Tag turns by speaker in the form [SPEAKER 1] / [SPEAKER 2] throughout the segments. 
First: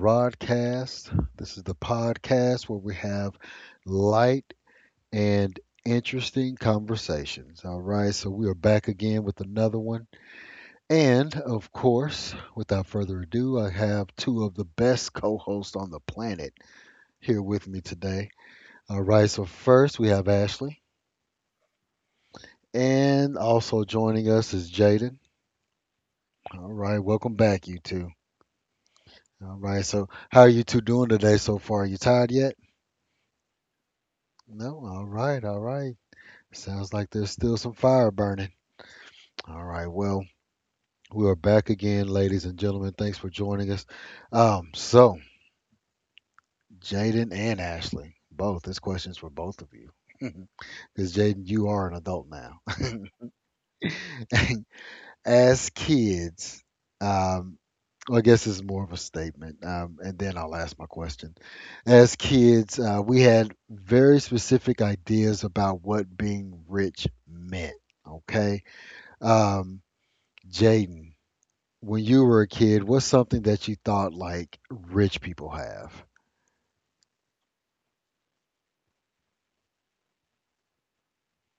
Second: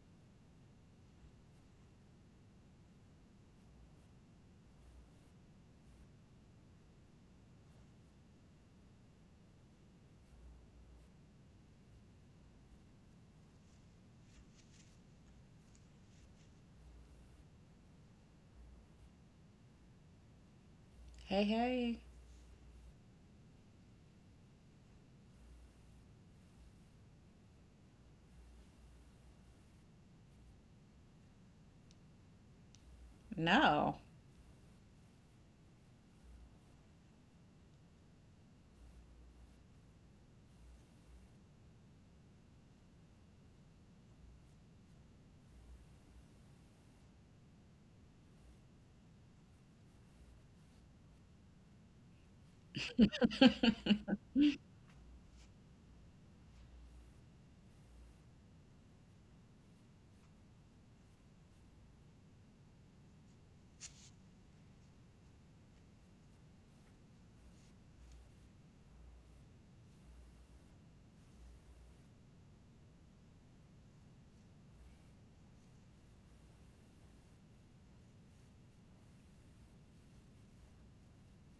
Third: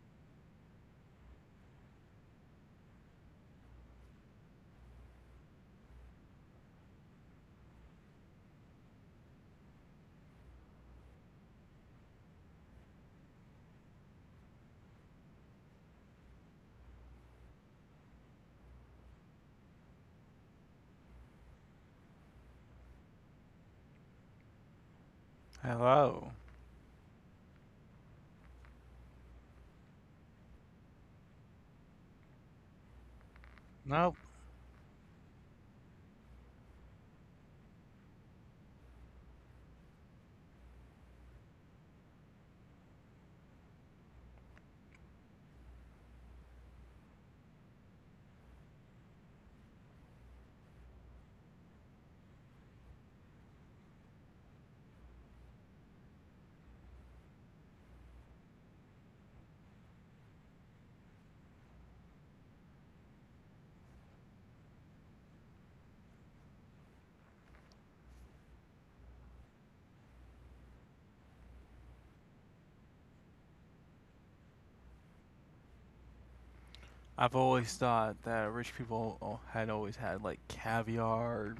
[SPEAKER 1] Rodcast. This is the podcast where we have light and interesting conversations. All right, so we are back again with another one. And of course, without further ado, I have two of the best co hosts on the planet here with me today. All right, so first we have Ashley,
[SPEAKER 2] Hey, hey.
[SPEAKER 1] and also joining us is Jaden.
[SPEAKER 3] Hello.
[SPEAKER 1] All right, welcome back, you two. All right, so how are you two doing today so far? You tired yet?
[SPEAKER 2] No.
[SPEAKER 3] Nope.
[SPEAKER 1] No, all right, all right. Sounds like there's still some fire burning. All right, well, we are back again, ladies and gentlemen. Thanks for joining us. So Jaden and Ashley, both. This question's for both of you. Because Jaden, you are an adult now. As kids, um, well, I guess this is more of a statement, and then I'll ask my question. As kids, we had very specific ideas about what being rich meant. Okay. Um, Jaden, when you were a kid, what's something that you thought like rich people have?
[SPEAKER 3] I've always thought that rich people had always had like caviar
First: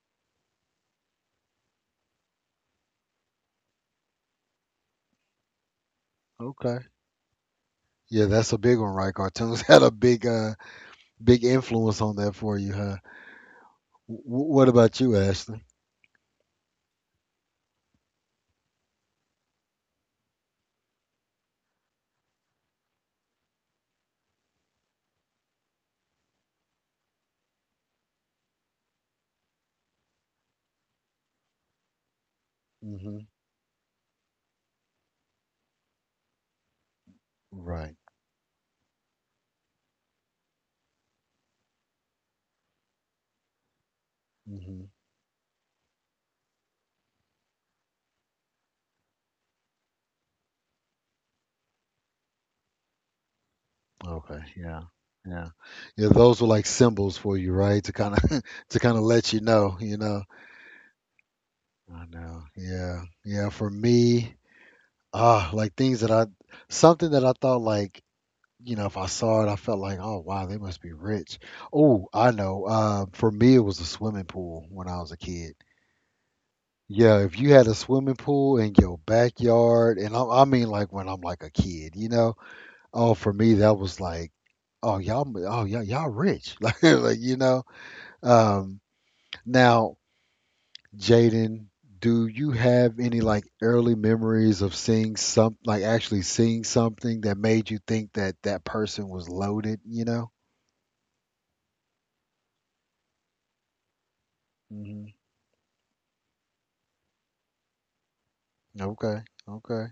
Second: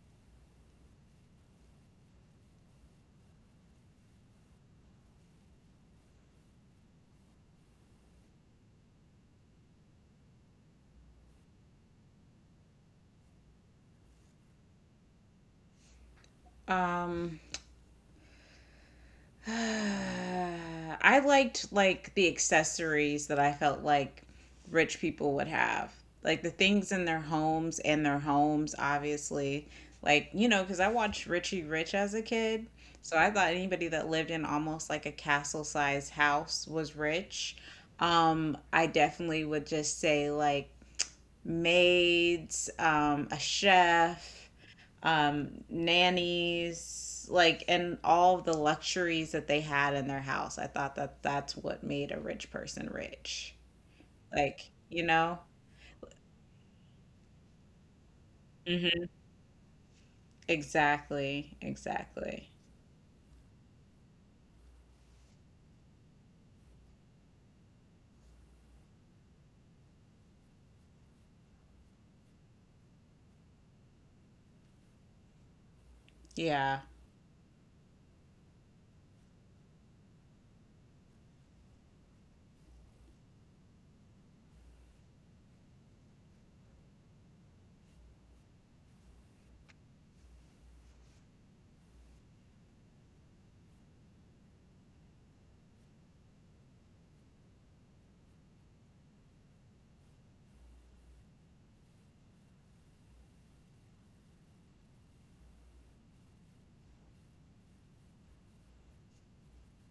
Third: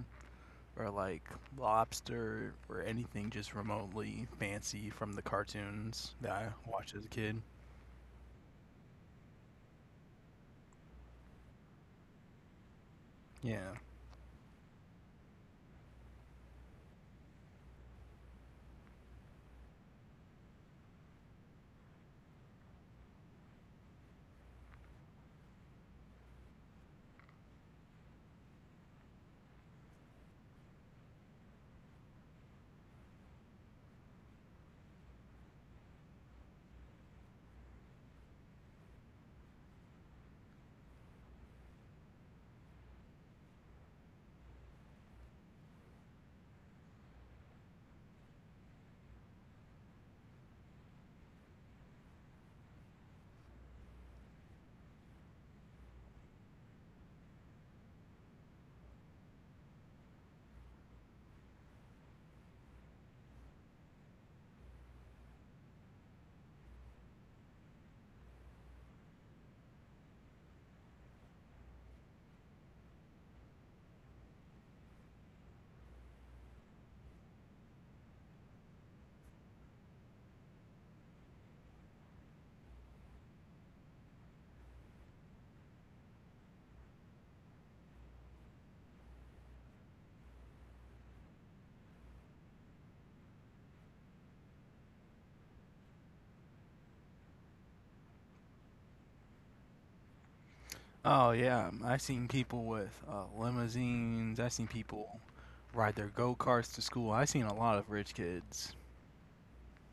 [SPEAKER 3] or like lobster or anything just remotely fancy from the cartoons that I
[SPEAKER 1] Okay.
[SPEAKER 3] watched as a kid.
[SPEAKER 1] Yeah, that's a big one, right? Cartoons had a big influence on that for you, huh?
[SPEAKER 3] Yeah.
[SPEAKER 1] W- what about you, Ashley?
[SPEAKER 2] Um, uh, I liked like the accessories that I felt like rich people would have, like the things in their homes and their homes, obviously. Like you know, because I watched Richie Rich as a kid, so
[SPEAKER 1] Hmm.
[SPEAKER 2] I thought anybody that lived in almost like a castle-sized house was rich.
[SPEAKER 1] Right.
[SPEAKER 2] I definitely would just say like maids, a chef,
[SPEAKER 1] Hmm.
[SPEAKER 2] nannies, like, and all of the luxuries that they had in their house. I thought that that's what made a rich person rich.
[SPEAKER 1] Okay.
[SPEAKER 2] Like,
[SPEAKER 1] Yeah.
[SPEAKER 2] you know?
[SPEAKER 1] Yeah. Yeah. Those were like symbols for you, right? To kind of, to kind of
[SPEAKER 2] Hmm.
[SPEAKER 1] let you know.
[SPEAKER 2] Exactly.
[SPEAKER 1] I know.
[SPEAKER 2] Exactly.
[SPEAKER 1] Yeah. Yeah. For me, like things something that I thought like, you know, if I saw it, I felt like, "Oh, wow, they must be rich." Oh, I know. For me, it was a swimming pool when I was a kid.
[SPEAKER 2] Yeah.
[SPEAKER 1] Yeah, if you had a swimming pool in your backyard, and I mean, like when I'm like a kid, you know. Oh, for me, that was like, oh, y'all, y'all rich," like you know. Um, Now, Jaden, do you have any like early memories of seeing like actually seeing something that made you think that that person was loaded?
[SPEAKER 3] Oh yeah. I've seen people with limousines. I've seen
[SPEAKER 1] Mm-hmm.
[SPEAKER 3] people ride their go karts to school. I've seen a lot of rich kids.
[SPEAKER 1] Okay, okay.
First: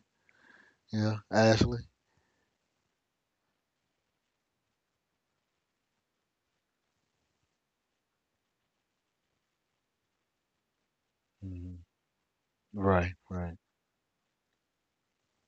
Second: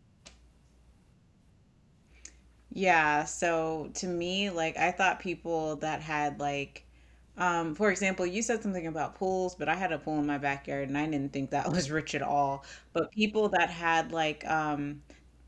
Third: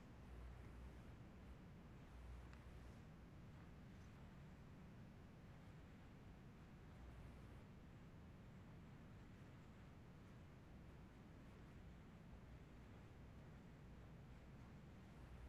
[SPEAKER 1] Yeah, Ashley.
[SPEAKER 2] Yeah. So to me, like, I thought people that had, like, for example, you said something about pools, but I had a pool in my backyard and I didn't think that
[SPEAKER 1] Mhm.
[SPEAKER 2] was rich at all. But
[SPEAKER 1] Right,
[SPEAKER 2] people
[SPEAKER 1] right.
[SPEAKER 2] that had, like,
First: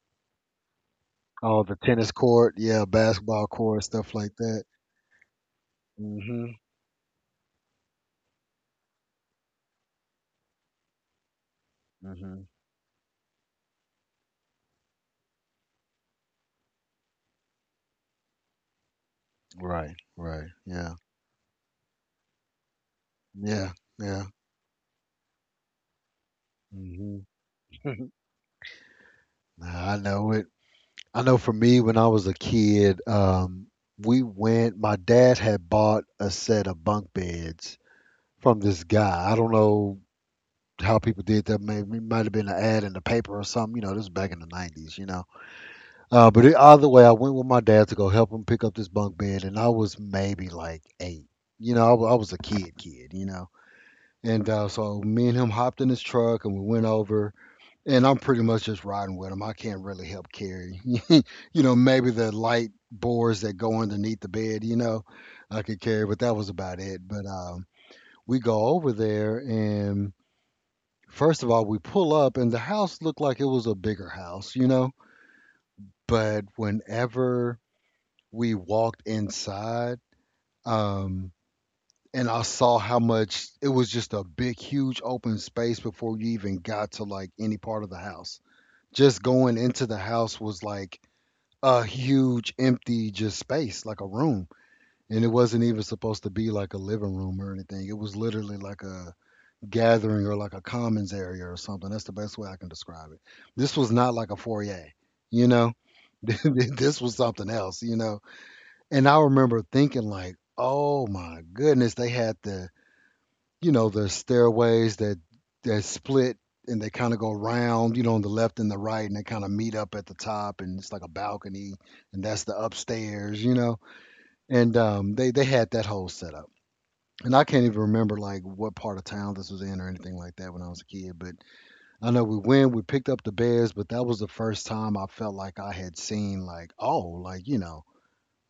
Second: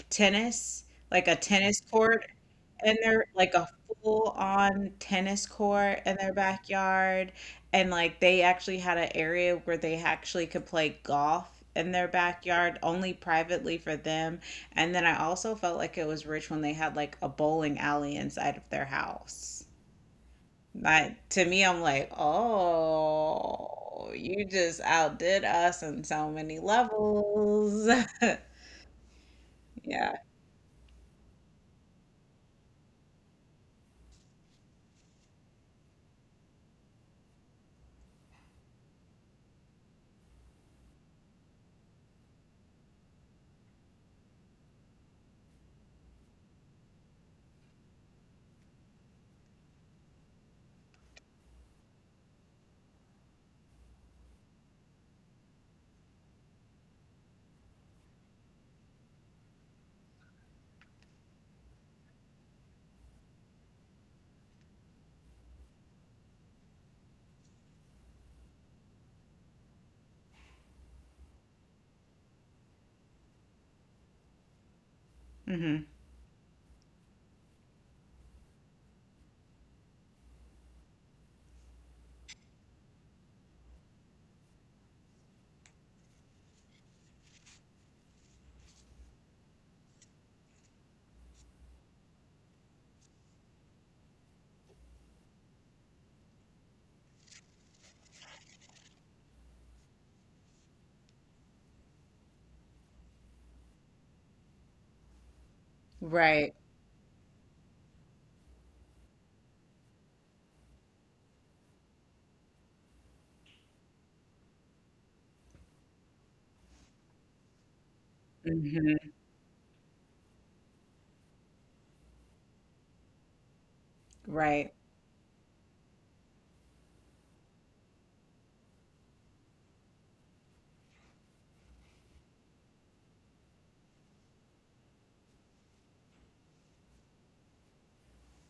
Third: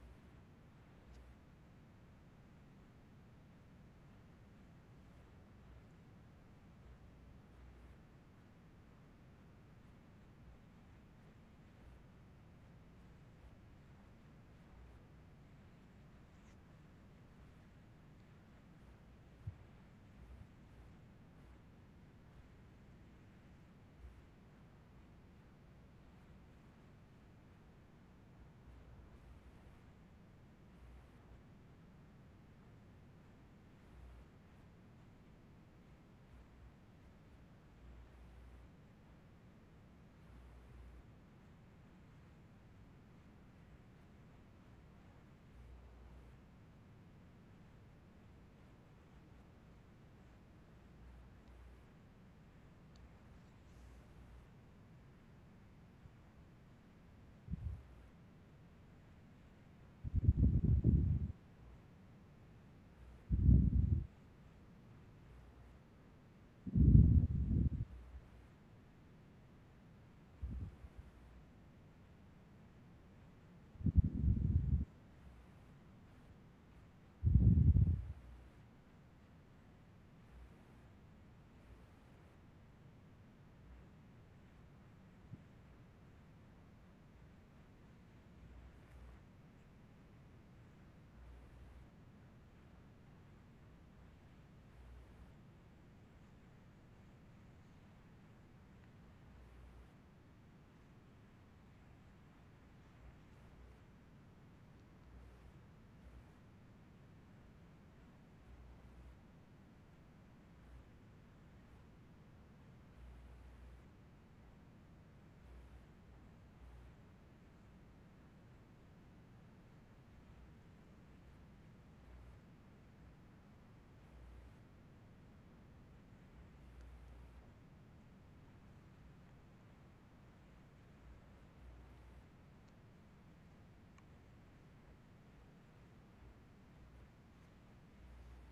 [SPEAKER 2] tennis, like a
[SPEAKER 1] Oh, the
[SPEAKER 2] tennis
[SPEAKER 1] tennis
[SPEAKER 2] court,
[SPEAKER 1] court, yeah,
[SPEAKER 2] and they're
[SPEAKER 1] basketball
[SPEAKER 2] like a
[SPEAKER 1] court, stuff
[SPEAKER 2] full
[SPEAKER 1] like that.
[SPEAKER 2] on tennis court in their
[SPEAKER 1] Mhm.
[SPEAKER 2] backyard, and like they actually had an area where they actually could play golf in their
[SPEAKER 1] Mhm.
[SPEAKER 2] backyard only privately for them, and then I also felt like it was rich when they had like a bowling alley inside of their house.
[SPEAKER 1] Right, right. Yeah.
[SPEAKER 2] Like to me I'm like,
[SPEAKER 1] Yeah.
[SPEAKER 2] "Oh,
[SPEAKER 1] Yeah.
[SPEAKER 2] you just outdid us on so many
[SPEAKER 1] Mhm.
[SPEAKER 2] levels."
[SPEAKER 1] I
[SPEAKER 2] Yeah.
[SPEAKER 1] know it. I know for me when I was a kid, we went my dad had bought a set of bunk beds from this guy. I don't know how people did that. Maybe it might have been an ad in the paper or something, you know, this was back in the 90s, you know. But the either way, I went with my dad to go help him pick up this bunk bed, and I was maybe like 8. You know, I was a kid, kid. You know, and so me and him hopped in his truck, and we went over, and I'm pretty much just riding with him. I can't really help carry. You know, maybe the light boards that go underneath the bed. You know, I could carry, but that was about it. But we go over there, and first of all, we pull up, and the house looked like it was a bigger house. You know,
[SPEAKER 2] Hmm.
[SPEAKER 1] but whenever we walked inside um and I saw how much it was just a big huge open space before you even got to like any part of the house. Just going into the house was like a huge empty just space like a room, and it wasn't even supposed to be like a living room or anything. It was literally like a gathering or like a commons area or something. That's the best way I can describe it. This was not like a foyer, you know.
[SPEAKER 2] Right.
[SPEAKER 1] This was something else, you know, and I remember thinking like, "Oh my goodness, they had the stairways that split, and they kind of go round, you know, on the left and the right,
[SPEAKER 2] Hmm.
[SPEAKER 1] and they kind of meet up at the top, and it's like a balcony, and that's the upstairs, you know."
[SPEAKER 2] Right.
[SPEAKER 1] And they had that whole setup. And I can't even remember like what part of town this was in or anything like that when I was a kid, but I know we picked up the beds, but that was the first time I felt like I had seen like, oh, like you know,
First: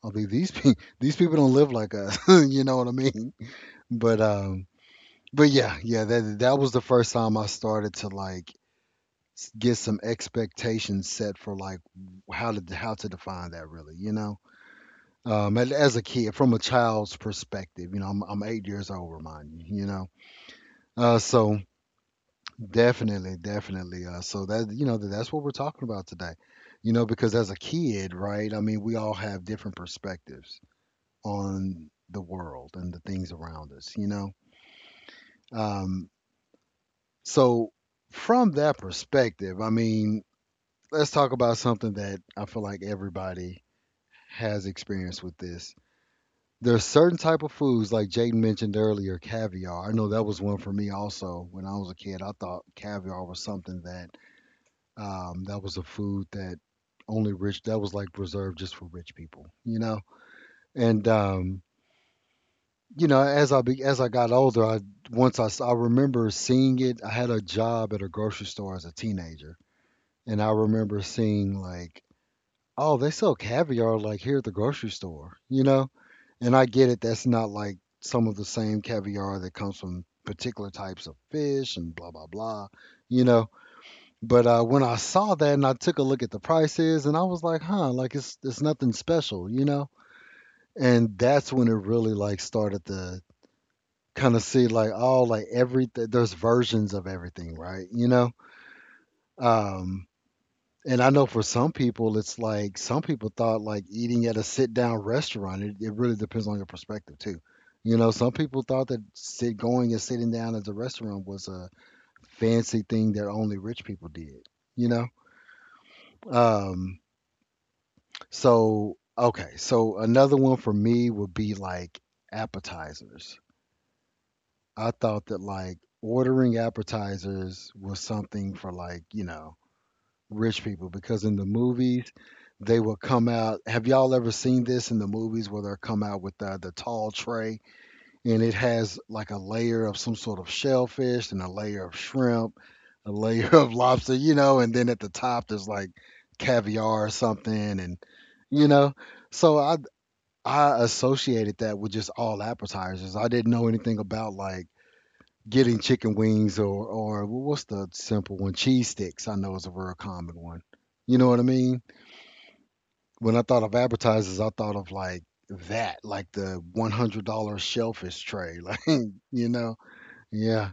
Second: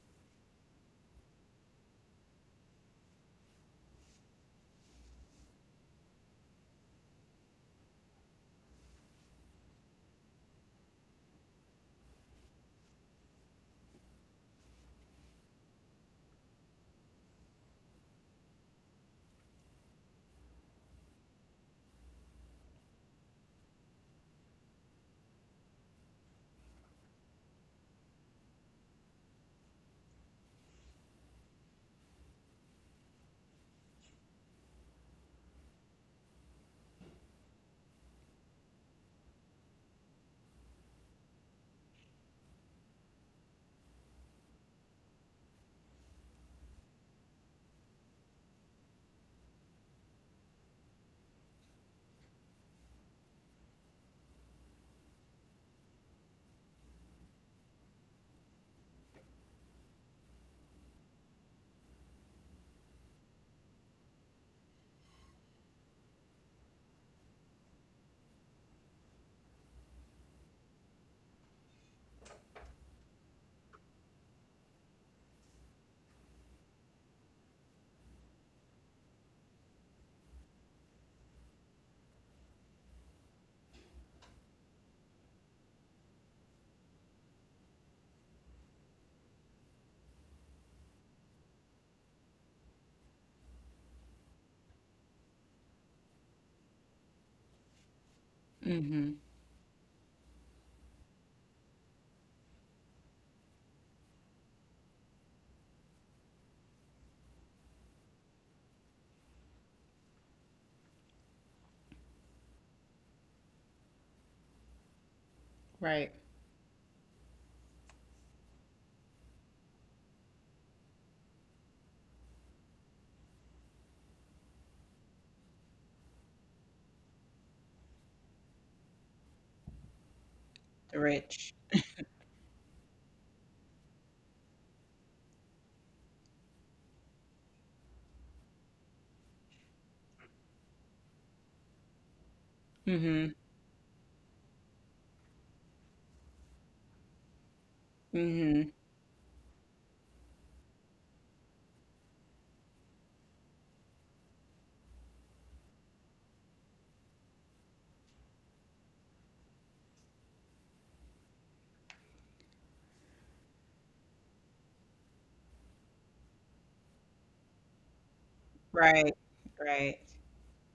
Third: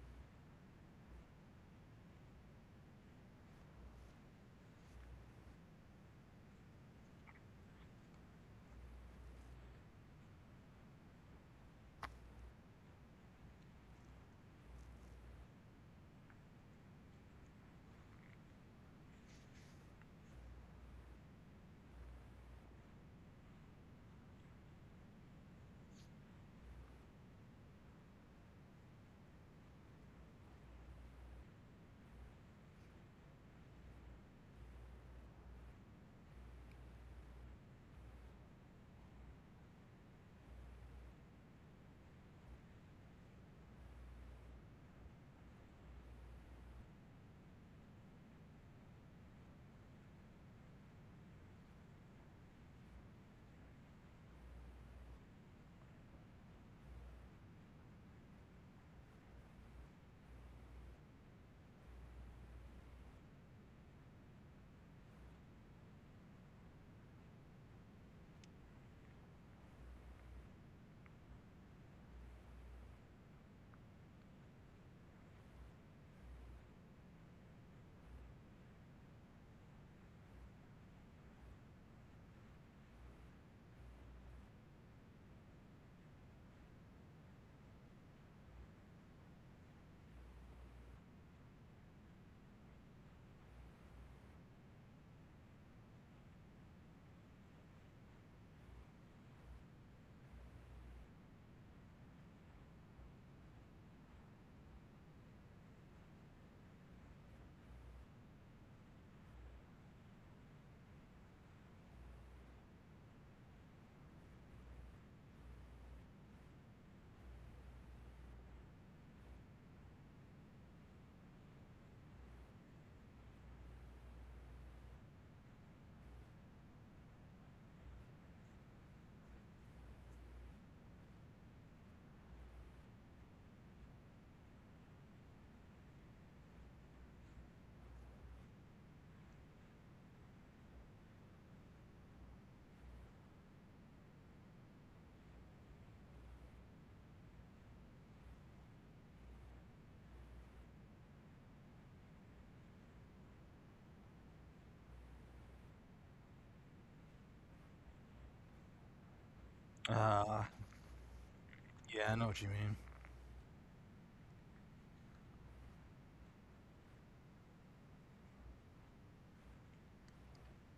[SPEAKER 1] I'll be these pe- these people don't live like us, you know what I mean? But um, but yeah, yeah, that was the first time I started to like get some expectations set for like how to define that really, you know. And as a kid, from a child's perspective, you know, I'm 8 years old, remind you, you know. So definitely, definitely. So that you know that's what we're talking about today, you know, because as a kid, right? I mean, we all have different perspectives, on the world and the things around us, you know? Um, so, from that perspective, I mean, let's talk about something that I feel like everybody has experience with this. There's certain type of foods, like Jaden mentioned earlier, caviar. I know that was one for me also when I was a kid. I thought caviar was something that was a food that only rich that was like reserved just for rich people, you know. And you know, as I got older, I remember seeing it. I had a job at a grocery store as a teenager, and I remember seeing like, oh, they sell caviar like here at the grocery store, you know. And I get it. That's not like some of the same caviar that comes from particular types of fish and blah blah blah, you know. But when I saw that and I took a look at the prices, and I was like, huh, like it's nothing special, you know. And that's when it really like started to kind of see like all like every there's versions of everything, right? You know,
[SPEAKER 2] Hmm.
[SPEAKER 1] um, and I know for some people it's like some people thought like eating at a sit down restaurant. It really depends on your perspective too. You know, some people thought that sit going and sitting down at a restaurant was a fancy thing that only rich people did. You know,
[SPEAKER 2] Right.
[SPEAKER 1] um, so okay, so another one for me would be like appetizers. I thought that like ordering appetizers was something for like, you know, rich people
[SPEAKER 2] The
[SPEAKER 1] because in the
[SPEAKER 2] rich.
[SPEAKER 1] movies they will come out. Have y'all ever seen this in the movies where they'll come out with the tall tray, and it has like a layer of some sort of shellfish and a layer of shrimp, a
[SPEAKER 2] Hmm. mm
[SPEAKER 1] layer of lobster, you know, and then at the top there's like caviar or something and you
[SPEAKER 2] hmm
[SPEAKER 1] know. So I associated that with just all appetizers. I didn't know anything about like getting chicken wings or well, what's the simple one? Cheese sticks. I know is a real common
[SPEAKER 3] Uh,
[SPEAKER 1] one. You know what I mean?
[SPEAKER 3] yeah, I know what you mean.
[SPEAKER 1] When I thought of advertisers, I thought of like that, like the $100 shellfish tray. Like
[SPEAKER 2] Right.
[SPEAKER 1] you know,
[SPEAKER 2] Right.
[SPEAKER 1] yeah.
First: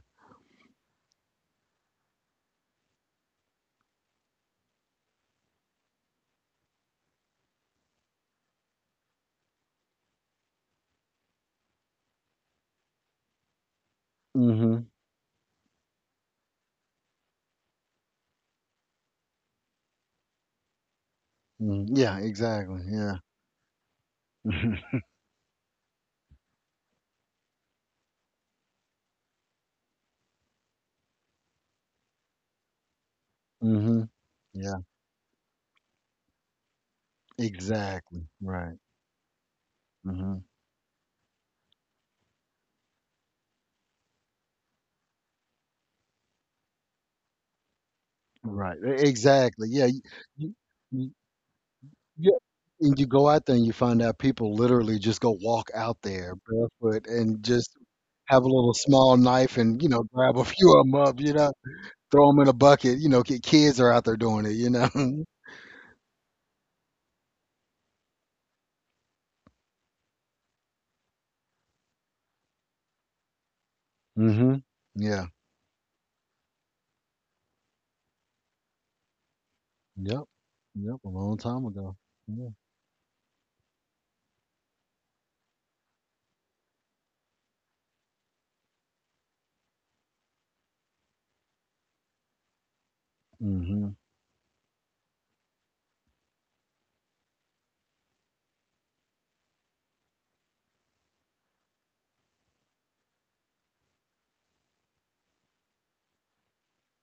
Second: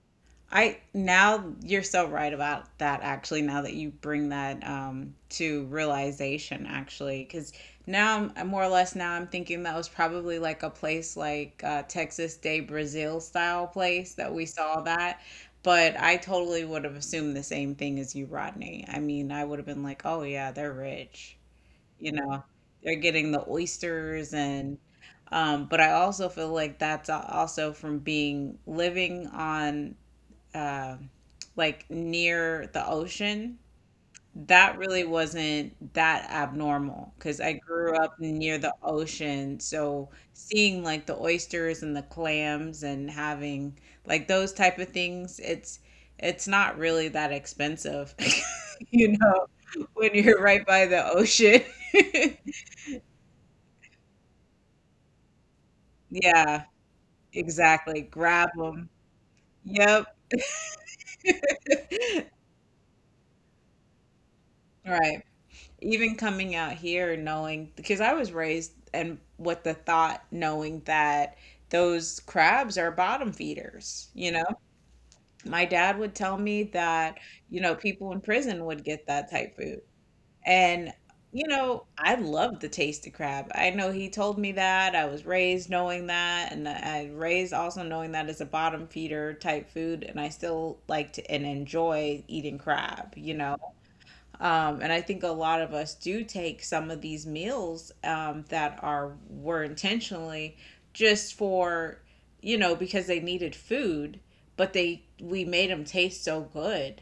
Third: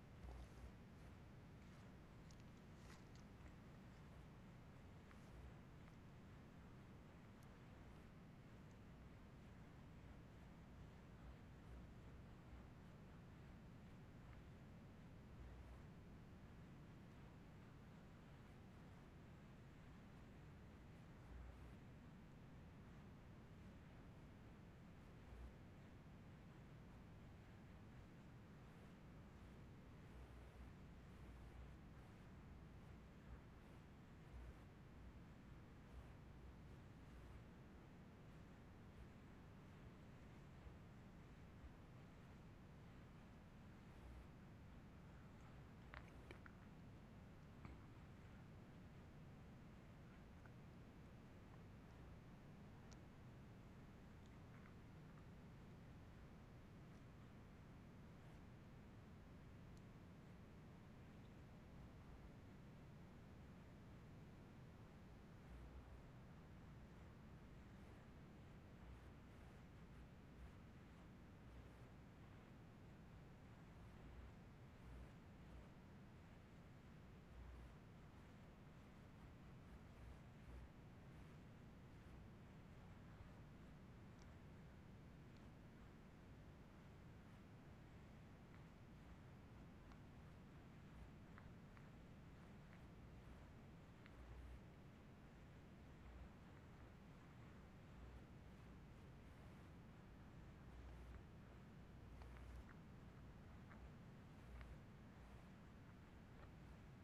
[SPEAKER 2] I now you're so right about that actually, now that you bring that to realization, actually, because now I'm more or less now I'm thinking that was probably like a place like Texas Day Brazil style place that we saw
[SPEAKER 1] Hmm.
[SPEAKER 2] that, but I totally would have assumed the same thing as you, Rodney. I mean, I would have been like, "Oh yeah, they're rich."
[SPEAKER 1] Hmm.
[SPEAKER 2] You
[SPEAKER 1] Yeah,
[SPEAKER 2] know,
[SPEAKER 1] exactly.
[SPEAKER 2] they're
[SPEAKER 1] Yeah.
[SPEAKER 2] getting the oysters and but I also feel like that's also from being living on um like near the ocean.
[SPEAKER 1] Hmm.
[SPEAKER 2] That
[SPEAKER 1] Yeah,
[SPEAKER 2] really wasn't that abnormal, because I grew up
[SPEAKER 1] exactly.
[SPEAKER 2] near the
[SPEAKER 1] Right.
[SPEAKER 2] ocean. So
[SPEAKER 1] Hmm.
[SPEAKER 2] seeing like the oysters and the clams and having like those type of things, it's not really that expensive,
[SPEAKER 1] Right. E-
[SPEAKER 2] you know,
[SPEAKER 1] Exactly. Yeah.
[SPEAKER 2] when you're right by the
[SPEAKER 1] You,
[SPEAKER 2] ocean.
[SPEAKER 1] Yeah, and you go out there and you find out people literally just go walk out there
[SPEAKER 2] Yeah,
[SPEAKER 1] barefoot and just
[SPEAKER 2] exactly.
[SPEAKER 1] have a
[SPEAKER 2] Grab
[SPEAKER 1] little
[SPEAKER 2] them.
[SPEAKER 1] small knife and, you know,
[SPEAKER 2] Yep.
[SPEAKER 1] grab a few of them up, you know, throw them in a bucket. You know, kids are out there doing it, you know.
[SPEAKER 2] Right. Even coming out here and knowing, because I was raised and with the thought, knowing that those crabs are bottom feeders, you know?
[SPEAKER 1] Hmm. Yeah.
[SPEAKER 2] My dad would tell me that, you know, people in prison would get that type food.
[SPEAKER 1] Yep.
[SPEAKER 2] And,
[SPEAKER 1] Yep. A long
[SPEAKER 2] you
[SPEAKER 1] time
[SPEAKER 2] know,
[SPEAKER 1] ago.
[SPEAKER 2] I
[SPEAKER 1] Yeah.
[SPEAKER 2] love the taste of crab. I know he told me that. I was raised knowing that. And I raised also knowing that it's a bottom feeder type food. And I still like to and enjoy eating crab, you know.
[SPEAKER 1] Hmm.
[SPEAKER 2] And I think a lot of us do take some of these meals that are were intentionally just for, you know, because they needed food, but they we made them taste so good,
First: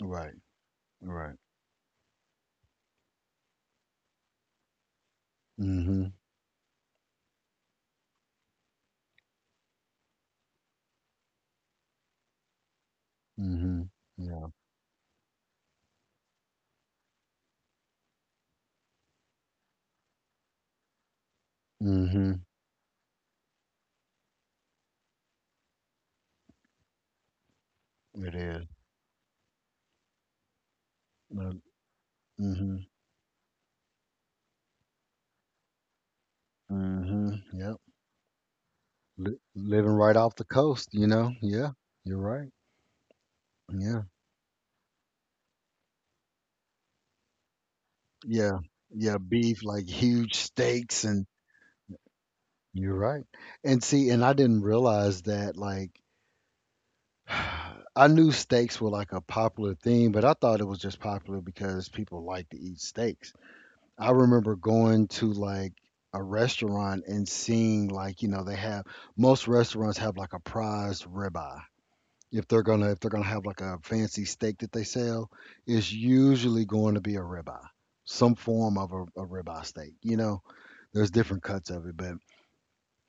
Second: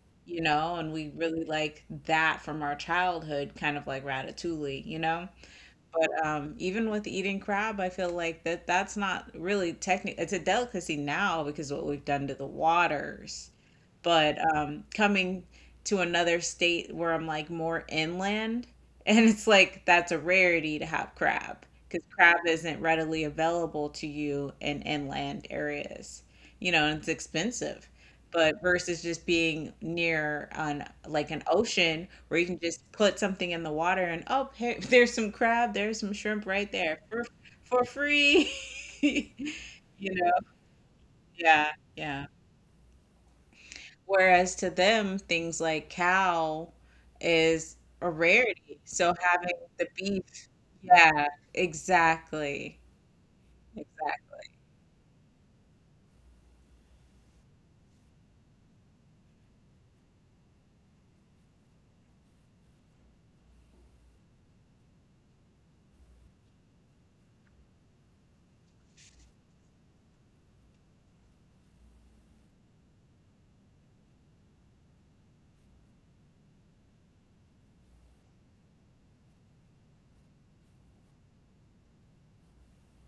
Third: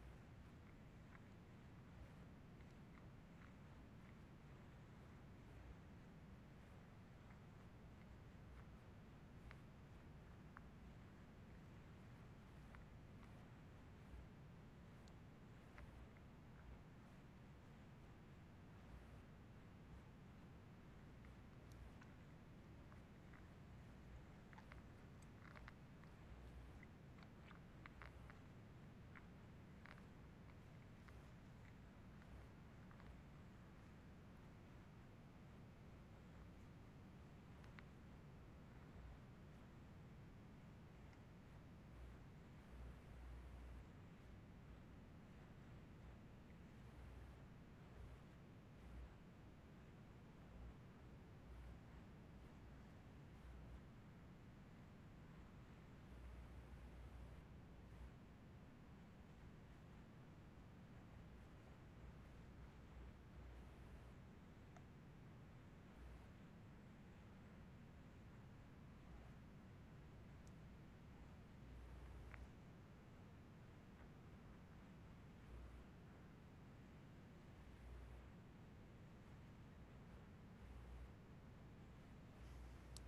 [SPEAKER 1] Right.
[SPEAKER 2] you know, and we
[SPEAKER 1] Right.
[SPEAKER 2] really like that from our childhood, kind of like ratatouille, you know?
[SPEAKER 1] Hmm.
[SPEAKER 2] But even with eating crab, I feel like that that's not really technical. It's a delicacy now because of what we've done to the waters,
[SPEAKER 1] Hmm.
[SPEAKER 2] but
[SPEAKER 1] Yeah.
[SPEAKER 2] coming to another state where I'm like more inland, and it's like that's a rarity to have crab because crab
[SPEAKER 1] Hmm.
[SPEAKER 2] isn't readily available to you in inland areas. You know, and it's expensive.
[SPEAKER 1] It
[SPEAKER 2] But
[SPEAKER 1] is.
[SPEAKER 2] versus just being near on like an ocean where you can
[SPEAKER 1] Mm-hmm.
[SPEAKER 2] just put something in the water and, oh, here, there's some crab, there's some shrimp right there
[SPEAKER 1] Hmm. Yep.
[SPEAKER 2] for free.
[SPEAKER 1] Living
[SPEAKER 2] You
[SPEAKER 1] right
[SPEAKER 2] know,
[SPEAKER 1] off the coast, you know.
[SPEAKER 2] yeah,
[SPEAKER 1] Yeah. You're
[SPEAKER 2] yeah.
[SPEAKER 1] right. Yeah.
[SPEAKER 2] Whereas to them, things like cow is a
[SPEAKER 1] Yeah.
[SPEAKER 2] rarity. So
[SPEAKER 1] Yeah,
[SPEAKER 2] having
[SPEAKER 1] beef, like
[SPEAKER 2] the
[SPEAKER 1] huge
[SPEAKER 2] beef,
[SPEAKER 1] steaks and
[SPEAKER 2] yeah, exactly.
[SPEAKER 1] you're right. And see, and I
[SPEAKER 2] Exactly.
[SPEAKER 1] didn't realize that like I knew steaks were like a popular thing, but I thought it was just popular because people like to eat steaks. I remember going to like a restaurant and seeing like, you know, they have most restaurants have like a prized ribeye. If they're gonna have like a fancy steak that they sell, it's usually going to be a ribeye, some form of a ribeye steak. You know, there's different cuts of it, but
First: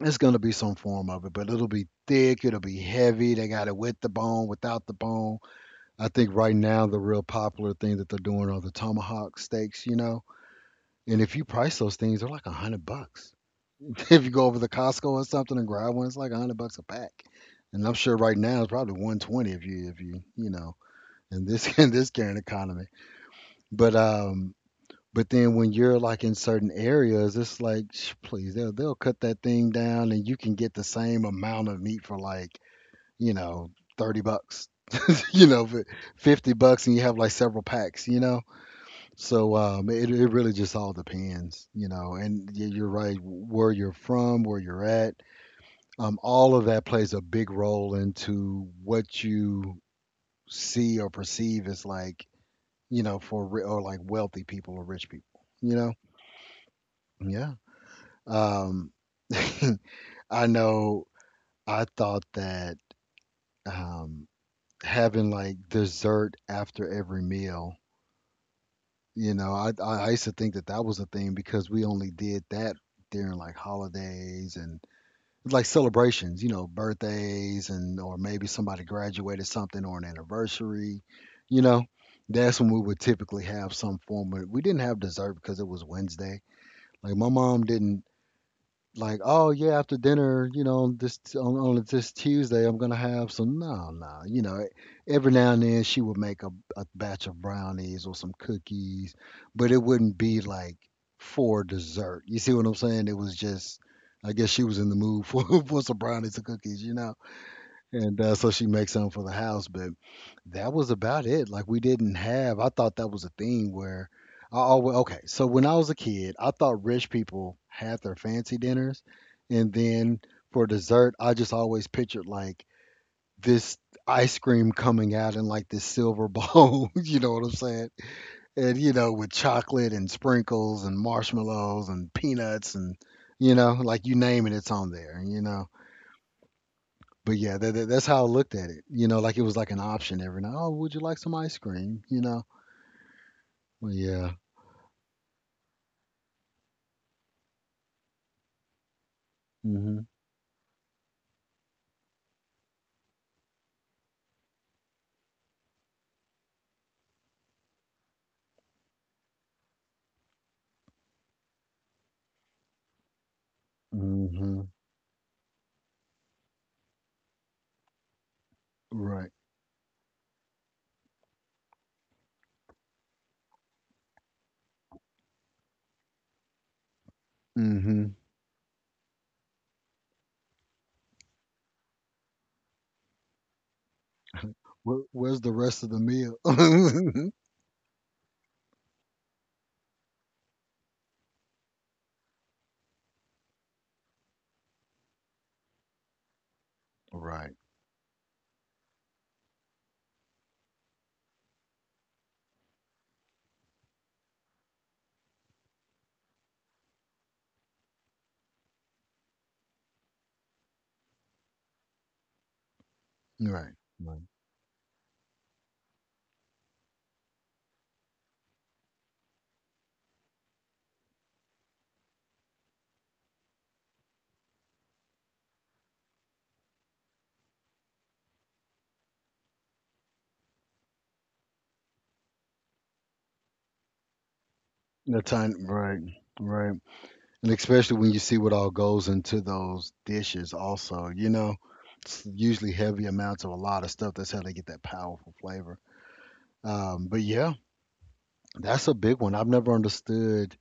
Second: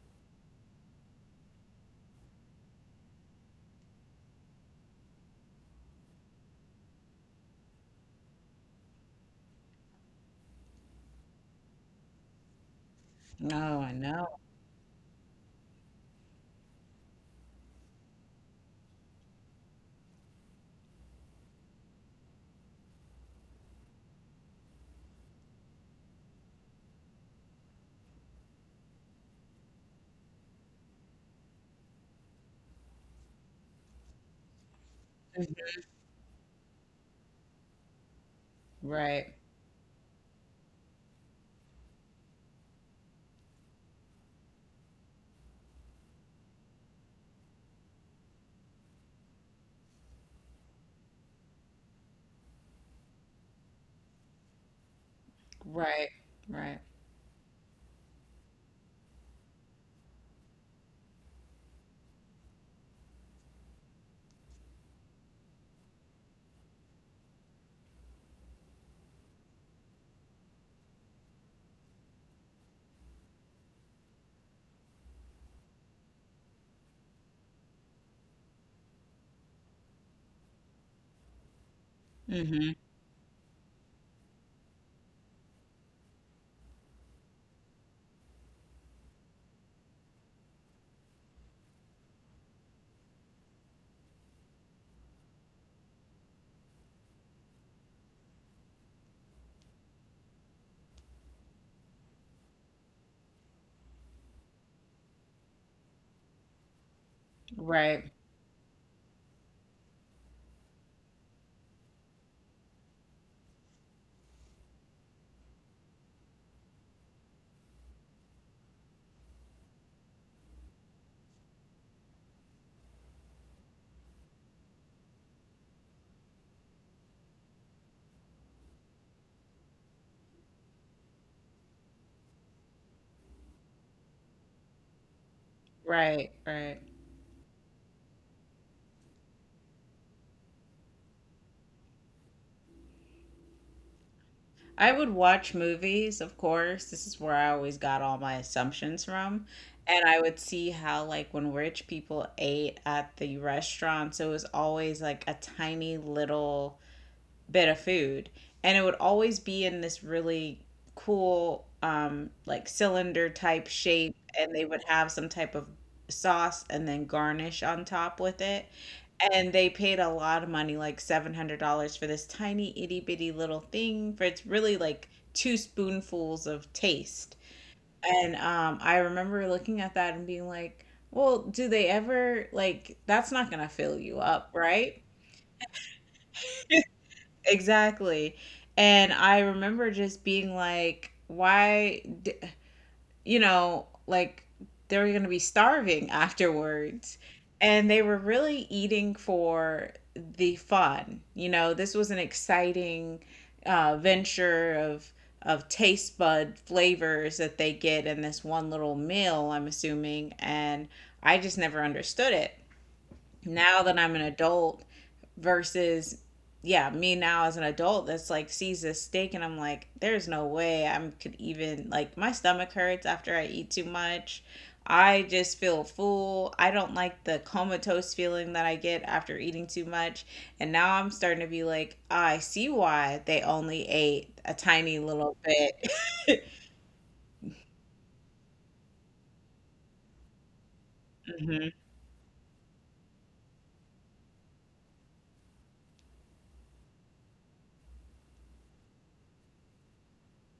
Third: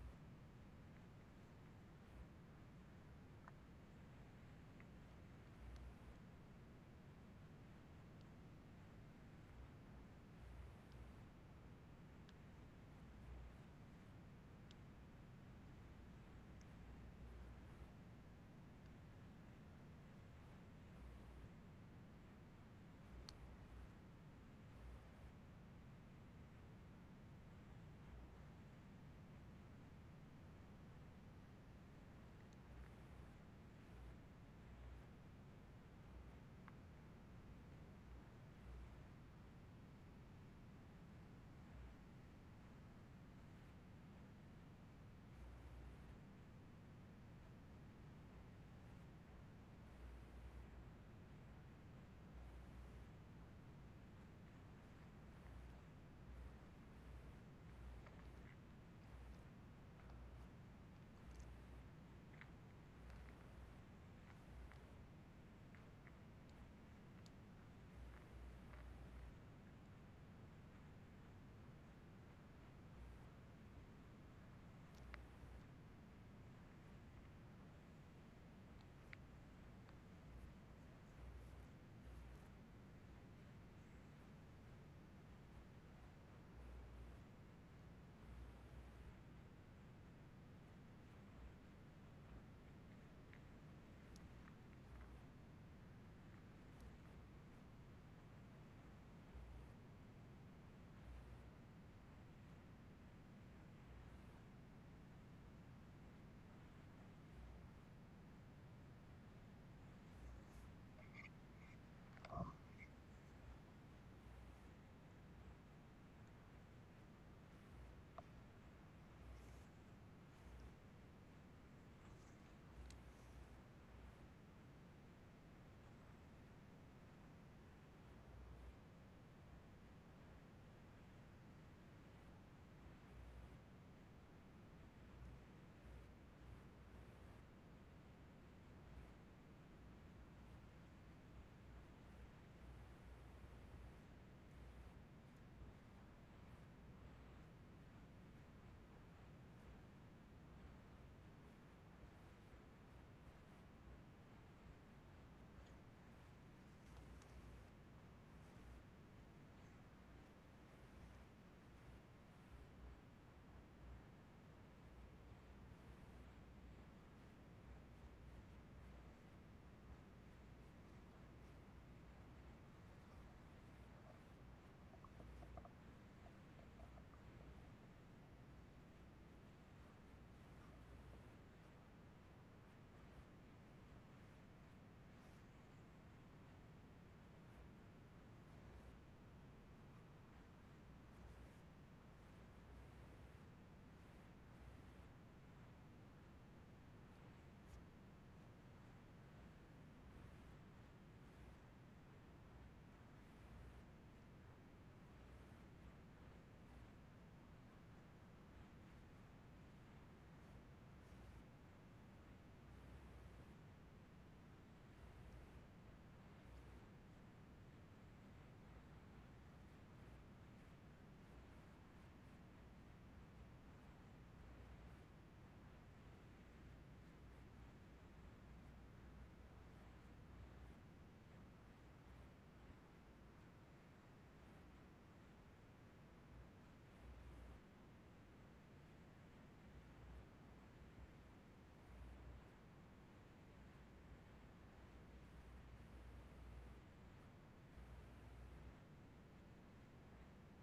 [SPEAKER 1] it's gonna be some form of it. But it'll be thick, it'll be heavy. They got it with the bone, without the bone. I think right now the real popular thing that they're doing are the tomahawk steaks. You know, and if you price those things, they're like 100 bucks.
[SPEAKER 2] No, I
[SPEAKER 1] If
[SPEAKER 2] know.
[SPEAKER 1] you go over to Costco or something and grab one, it's like 100 bucks a pack. And I'm sure right now it's probably 120 if you you know in this in this current economy. But um, but then when you're like in certain areas, it's like, please, they'll cut that thing down, and you can get the same amount of meat for like you know 30 bucks, you know,
[SPEAKER 2] Mhm.
[SPEAKER 1] fi- 50 bucks, and you have like several packs.
[SPEAKER 2] Right,
[SPEAKER 1] So, it really just all depends. And you're right, where you're from, where you're at, all of that plays a big role into what you see or perceive as like you know, for ri or like wealthy people or rich people, you know?
[SPEAKER 2] right, right.
[SPEAKER 1] Yeah. Um, I know I thought that um, having like dessert after every meal. I used to think that that was a thing because we only did that during like holidays and like celebrations, birthdays and or maybe somebody graduated something or an anniversary, you know. That's when
[SPEAKER 2] Hmm.
[SPEAKER 1] we would typically have some form of, we didn't have dessert because it was Wednesday. Like my mom didn't, like, oh yeah, after dinner, this on this Tuesday, I'm gonna have some. No, no, every now and then she would make a batch of brownies or some cookies, but it wouldn't be like for dessert. You see what I'm saying? It was just, I guess she was in the mood for for some brownies and cookies.
[SPEAKER 2] Right,
[SPEAKER 1] And so she makes something for the house, but that was about it. Like we didn't have. I thought that was a thing where I always, okay. So when I was a kid, I thought rich people had their fancy dinners, and then for dessert, I just always pictured like this ice cream coming out in like this silver bowl. You know what I'm saying? And with chocolate and sprinkles and marshmallows and peanuts and like you name it, it's on there.
[SPEAKER 2] right.
[SPEAKER 1] But yeah, that's how I looked at it. Like it was like an option every night. Oh, would you like some ice cream? Well, yeah.
[SPEAKER 2] I would watch movies, of course. This is where I always got all my assumptions from.
[SPEAKER 1] Mhm.
[SPEAKER 2] And I would see how, like, when rich people ate at the restaurants, it was always like a tiny little bit of food, and it would always be in this really cool like cylinder type shape, and they
[SPEAKER 1] Mhm.
[SPEAKER 2] would have some type of sauce and then garnish on top with it,
[SPEAKER 1] Right.
[SPEAKER 2] and they paid a lot of money like $700 for this tiny itty bitty little thing, for it's really like two spoonfuls of taste.
[SPEAKER 1] Mhm.
[SPEAKER 2] And I remember looking at that and being like, well, do they ever like, that's not gonna fill you up,
[SPEAKER 1] Where,
[SPEAKER 2] right?
[SPEAKER 1] where's the rest of the meal?
[SPEAKER 2] Exactly. And I remember just being like, why, you know, like they were going to be starving afterwards.
[SPEAKER 1] Right.
[SPEAKER 2] And they were really eating for the fun. You know, this was an exciting venture of taste bud flavors that they get in this one little meal, I'm assuming. And I just never understood it.
[SPEAKER 1] Right.
[SPEAKER 2] Now that I'm
[SPEAKER 1] Right.
[SPEAKER 2] an adult, versus, yeah, me now as an adult that's like sees this steak and I'm like, there's no way I could even like my stomach hurts after I eat too much. I just feel full. I don't like the comatose feeling that I get after eating too much. And now I'm starting to be like, "Ah, I see why they only ate a tiny
[SPEAKER 1] The
[SPEAKER 2] little
[SPEAKER 1] time.
[SPEAKER 2] bit.
[SPEAKER 1] Right. Right. And especially when you see what all goes into those dishes, also, you know,
[SPEAKER 2] Hmm.
[SPEAKER 1] it's usually heavy amounts of a lot of stuff. That's how they get that powerful flavor. But yeah, that's a big one. I've never understood.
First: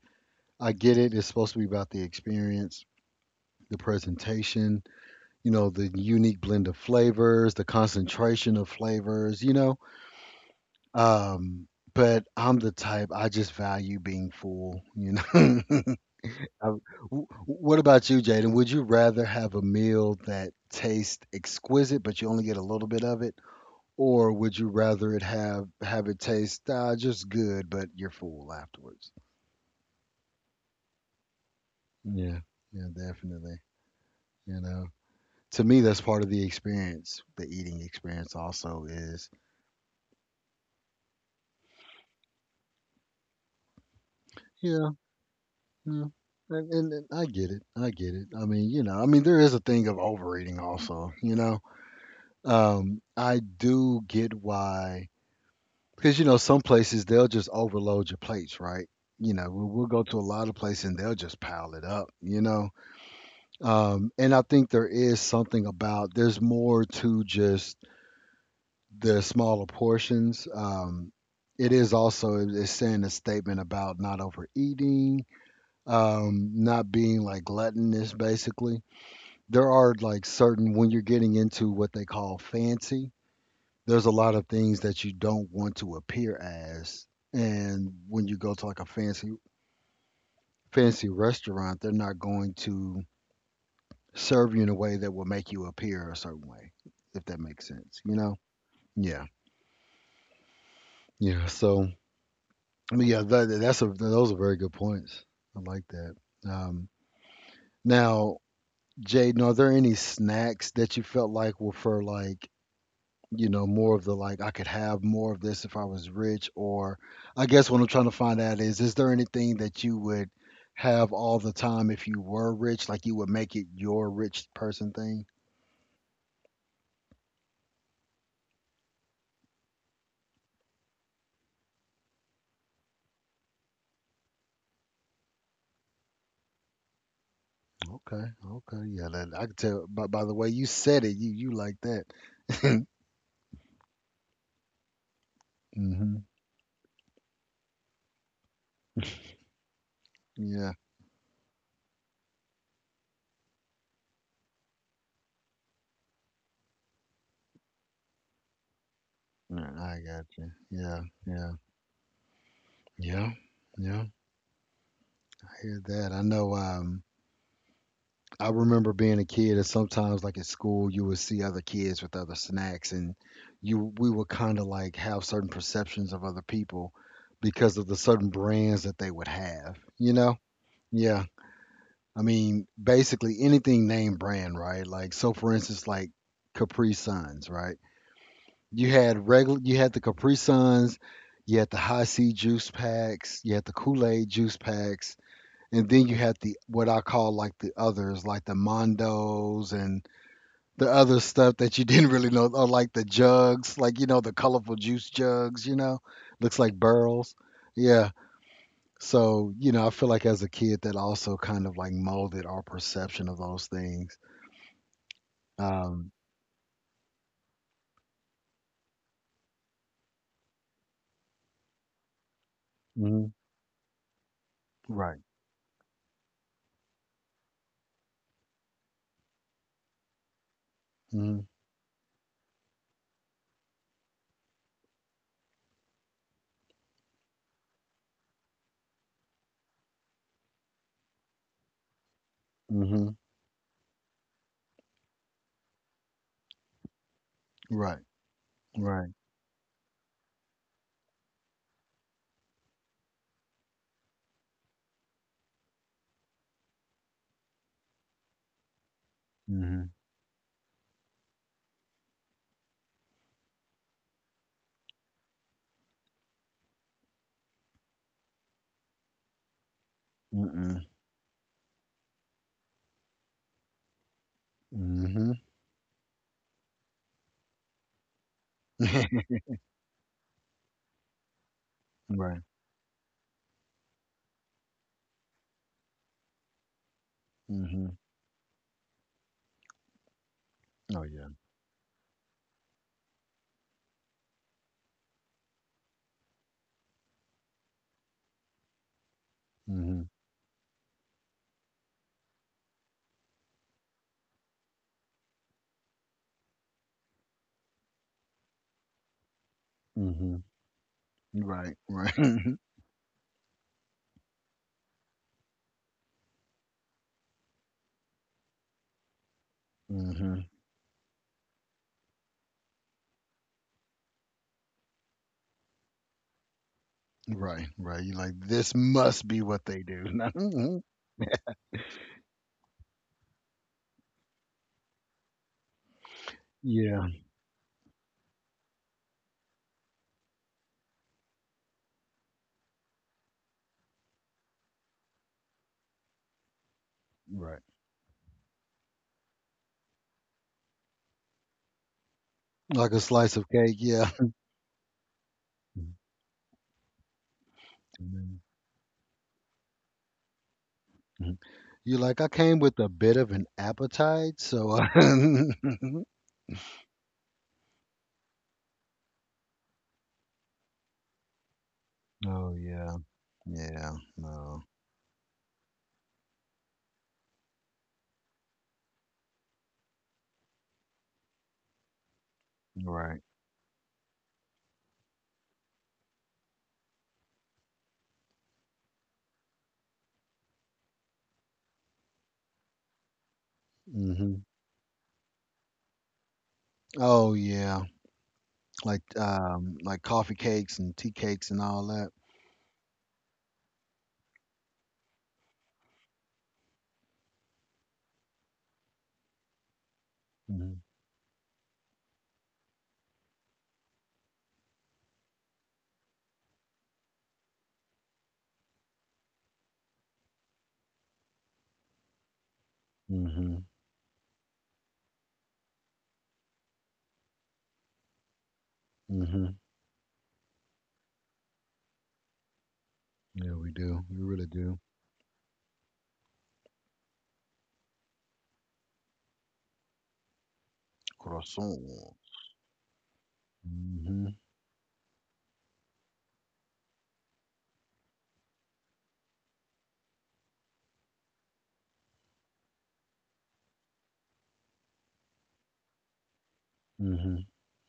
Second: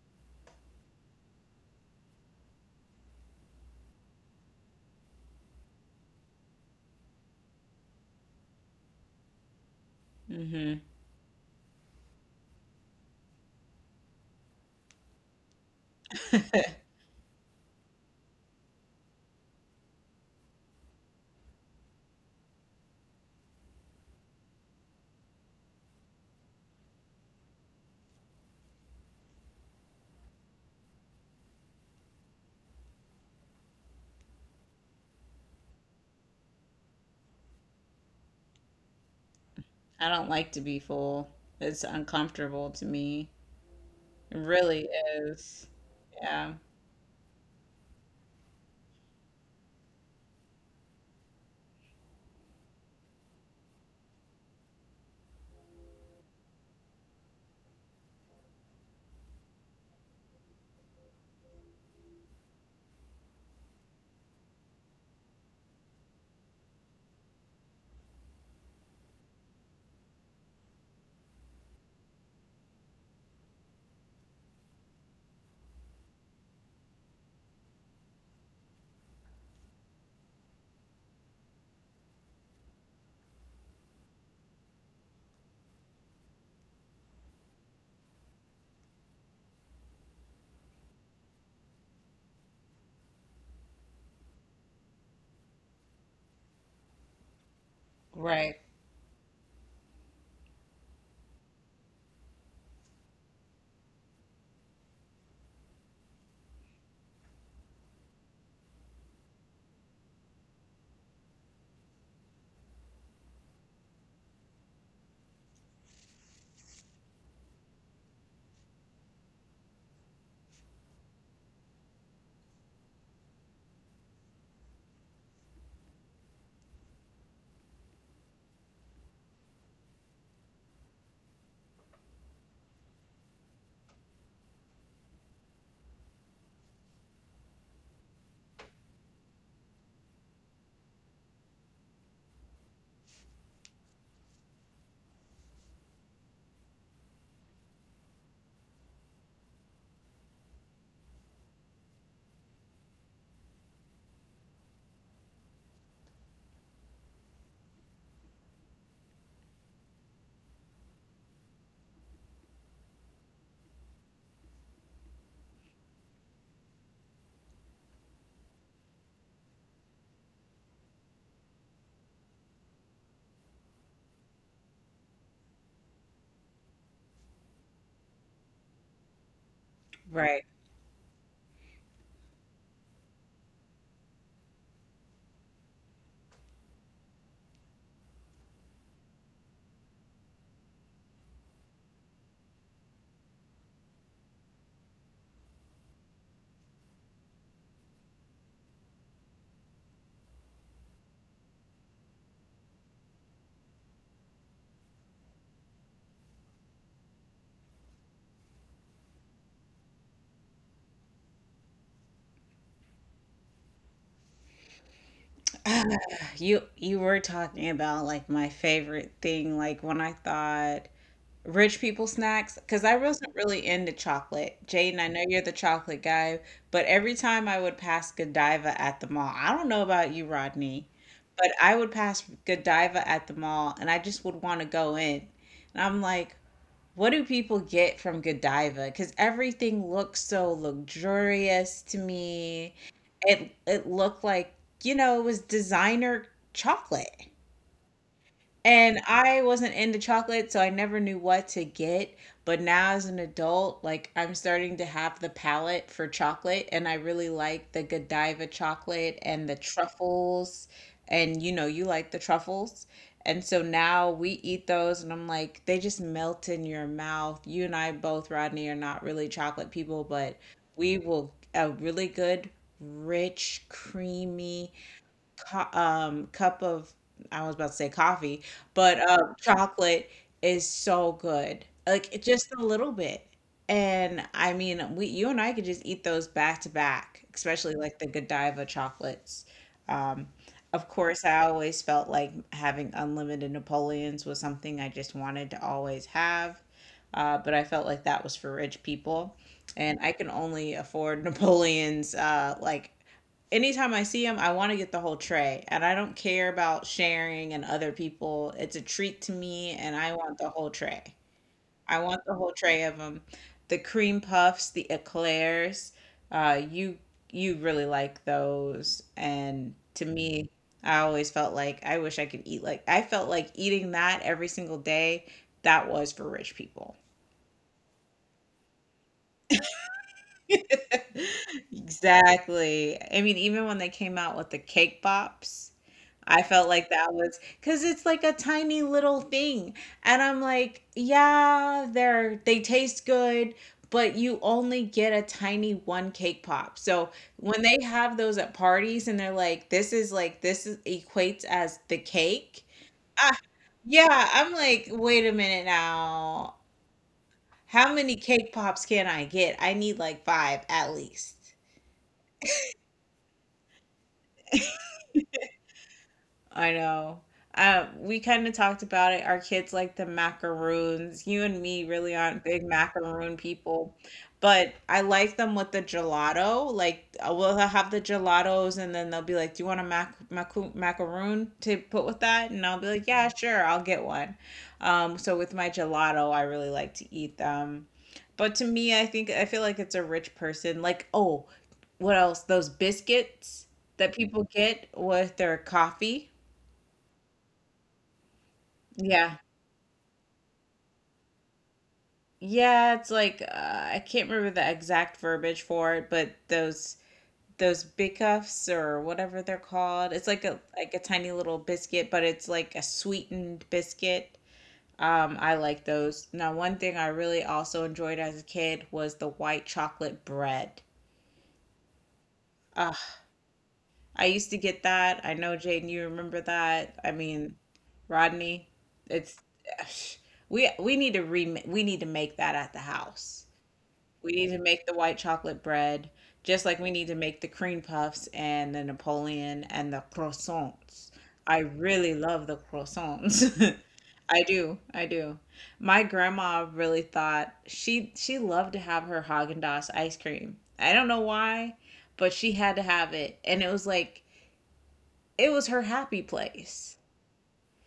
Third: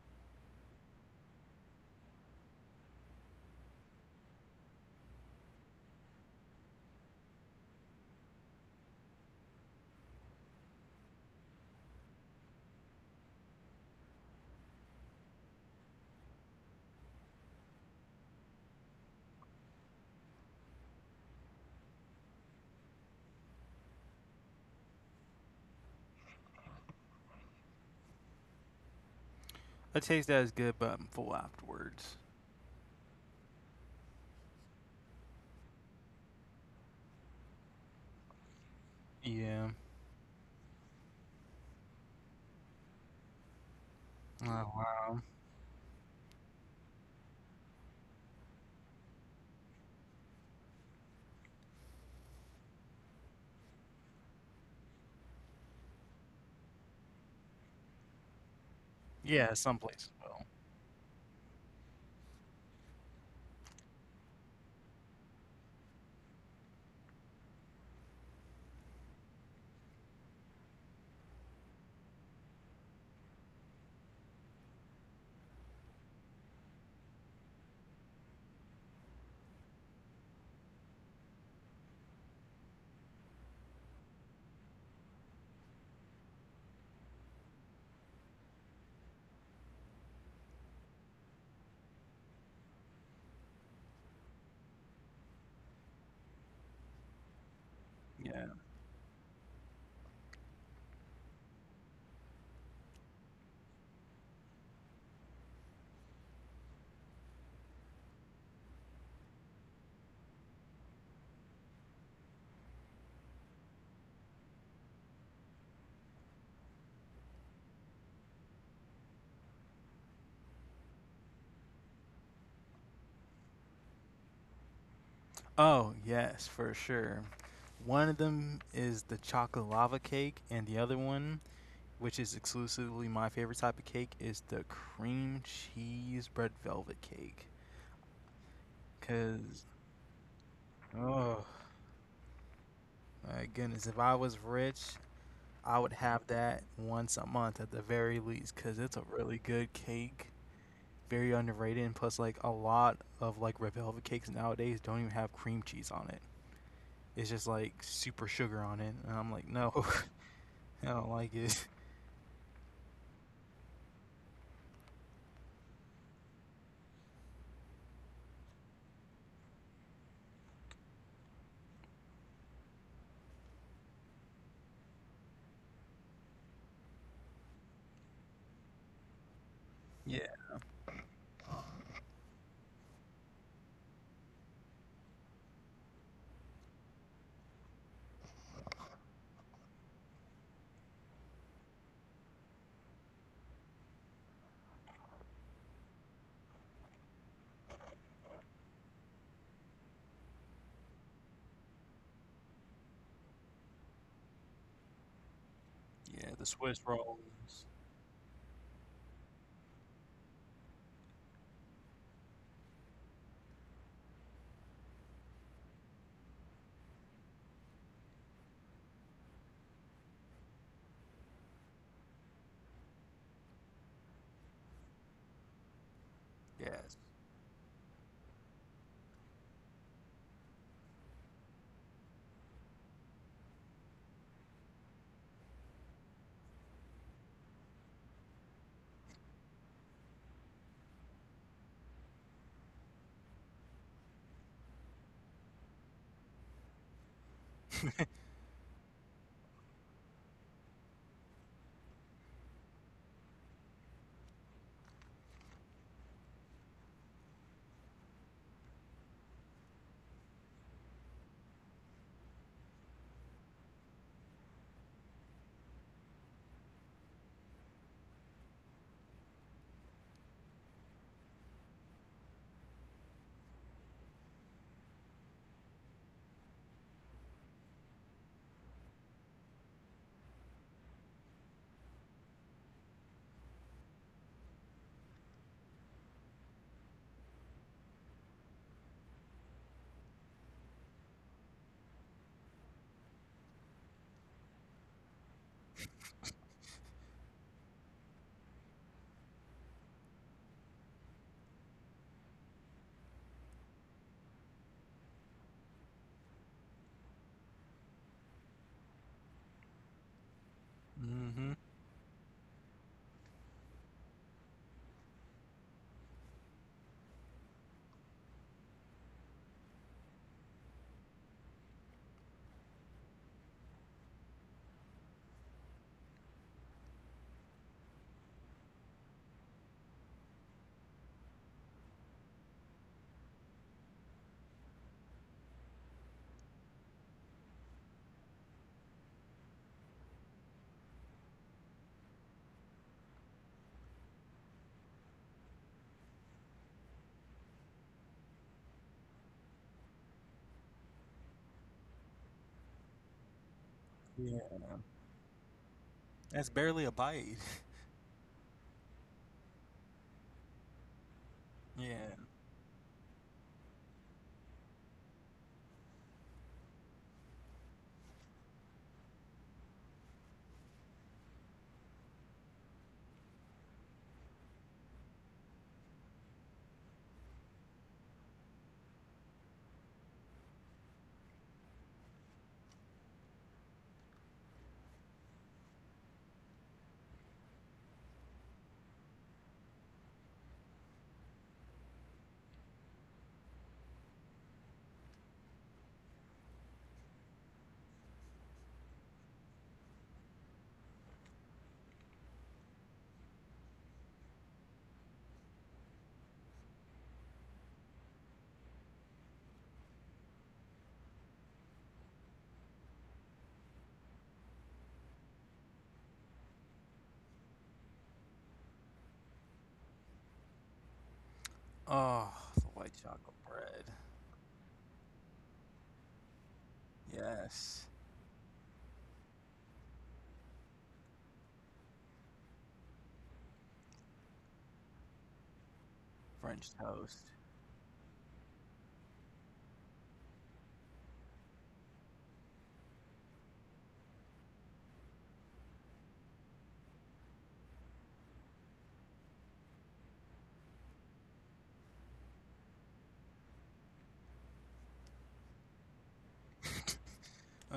[SPEAKER 1] I get it. It's supposed to be about the experience, the presentation, the unique blend of flavors, the concentration of flavors.
[SPEAKER 2] Hmm.
[SPEAKER 1] Um, but I'm the type, I just value being full. I- what about you, Jaden? Would you rather have a meal that tastes exquisite but you only get a little bit of it, or would you rather it have it taste just good but you're full afterwards?
[SPEAKER 3] The taste that is good, but I'm full afterwards.
[SPEAKER 1] Yeah, yeah, definitely. You know. To me that's part of the experience, the eating experience also is.
[SPEAKER 3] Yeah.
[SPEAKER 2] I don't like to be full. It's uncomfortable to me. It
[SPEAKER 3] Oh
[SPEAKER 1] Yeah,
[SPEAKER 2] really
[SPEAKER 3] wow.
[SPEAKER 2] is.
[SPEAKER 1] yeah.
[SPEAKER 2] Yeah.
[SPEAKER 1] And I get it, I get it. I mean, I mean there is a thing of overeating also, you know. I do get why, because some places they'll just overload your plates, right.
[SPEAKER 3] Yeah,
[SPEAKER 1] We'll
[SPEAKER 3] some
[SPEAKER 1] go to a
[SPEAKER 3] places
[SPEAKER 1] lot of
[SPEAKER 3] will.
[SPEAKER 1] places and they'll just pile it up, you know. And I think there is something about there's more to just they're smaller portions. It is also, it's saying a statement about not overeating, not being like gluttonous. Basically, there are like certain, when you're getting into what they call fancy, there's a lot of things that you don't want to appear as, and when you go to like a fancy restaurant, they're not going to serve you in a way that will make you appear a certain way, if that makes sense. You know?
[SPEAKER 2] Right.
[SPEAKER 3] Yeah.
[SPEAKER 1] Yeah. Yeah. So. But yeah, that, that's a those are very good points. I like that. Um, Now, Jaden, are there any snacks that you felt like were for like more of the, like, I could have more of this if I was rich? Or I guess what I'm trying to find out is there anything that you would have all the time if you were rich? Like you would make it your rich person thing?
[SPEAKER 3] Oh, yes, for sure. One of them is the chocolate lava cake, and the other one, which is exclusively my favorite type of cake, is the cream cheese bread velvet cake.
[SPEAKER 1] Okay, okay, yeah. That I could
[SPEAKER 3] Cause,
[SPEAKER 1] tell. By the way you said it. You
[SPEAKER 3] oh
[SPEAKER 1] like that.
[SPEAKER 3] my goodness, if I was rich, I would
[SPEAKER 1] Hmm.
[SPEAKER 3] have that once a month at the very least, cause it's a really good cake,
[SPEAKER 1] Yeah.
[SPEAKER 3] very underrated, and plus like a lot of like red velvet cakes nowadays don't even have cream cheese on it. It's just like super sugar on it, and I'm like,
[SPEAKER 1] Yeah,
[SPEAKER 3] no.
[SPEAKER 1] I got you.
[SPEAKER 3] I
[SPEAKER 1] Yeah,
[SPEAKER 3] don't like
[SPEAKER 1] yeah.
[SPEAKER 3] it.
[SPEAKER 1] Yeah, yeah, I hear that. I know. I remember being a kid, and sometimes, like at school, you would see other kids with other snacks, and you we would kind of like have certain perceptions of other people because of the certain brands that they would have. You
[SPEAKER 3] Yeah,
[SPEAKER 1] know?
[SPEAKER 2] Right.
[SPEAKER 1] Yeah. I mean, basically anything name brand, right? Like, so for instance, like Capri Suns, right? You had regular, you had the Capri Suns, you had the high C juice packs, you had the Kool Aid juice packs. And then you had the, what I call, like the others, like the Mondos and the other stuff that you didn't really know, or like the jugs, like the colorful juice jugs,
[SPEAKER 3] yeah, the
[SPEAKER 1] looks like
[SPEAKER 3] Swiss
[SPEAKER 1] barrels.
[SPEAKER 3] rolls.
[SPEAKER 1] Yeah. So I feel like as a kid that also kind of like molded our perception of those things.
[SPEAKER 2] Ah,
[SPEAKER 1] Um.
[SPEAKER 2] you were talking about like my favorite thing, like when I thought rich people snacks, because I
[SPEAKER 1] Mhm.
[SPEAKER 2] wasn't really into chocolate. Jaden, I
[SPEAKER 1] Right.
[SPEAKER 2] know you're the chocolate guy, but
[SPEAKER 3] Yes.
[SPEAKER 2] every time I would pass Godiva at the mall, I don't know about you, Rodney,
[SPEAKER 1] Mm-hmm.
[SPEAKER 2] but I would pass Godiva at the mall, and I just would want to go in. And I'm like, what do people get from Godiva? Because everything looks so luxurious to me.
[SPEAKER 1] Mm-hmm.
[SPEAKER 2] It looked like, you know, it was designer chocolate.
[SPEAKER 1] Right.
[SPEAKER 2] And
[SPEAKER 1] Right.
[SPEAKER 2] I wasn't into chocolate, so I never knew what to get. But now, as an adult, like I'm starting to have the palate for chocolate, and I really like the Godiva chocolate and the
[SPEAKER 1] Mm-hmm.
[SPEAKER 2] truffles. And you know, you like the truffles. And so now we eat those, and I'm like, they just melt in your mouth. You and I both, Rodney, are not really chocolate people, but
[SPEAKER 1] Mm-mm.
[SPEAKER 2] we will, a really good, rich, creamy,
[SPEAKER 1] Mm-hmm.
[SPEAKER 2] cup of, I was about to say coffee, but chocolate is so good. Like it-
[SPEAKER 1] Right.
[SPEAKER 2] just a little bit. And I mean, we, you and I could just eat those back to back, especially
[SPEAKER 1] Mm-hmm.
[SPEAKER 2] like the Godiva chocolates. Um, of
[SPEAKER 1] Oh
[SPEAKER 2] course,
[SPEAKER 1] yeah.
[SPEAKER 2] I always felt like having unlimited Napoleons was something I just wanted to always have. But I felt like that was for rich people. And
[SPEAKER 1] Mm-hmm.
[SPEAKER 2] I can only afford Napoleons like anytime I see them, I want to get the whole tray. And I don't care about sharing and other people. It's a treat to me, and I
[SPEAKER 1] Mm-hmm.
[SPEAKER 2] want the whole tray.
[SPEAKER 3] Mm-hmm.
[SPEAKER 1] Right.
[SPEAKER 2] I
[SPEAKER 1] Right.
[SPEAKER 2] want the whole tray of them. The cream puffs, the eclairs. Uh, you you really like those, and to
[SPEAKER 1] Mm-hmm.
[SPEAKER 2] me, I always felt like I wish I could eat like I felt like eating that every single day. That was for rich people.
[SPEAKER 1] Right, right. You like, this must be what they do. Mhm.
[SPEAKER 2] Exactly. I mean, even when they came out with the cake pops, I felt like
[SPEAKER 1] Yeah,
[SPEAKER 2] that was because it's like a tiny little thing, and I'm like, "Yeah, they're they taste good, but you only get a tiny one cake pop." So,
[SPEAKER 1] right.
[SPEAKER 2] when they have those at parties and they're like this is equates as the cake."
[SPEAKER 1] Like a slice
[SPEAKER 2] Ah,
[SPEAKER 1] of cake, yeah.
[SPEAKER 2] yeah,
[SPEAKER 3] Yeah.
[SPEAKER 2] I'm like, "Wait a minute now.
[SPEAKER 3] That's barely a bite.
[SPEAKER 2] How
[SPEAKER 1] Mhm.
[SPEAKER 2] many
[SPEAKER 1] Mhm.
[SPEAKER 2] cake pops can I get? I need like five at least."
[SPEAKER 1] You like,
[SPEAKER 3] Yeah.
[SPEAKER 1] I came with a bit of an appetite, so.
[SPEAKER 2] I know. We kind of talked about it. Our kids like the macaroons. You and me really aren't
[SPEAKER 1] Oh,
[SPEAKER 2] big
[SPEAKER 1] yeah,
[SPEAKER 2] macaroon
[SPEAKER 1] yeah,
[SPEAKER 2] people,
[SPEAKER 1] no,
[SPEAKER 2] but I like them with the gelato. Like we'll have the gelatos, and then they'll be like, "Do you want a macaroon to put with that?" And I'll be like,
[SPEAKER 1] right.
[SPEAKER 2] "Yeah, sure, I'll get one." So with my gelato, I really like to eat them. But to me, I think I feel like it's a rich person. Like, oh, what else? Those biscuits that
[SPEAKER 1] Hmm.
[SPEAKER 2] people get with their coffee.
[SPEAKER 1] Oh, yeah. Like,
[SPEAKER 2] Yeah.
[SPEAKER 1] um, like coffee cakes and tea cakes and all that.
[SPEAKER 2] Yeah, it's like I can't remember the exact verbiage for it, but those big cuffs or whatever they're called. It's
[SPEAKER 1] Hmm.
[SPEAKER 2] like a tiny little biscuit, but it's like a sweetened biscuit. I like those. Now, one thing I really also enjoyed as a kid was the white chocolate bread.
[SPEAKER 3] Oh, the
[SPEAKER 2] Ugh,
[SPEAKER 3] white chocolate
[SPEAKER 1] Hmm.
[SPEAKER 3] bread.
[SPEAKER 2] I used to get that. I know, Jaden, you remember that. I mean,
[SPEAKER 3] Yes.
[SPEAKER 2] Rodney, it's
[SPEAKER 1] Hmm.
[SPEAKER 2] we need to re we need to make that at the house.
[SPEAKER 1] Yeah, we do. We
[SPEAKER 2] We
[SPEAKER 1] really
[SPEAKER 2] need to
[SPEAKER 1] do.
[SPEAKER 2] make the white chocolate bread, just like
[SPEAKER 3] French
[SPEAKER 2] we need to
[SPEAKER 3] toast.
[SPEAKER 2] make the cream puffs and the Napoleon and the croissants. I
[SPEAKER 1] Croissant.
[SPEAKER 2] really love the croissants.
[SPEAKER 1] Hmm.
[SPEAKER 2] I do. I do. My grandma really thought she loved to have her Haagen-Dazs ice cream. I don't know why, but she had to have it and it was like it was her happy place,
[SPEAKER 1] Hmm.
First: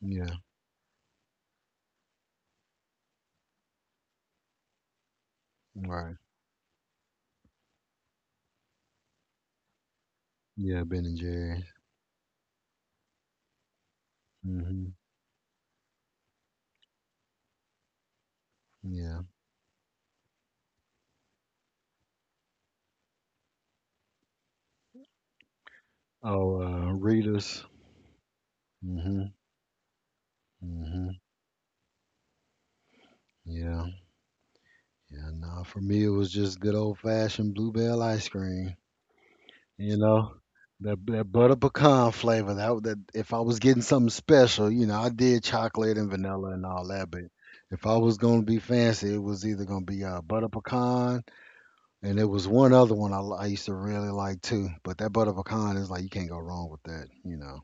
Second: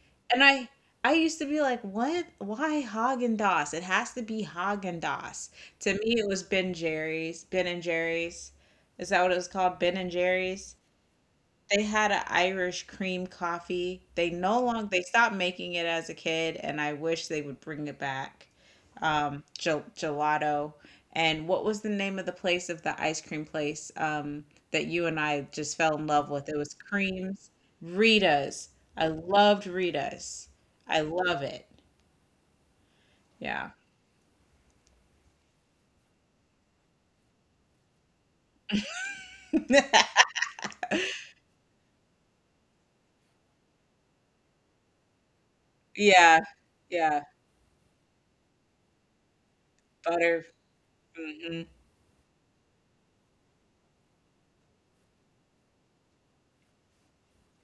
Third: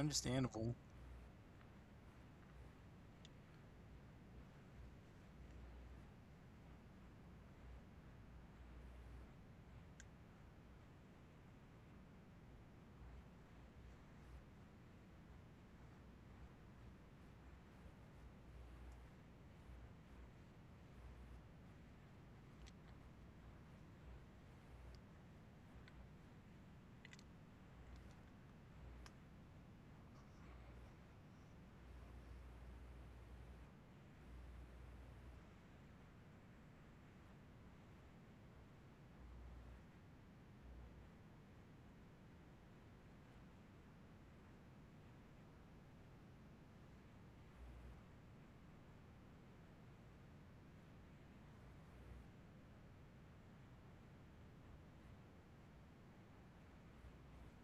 [SPEAKER 1] Yeah,
[SPEAKER 2] and I I used to be like, what? Why Haagen Dazs? It has to be Haagen Dazs. To
[SPEAKER 1] right.
[SPEAKER 2] me, it was Ben Jerry's. Ben and Jerry's. Is that what it was called? Ben and Jerry's.
[SPEAKER 1] Yeah, Ben and Jerry's.
[SPEAKER 2] They had an Irish cream coffee. They no longer
[SPEAKER 1] Mhm.
[SPEAKER 2] they stopped making it as a kid, and I wish they would bring it back.
[SPEAKER 1] Yeah.
[SPEAKER 2] Gelato. And what was the name of the place of the ice cream place, that you and I just fell in love with? It
[SPEAKER 1] Oh,
[SPEAKER 2] was Creams,
[SPEAKER 1] Rita's.
[SPEAKER 2] Rita's. I
[SPEAKER 1] Mhm.
[SPEAKER 2] loved Rita's. I
[SPEAKER 1] Mhm.
[SPEAKER 2] love it. Yeah.
[SPEAKER 1] Yeah. Yeah. Nah, for me it was just good old fashioned bluebell ice cream. You know, that butter pecan flavor. That if I was getting something special, I did chocolate and
[SPEAKER 2] Yeah.
[SPEAKER 1] vanilla and all that,
[SPEAKER 2] Yeah.
[SPEAKER 1] but if I was gonna be fancy, it was either gonna be
[SPEAKER 2] Butter.
[SPEAKER 1] butter pecan,
[SPEAKER 2] Hmm.
[SPEAKER 1] and it was one other one I used to really like too. But that butter pecan is like you can't go wrong with that.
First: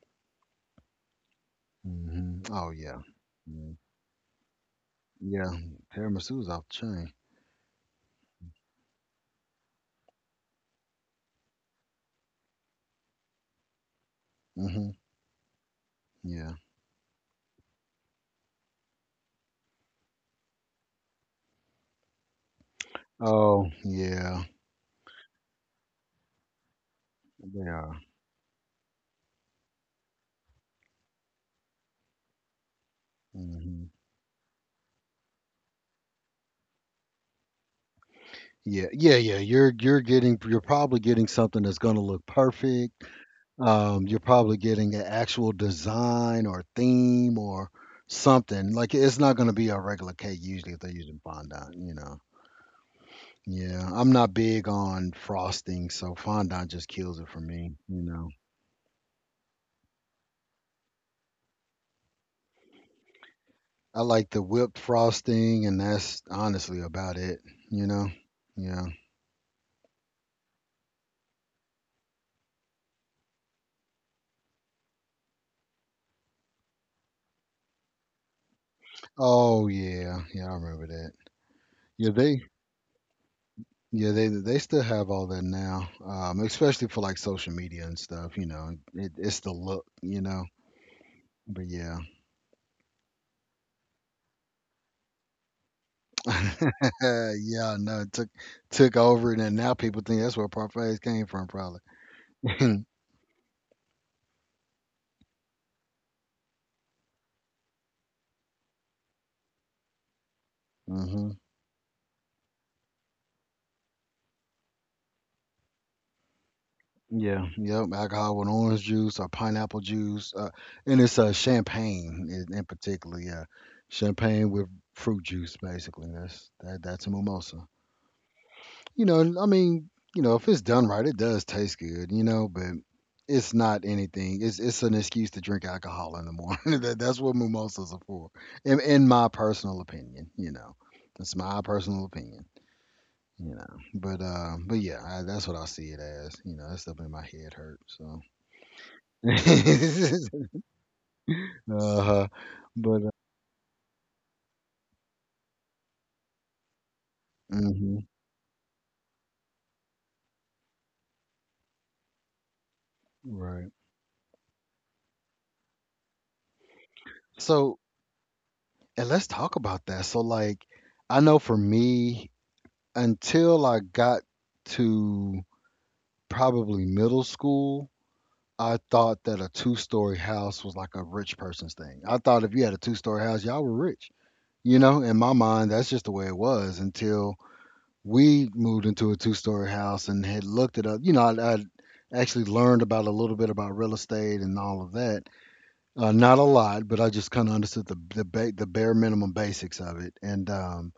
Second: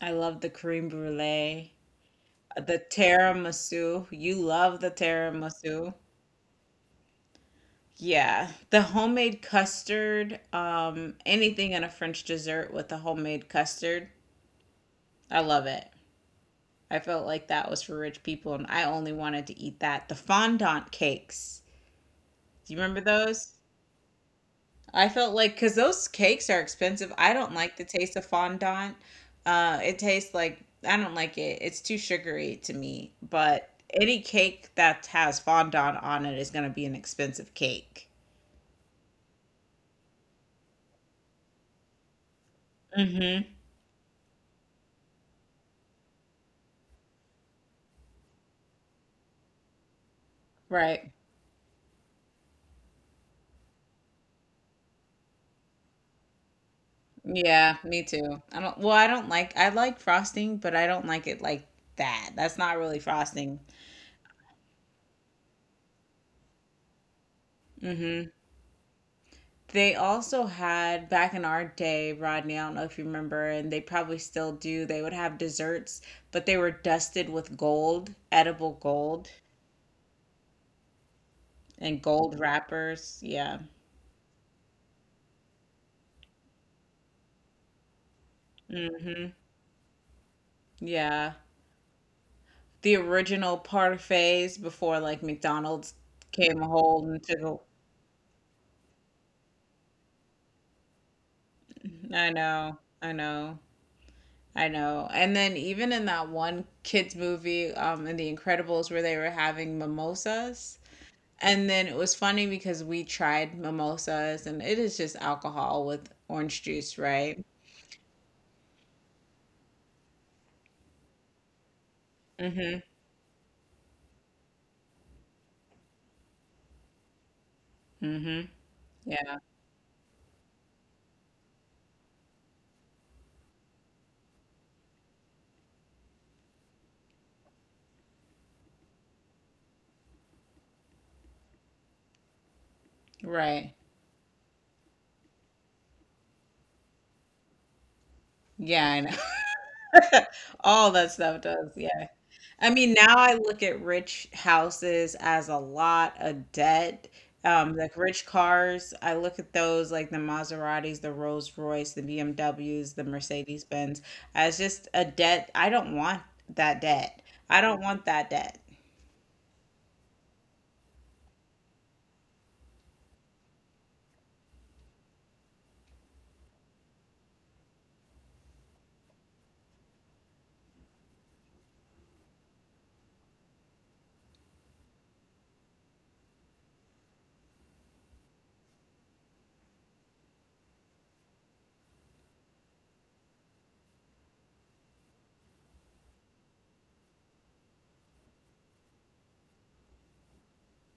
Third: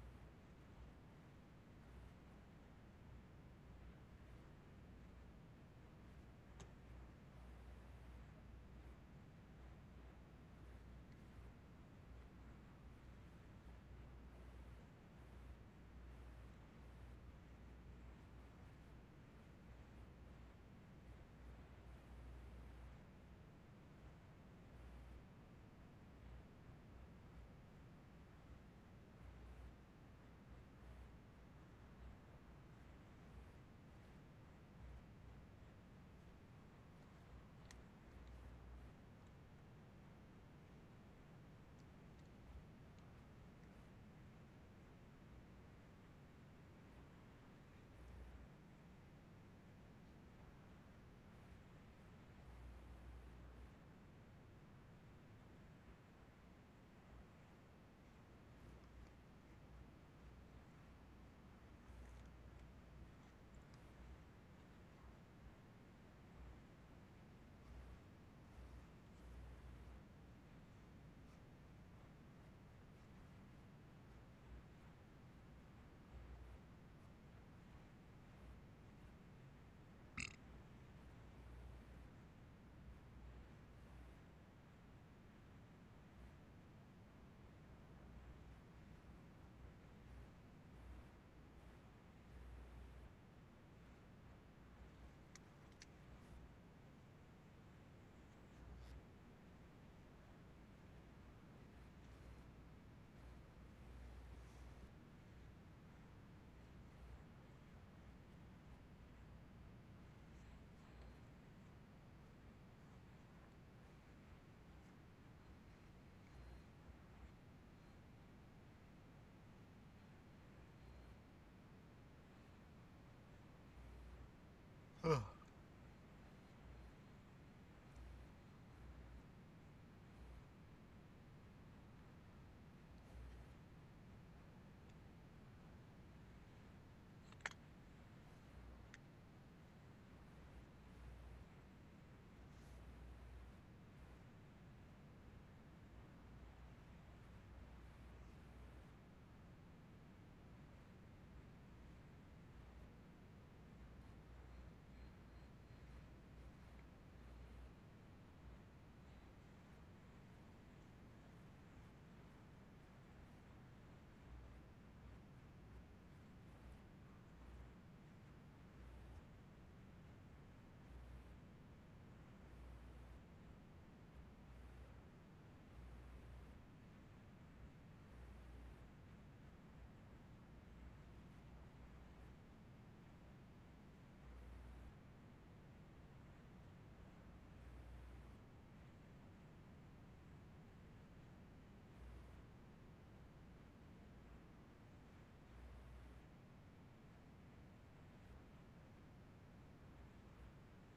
[SPEAKER 2] I love the cream brulee.
[SPEAKER 1] Hmm. Oh
[SPEAKER 2] The
[SPEAKER 1] yeah. Mm-hmm.
[SPEAKER 2] tiramisu. You love the
[SPEAKER 1] Yeah,
[SPEAKER 2] tiramisu.
[SPEAKER 1] tiramisu's off the chain.
[SPEAKER 2] Yeah, the homemade custard, anything in a French dessert with a homemade custard,
[SPEAKER 1] Hmm.
[SPEAKER 2] I love it.
[SPEAKER 1] Yeah.
[SPEAKER 2] I felt like that was for rich people, and I only wanted to eat that. The fondant cakes. Do you remember those?
[SPEAKER 1] Oh, yeah,
[SPEAKER 2] I felt like because those cakes are expensive. I don't
[SPEAKER 1] they
[SPEAKER 2] like the
[SPEAKER 1] are.
[SPEAKER 2] taste of fondant. It tastes like I don't like it. It's too sugary to me. But
[SPEAKER 1] Hmm.
[SPEAKER 2] any cake that has fondant on it is going to be an expensive cake.
[SPEAKER 1] Yeah, yeah, yeah. You're probably getting something that's going to look perfect.
[SPEAKER 2] Hmm.
[SPEAKER 1] You're probably getting an actual design or theme or something. Like it's not going to be a regular cake usually if they're
[SPEAKER 2] Right.
[SPEAKER 1] using fondant, you know. Yeah, I'm not big on frosting, so fondant just kills it for me,
[SPEAKER 2] Yeah, me
[SPEAKER 1] you know.
[SPEAKER 2] too. I don't. Well, I don't like. I like frosting, but I don't like it like that. That's not really frosting.
[SPEAKER 1] I like the whipped frosting, and that's honestly about it, you know.
[SPEAKER 2] Mm-hmm.
[SPEAKER 1] Yeah.
[SPEAKER 2] They also had back in our day, Rodney, I don't know if you remember, and they probably still do, they would have desserts, but they were dusted with gold, edible gold,
[SPEAKER 1] Oh yeah, yeah, I remember that.
[SPEAKER 2] and
[SPEAKER 1] Yeah,
[SPEAKER 2] gold
[SPEAKER 1] they
[SPEAKER 2] wrappers. Yeah.
[SPEAKER 1] yeah they they still have all that now, especially for like social media and stuff. You know, it,
[SPEAKER 2] Hmm.
[SPEAKER 1] it's the look. You know,
[SPEAKER 2] Yeah.
[SPEAKER 1] but yeah.
[SPEAKER 2] The original parfaits before like McDonald's came a hold and took a
[SPEAKER 1] Yeah, no, it took over, and then now people think that's where parfaits came from, probably.
[SPEAKER 2] I know, I know, I know. And then even in that one kids movie, in The Incredibles where they were having mimosas.
[SPEAKER 1] Hmm.
[SPEAKER 2] And then it was funny because we tried mimosas and it is just alcohol with orange juice, right?
[SPEAKER 1] Yeah, yep. Alcohol with orange juice or pineapple juice, and it's champagne in particular. Yeah, champagne with fruit
[SPEAKER 3] Ugh.
[SPEAKER 1] juice, basically. That's that. That's a mimosa.
[SPEAKER 2] Mm-hmm.
[SPEAKER 1] You know,
[SPEAKER 2] Yeah,
[SPEAKER 1] I mean, if it's done right, it does taste good, but it's not anything. It's an excuse to drink alcohol in the morning. That's what mimosas are for, in my personal opinion. That's my personal opinion. You
[SPEAKER 2] right.
[SPEAKER 1] know, but uh, but yeah, that's what I see it as. That stuff made my head hurt. So,
[SPEAKER 2] Yeah, I know. All that stuff does.
[SPEAKER 1] uh
[SPEAKER 2] Yeah.
[SPEAKER 1] huh.
[SPEAKER 2] I mean,
[SPEAKER 1] But
[SPEAKER 2] now I look at rich houses as a lot of debt. Like
[SPEAKER 1] mhm,
[SPEAKER 2] rich cars, I look at those like the Maseratis, the Rolls Royce, the BMWs, the Mercedes
[SPEAKER 1] right.
[SPEAKER 2] Benz as just a debt. I don't want that debt. I
[SPEAKER 1] So,
[SPEAKER 2] don't want that debt.
[SPEAKER 1] and let's talk about that. So, like, I know for me, until I got to probably middle school, I thought that a two-story house was like a rich person's thing. I thought if you had a two-story house, y'all were rich. In my mind, that's just the way it was until we moved into a two-story house and had looked it up. I actually learned about a little bit about real estate and all of that. Not a lot, but I just kind of understood the bare minimum basics of it. And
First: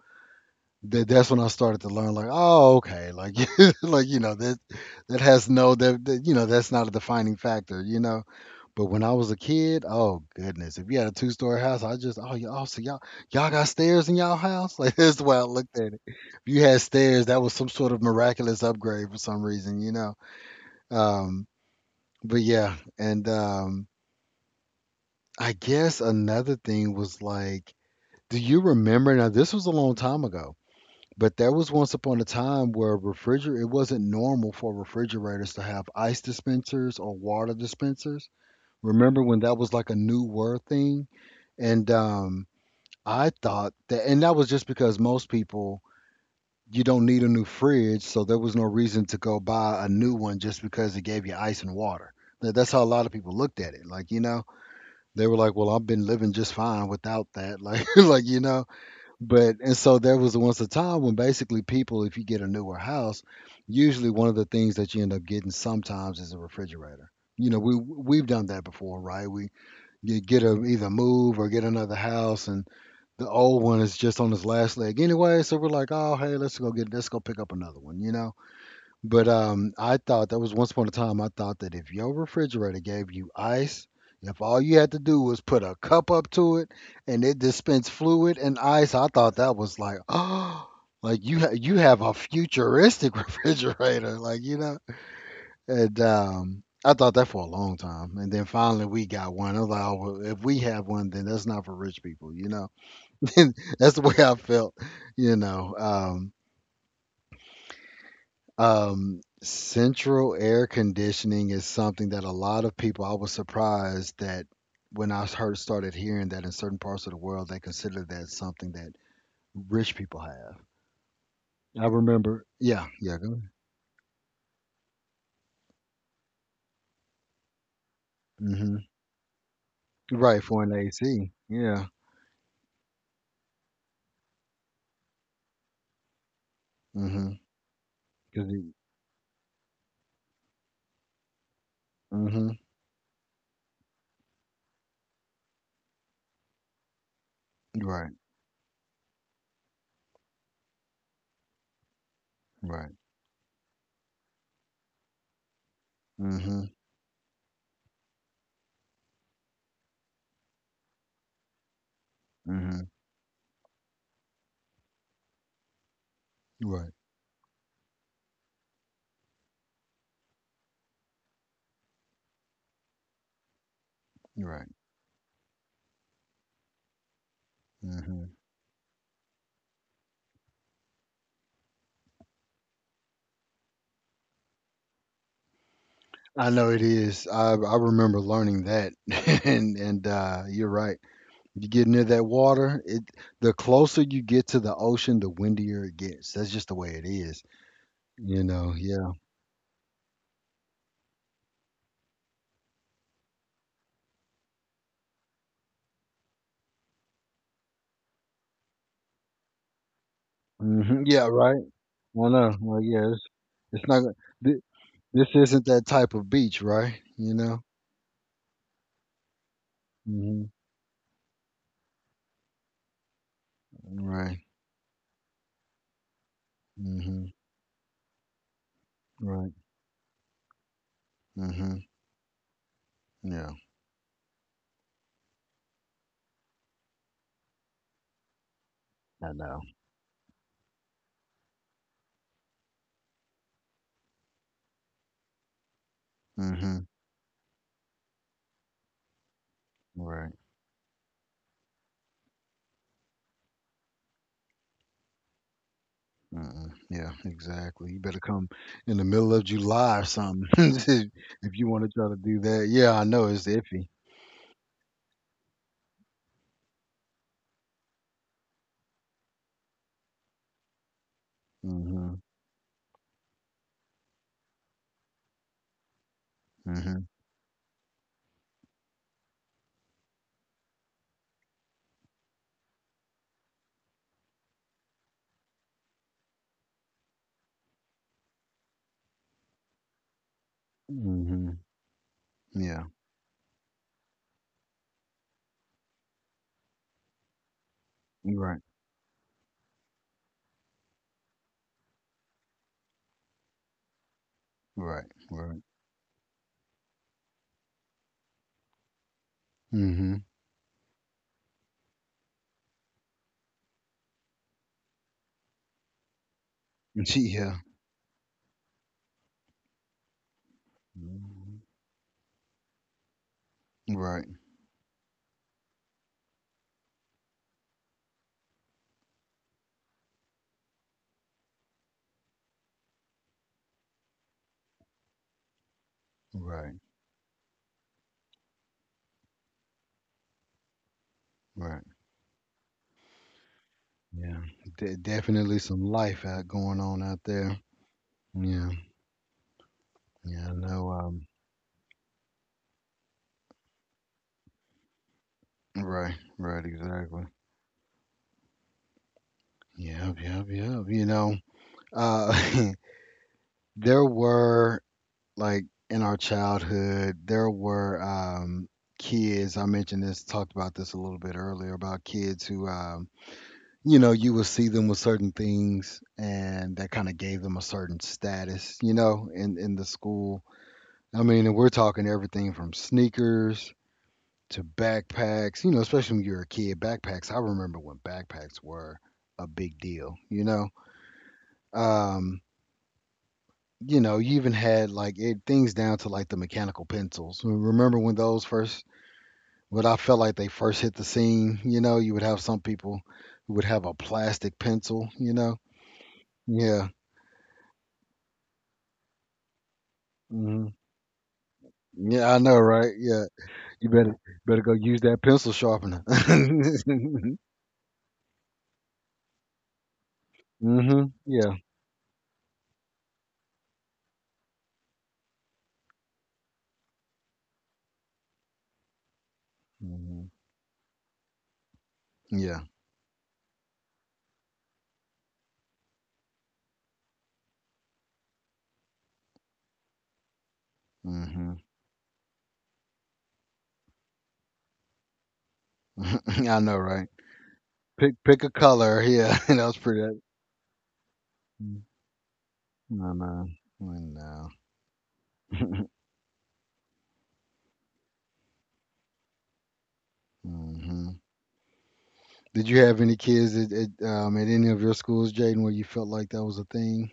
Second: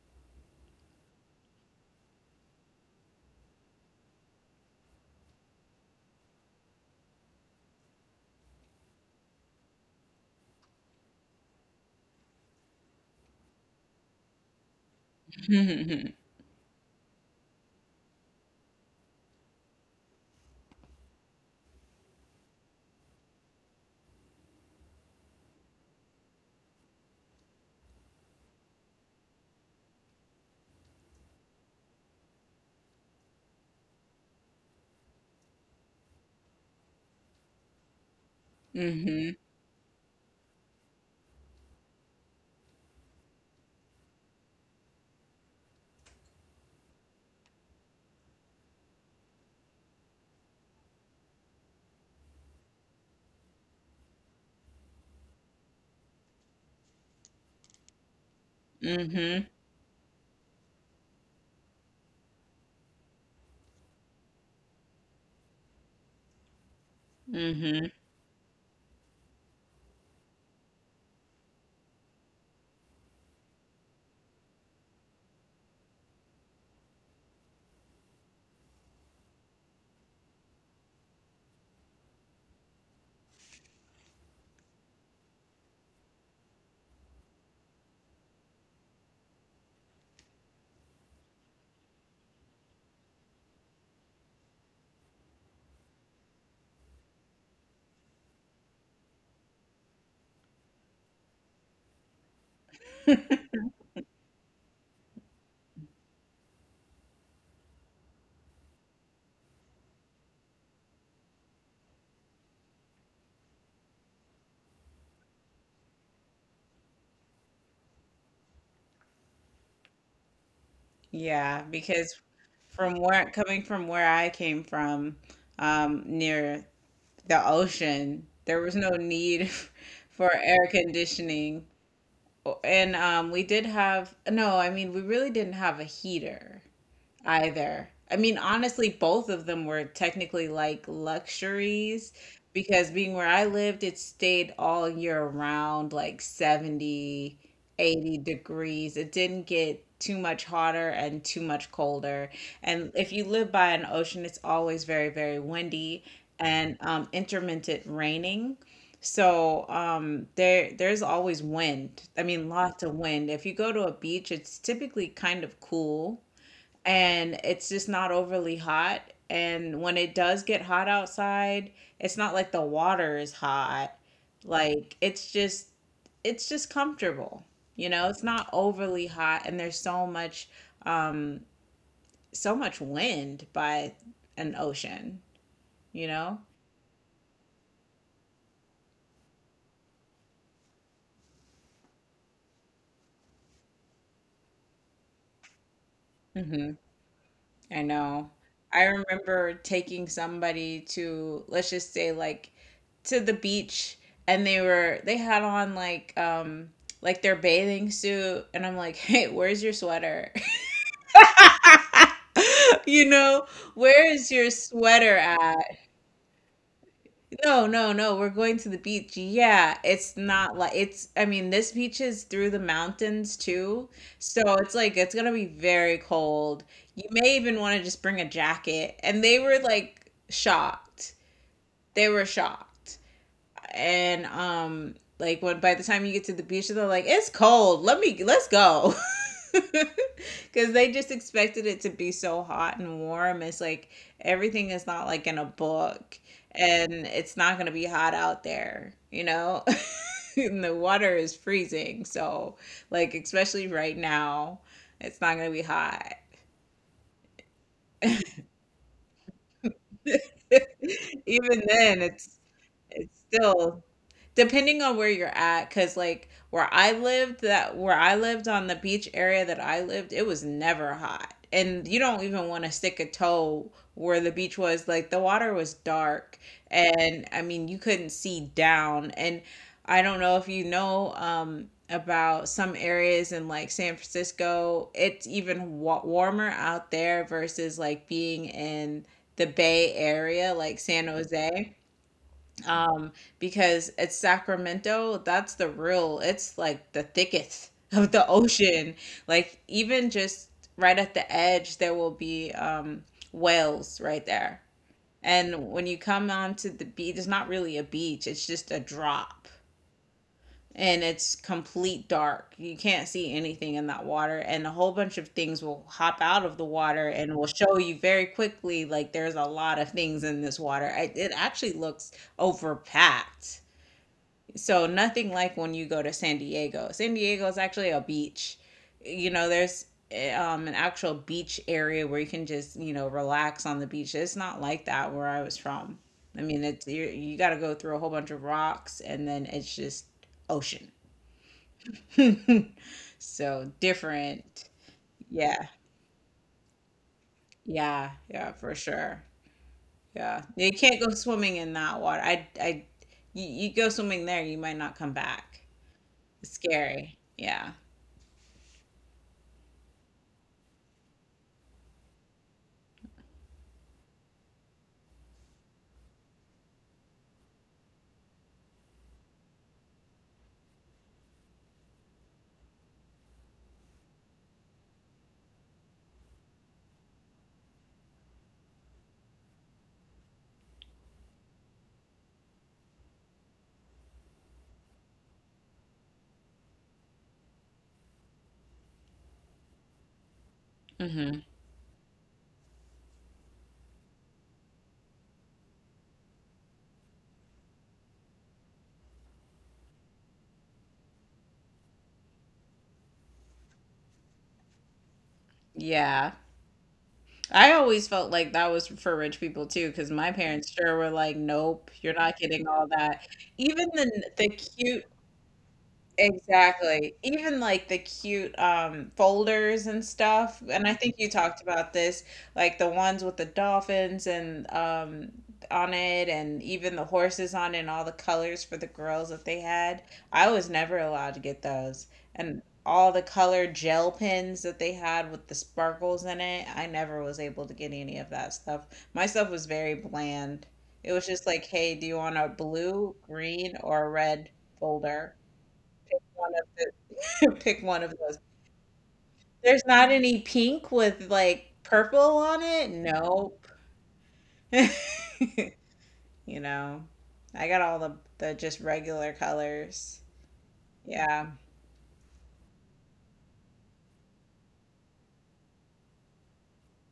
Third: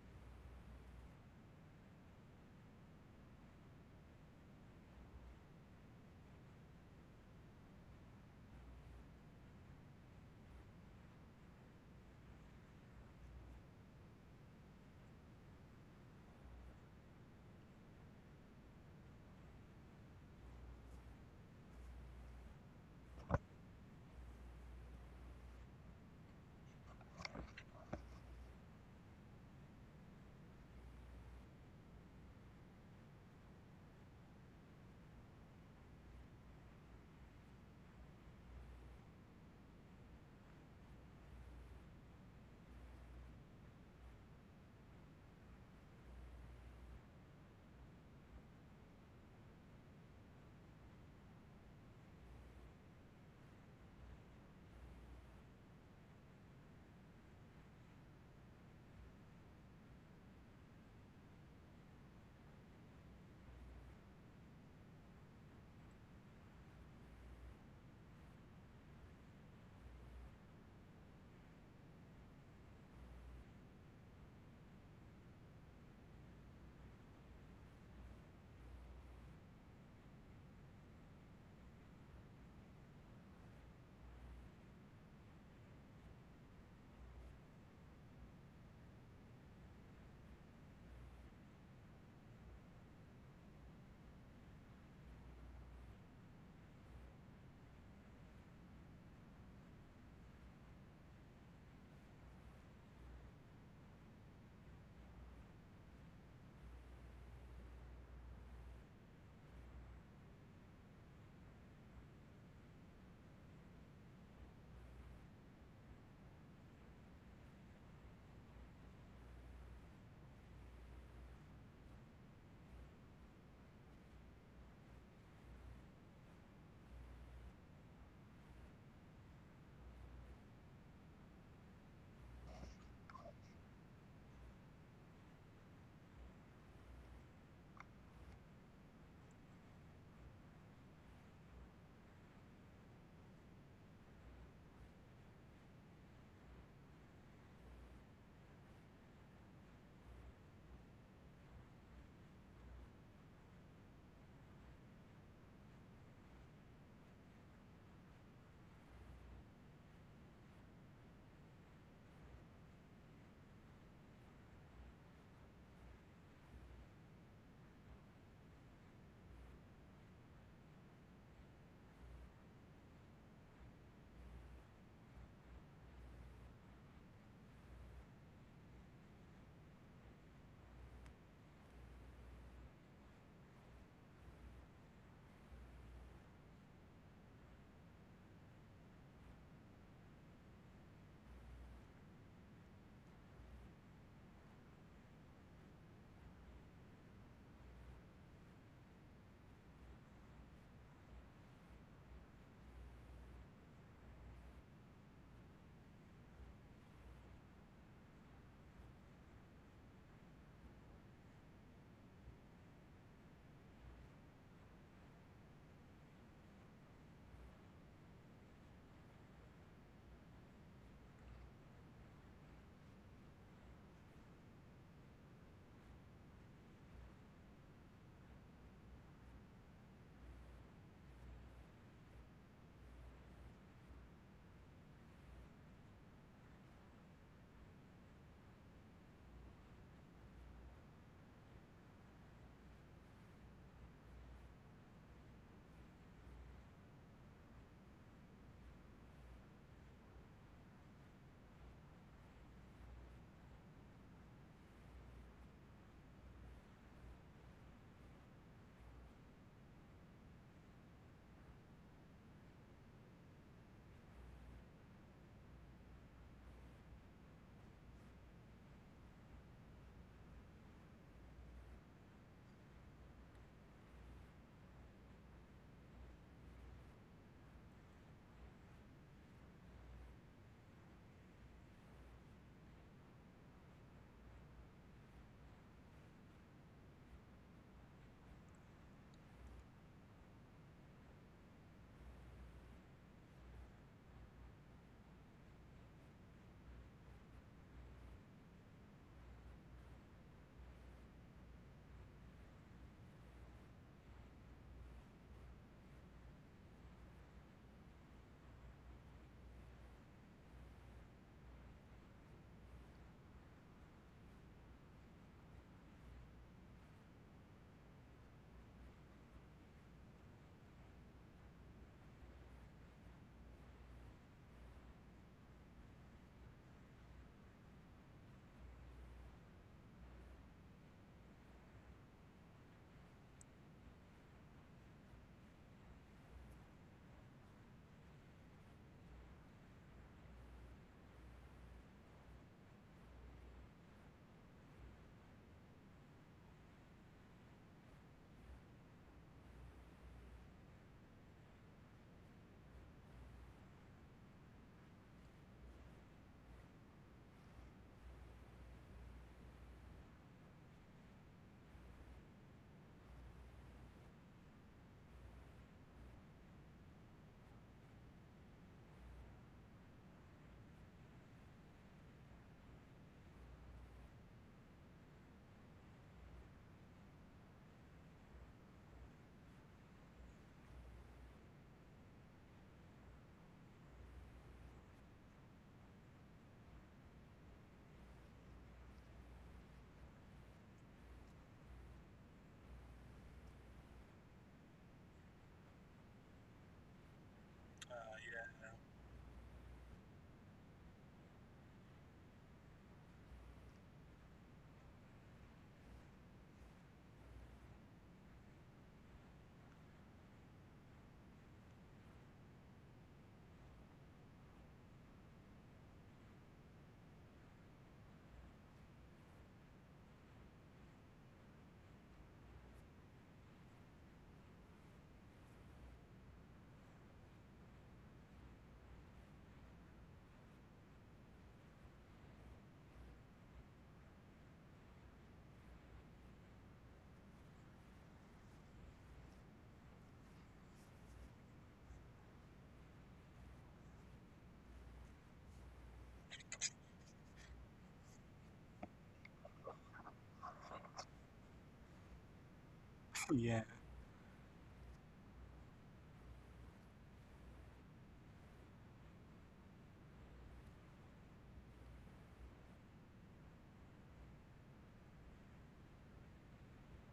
[SPEAKER 1] That's when I started to learn like, oh, okay, like that that has no that, that you know that's not a defining factor, but when I was a kid, oh goodness, if you had a two-story house I just, oh y'all, y'all got stairs in y'all house, like that's the way I looked at it. If you had stairs that was some sort of miraculous upgrade for some reason, um but yeah. And I guess another thing was like, do you remember, now this was a long time ago, but there was once upon a time where refriger it wasn't normal for refrigerators to have ice dispensers or water dispensers. Remember
[SPEAKER 2] Mm-hmm.
[SPEAKER 1] when that was like a new word thing? And I thought that, and that was just because most people, you don't need a new fridge, so there was no reason to go buy a new one just because it gave you ice and water. That's how a lot of people looked at it. Like, they were like, "Well, I've been living just fine without that." Like,
[SPEAKER 2] Mm-hmm.
[SPEAKER 1] but and so there was once a time when basically people, if you get a newer house, usually one of the things that you end up getting sometimes is a refrigerator. You know, we
[SPEAKER 2] Mhm.
[SPEAKER 1] we've done that before, right? We You get a, either move or get another house, and the old one is just on its last leg anyway. So we're like, oh hey, let's go pick up another one, you know. But I thought that was once upon a time. I thought that if your refrigerator gave you ice, if all you had to do was put a cup up to it and it dispensed fluid and ice, I thought that was like, oh, like you have a futuristic refrigerator, like you know. And I thought that for a long time, and then finally we got one. I was like, oh, well, if we have one, then that's not for rich people, you know. that's the way I felt, you know. Um, central air conditioning is something that a lot of people, I was surprised that when I heard started hearing that in certain parts of the world, they consider that something that rich people have.
[SPEAKER 2] Yeah,
[SPEAKER 1] I
[SPEAKER 2] because
[SPEAKER 1] remember, yeah,
[SPEAKER 2] from
[SPEAKER 1] yeah,
[SPEAKER 2] where
[SPEAKER 1] go
[SPEAKER 2] coming from where I came from, near the ocean, there
[SPEAKER 1] ahead.
[SPEAKER 2] was no
[SPEAKER 1] Hmm.
[SPEAKER 2] need for
[SPEAKER 1] Right, for
[SPEAKER 2] air
[SPEAKER 1] an AC,
[SPEAKER 2] conditioning.
[SPEAKER 1] yeah,
[SPEAKER 2] And we did have, no, I mean, we really didn't have a heater
[SPEAKER 1] mm-hmm,
[SPEAKER 2] either. I mean,
[SPEAKER 1] because,
[SPEAKER 2] honestly, both of them were technically like luxuries
[SPEAKER 1] mm-hmm,
[SPEAKER 2] because being where I lived, it stayed all year round, like 70,
[SPEAKER 1] right,
[SPEAKER 2] 80 degrees. It didn't get too much hotter and too much colder. And
[SPEAKER 1] right,
[SPEAKER 2] if you live by an ocean, it's always very, very windy
[SPEAKER 1] mm-hmm,
[SPEAKER 2] and intermittent raining. So there there's always wind. I mean,
[SPEAKER 1] mm-hmm,
[SPEAKER 2] lots of wind. If you go to a beach, it's typically kind of cool
[SPEAKER 1] right,
[SPEAKER 2] and it's just not overly hot. And when it does get hot outside, it's not like the water is hot.
[SPEAKER 1] right,
[SPEAKER 2] Like it's just comfortable. You know, it's
[SPEAKER 1] hmm.
[SPEAKER 2] not overly hot and there's so much um so much wind by an ocean, you know?
[SPEAKER 1] I know it is. I remember learning that, and you're right. You get near that water, it the closer you get to the ocean, the windier it gets. That's just
[SPEAKER 2] Mm-hmm.
[SPEAKER 1] the way it is.
[SPEAKER 2] I know.
[SPEAKER 1] You know,
[SPEAKER 2] I
[SPEAKER 1] yeah.
[SPEAKER 2] remember taking somebody to, let's just say like to the beach and they were they had on like their bathing suit and I'm like, "Hey, where's your sweater?"
[SPEAKER 1] Hmm. Yeah, right. I know. Well,
[SPEAKER 2] You
[SPEAKER 1] yeah,
[SPEAKER 2] know,
[SPEAKER 1] it's not
[SPEAKER 2] where is your
[SPEAKER 1] th-
[SPEAKER 2] sweater
[SPEAKER 1] this
[SPEAKER 2] at?
[SPEAKER 1] isn't that type of beach, right? You know?
[SPEAKER 2] No, no, no. We're going to the beach. Yeah, it's
[SPEAKER 1] Hmm.
[SPEAKER 2] not like it's I mean, this beach is through the mountains too. So
[SPEAKER 1] Right.
[SPEAKER 2] it's like it's gonna be very cold. You
[SPEAKER 1] Hmm.
[SPEAKER 2] may even want to just bring a jacket. And they
[SPEAKER 1] Right.
[SPEAKER 2] were like shocked.
[SPEAKER 1] Hmm.
[SPEAKER 2] They were shocked
[SPEAKER 1] Yeah.
[SPEAKER 2] and like when by the time you get to the beach they're like it's cold let me let's go
[SPEAKER 1] I know.
[SPEAKER 2] because they just expected it to be so hot and warm. It's like everything is not like in a book
[SPEAKER 1] Hmm.
[SPEAKER 2] and it's not going to be hot out there, you know.
[SPEAKER 1] Right.
[SPEAKER 2] and the water is freezing, so like especially right now it's not going to be hot.
[SPEAKER 1] Mm. Yeah, exactly. You better come in the middle of July or something if
[SPEAKER 2] even
[SPEAKER 1] you want to
[SPEAKER 2] then
[SPEAKER 1] try to do that. Yeah, I
[SPEAKER 2] it's
[SPEAKER 1] know it's
[SPEAKER 2] still
[SPEAKER 1] iffy.
[SPEAKER 2] depending on where you're at because like where I lived, that where I lived on the beach area that I lived, it was never hot and you
[SPEAKER 1] Hmm.
[SPEAKER 2] don't even want to stick a toe where the beach was. Like the water was dark
[SPEAKER 1] Hmm.
[SPEAKER 2] and I mean you couldn't see down. And I don't know if you know, about some areas in like San Francisco, it's even wa- warmer out there versus like being in the Bay Area, like San
[SPEAKER 1] Hmm.
[SPEAKER 2] Jose.
[SPEAKER 1] Yeah.
[SPEAKER 2] um because it's Sacramento that's the real it's like the thickest of the
[SPEAKER 1] Right.
[SPEAKER 2] ocean. Like even just right at the edge there will be whales right there.
[SPEAKER 1] Right. Right.
[SPEAKER 2] And when you come onto the beach it's not really a beach, it's just a drop
[SPEAKER 1] Mm-hmm.
[SPEAKER 2] and it's complete dark. You can't see anything in that water and a whole bunch of things will hop out of the water and will
[SPEAKER 1] Yeah.
[SPEAKER 2] show you very quickly like there's a lot of things in this water. It
[SPEAKER 1] Mhm.
[SPEAKER 2] actually looks overpacked,
[SPEAKER 1] Right.
[SPEAKER 2] so nothing like when you go to San Diego. San Diego is actually a beach. You know, there's eh, an actual beach area where you can just you know relax on the beach. It's not like that where I was from. I mean,
[SPEAKER 1] Right.
[SPEAKER 2] it's you you got to go through a whole bunch of rocks and then it's just ocean.
[SPEAKER 1] Right.
[SPEAKER 2] so
[SPEAKER 1] Yeah.
[SPEAKER 2] different.
[SPEAKER 1] Definitely
[SPEAKER 2] Yeah,
[SPEAKER 1] some life out going on out there.
[SPEAKER 2] yeah, yeah,
[SPEAKER 1] Yeah.
[SPEAKER 2] for sure. Yeah,
[SPEAKER 1] Yeah. I
[SPEAKER 2] you
[SPEAKER 1] know.
[SPEAKER 2] can't go swimming in that water. I, you go swimming there, you might not come back.
[SPEAKER 1] Right.
[SPEAKER 2] It's
[SPEAKER 1] Right.
[SPEAKER 2] scary.
[SPEAKER 1] Exactly.
[SPEAKER 2] Yeah.
[SPEAKER 1] Yep. Yep. Yep. You know. Uh. there were like in our childhood, there were kids. I mentioned this. Talked about this a little bit earlier about kids who you would see them with certain things, and that kind of gave them a certain status, you know, in the school. I mean, and we're talking everything from sneakers to backpacks, you know, especially when you're a kid. Backpacks, I remember when backpacks were a big deal, you know.
[SPEAKER 2] Mm-hmm.
[SPEAKER 1] Um, you know, you even had like things down to like the mechanical pencils. Remember when those first, what I felt like they first hit the scene, you know, you would have some people who would have a plastic pencil, you know.
[SPEAKER 2] Yeah.
[SPEAKER 1] Yeah.
[SPEAKER 2] I always felt like that was for rich people too, because my
[SPEAKER 1] Mm-hmm.
[SPEAKER 2] parents sure were like, "Nope, you're
[SPEAKER 1] Yeah,
[SPEAKER 2] not
[SPEAKER 1] I know,
[SPEAKER 2] getting all
[SPEAKER 1] right? Yeah,
[SPEAKER 2] that." Even
[SPEAKER 1] you better
[SPEAKER 2] the
[SPEAKER 1] better go use
[SPEAKER 2] cute
[SPEAKER 1] that pencil sharpener.
[SPEAKER 2] Exactly.
[SPEAKER 1] mhm.
[SPEAKER 2] Even like the cute folders and stuff. And I think you
[SPEAKER 1] Yeah.
[SPEAKER 2] talked about this, like the ones with the dolphins and on it and even the horses on it and all the colors for the girls that they had.
[SPEAKER 1] Hmm.
[SPEAKER 2] I was never allowed to get those.
[SPEAKER 1] Yeah.
[SPEAKER 2] And all the color gel pens that they had with the sparkles in it, I never was able to get any of that stuff. My stuff was very bland. It was just
[SPEAKER 1] Mhm.
[SPEAKER 2] like, hey, do you want a blue, green, or a red folder? Pick one
[SPEAKER 1] I
[SPEAKER 2] of
[SPEAKER 1] know, right?
[SPEAKER 2] the pick one of those.
[SPEAKER 1] Pick a color. Yeah, that was
[SPEAKER 2] There's not
[SPEAKER 1] pretty.
[SPEAKER 2] any pink with like
[SPEAKER 1] Mm.
[SPEAKER 2] purple on it.
[SPEAKER 1] No, no,
[SPEAKER 3] Yeah.
[SPEAKER 2] Nope.
[SPEAKER 1] no.
[SPEAKER 2] You know, I got all the just regular colors.
[SPEAKER 1] hmm.
[SPEAKER 2] Yeah.
[SPEAKER 1] Did you have any kids at, at any of your schools, Jaden, where you felt like that was a thing?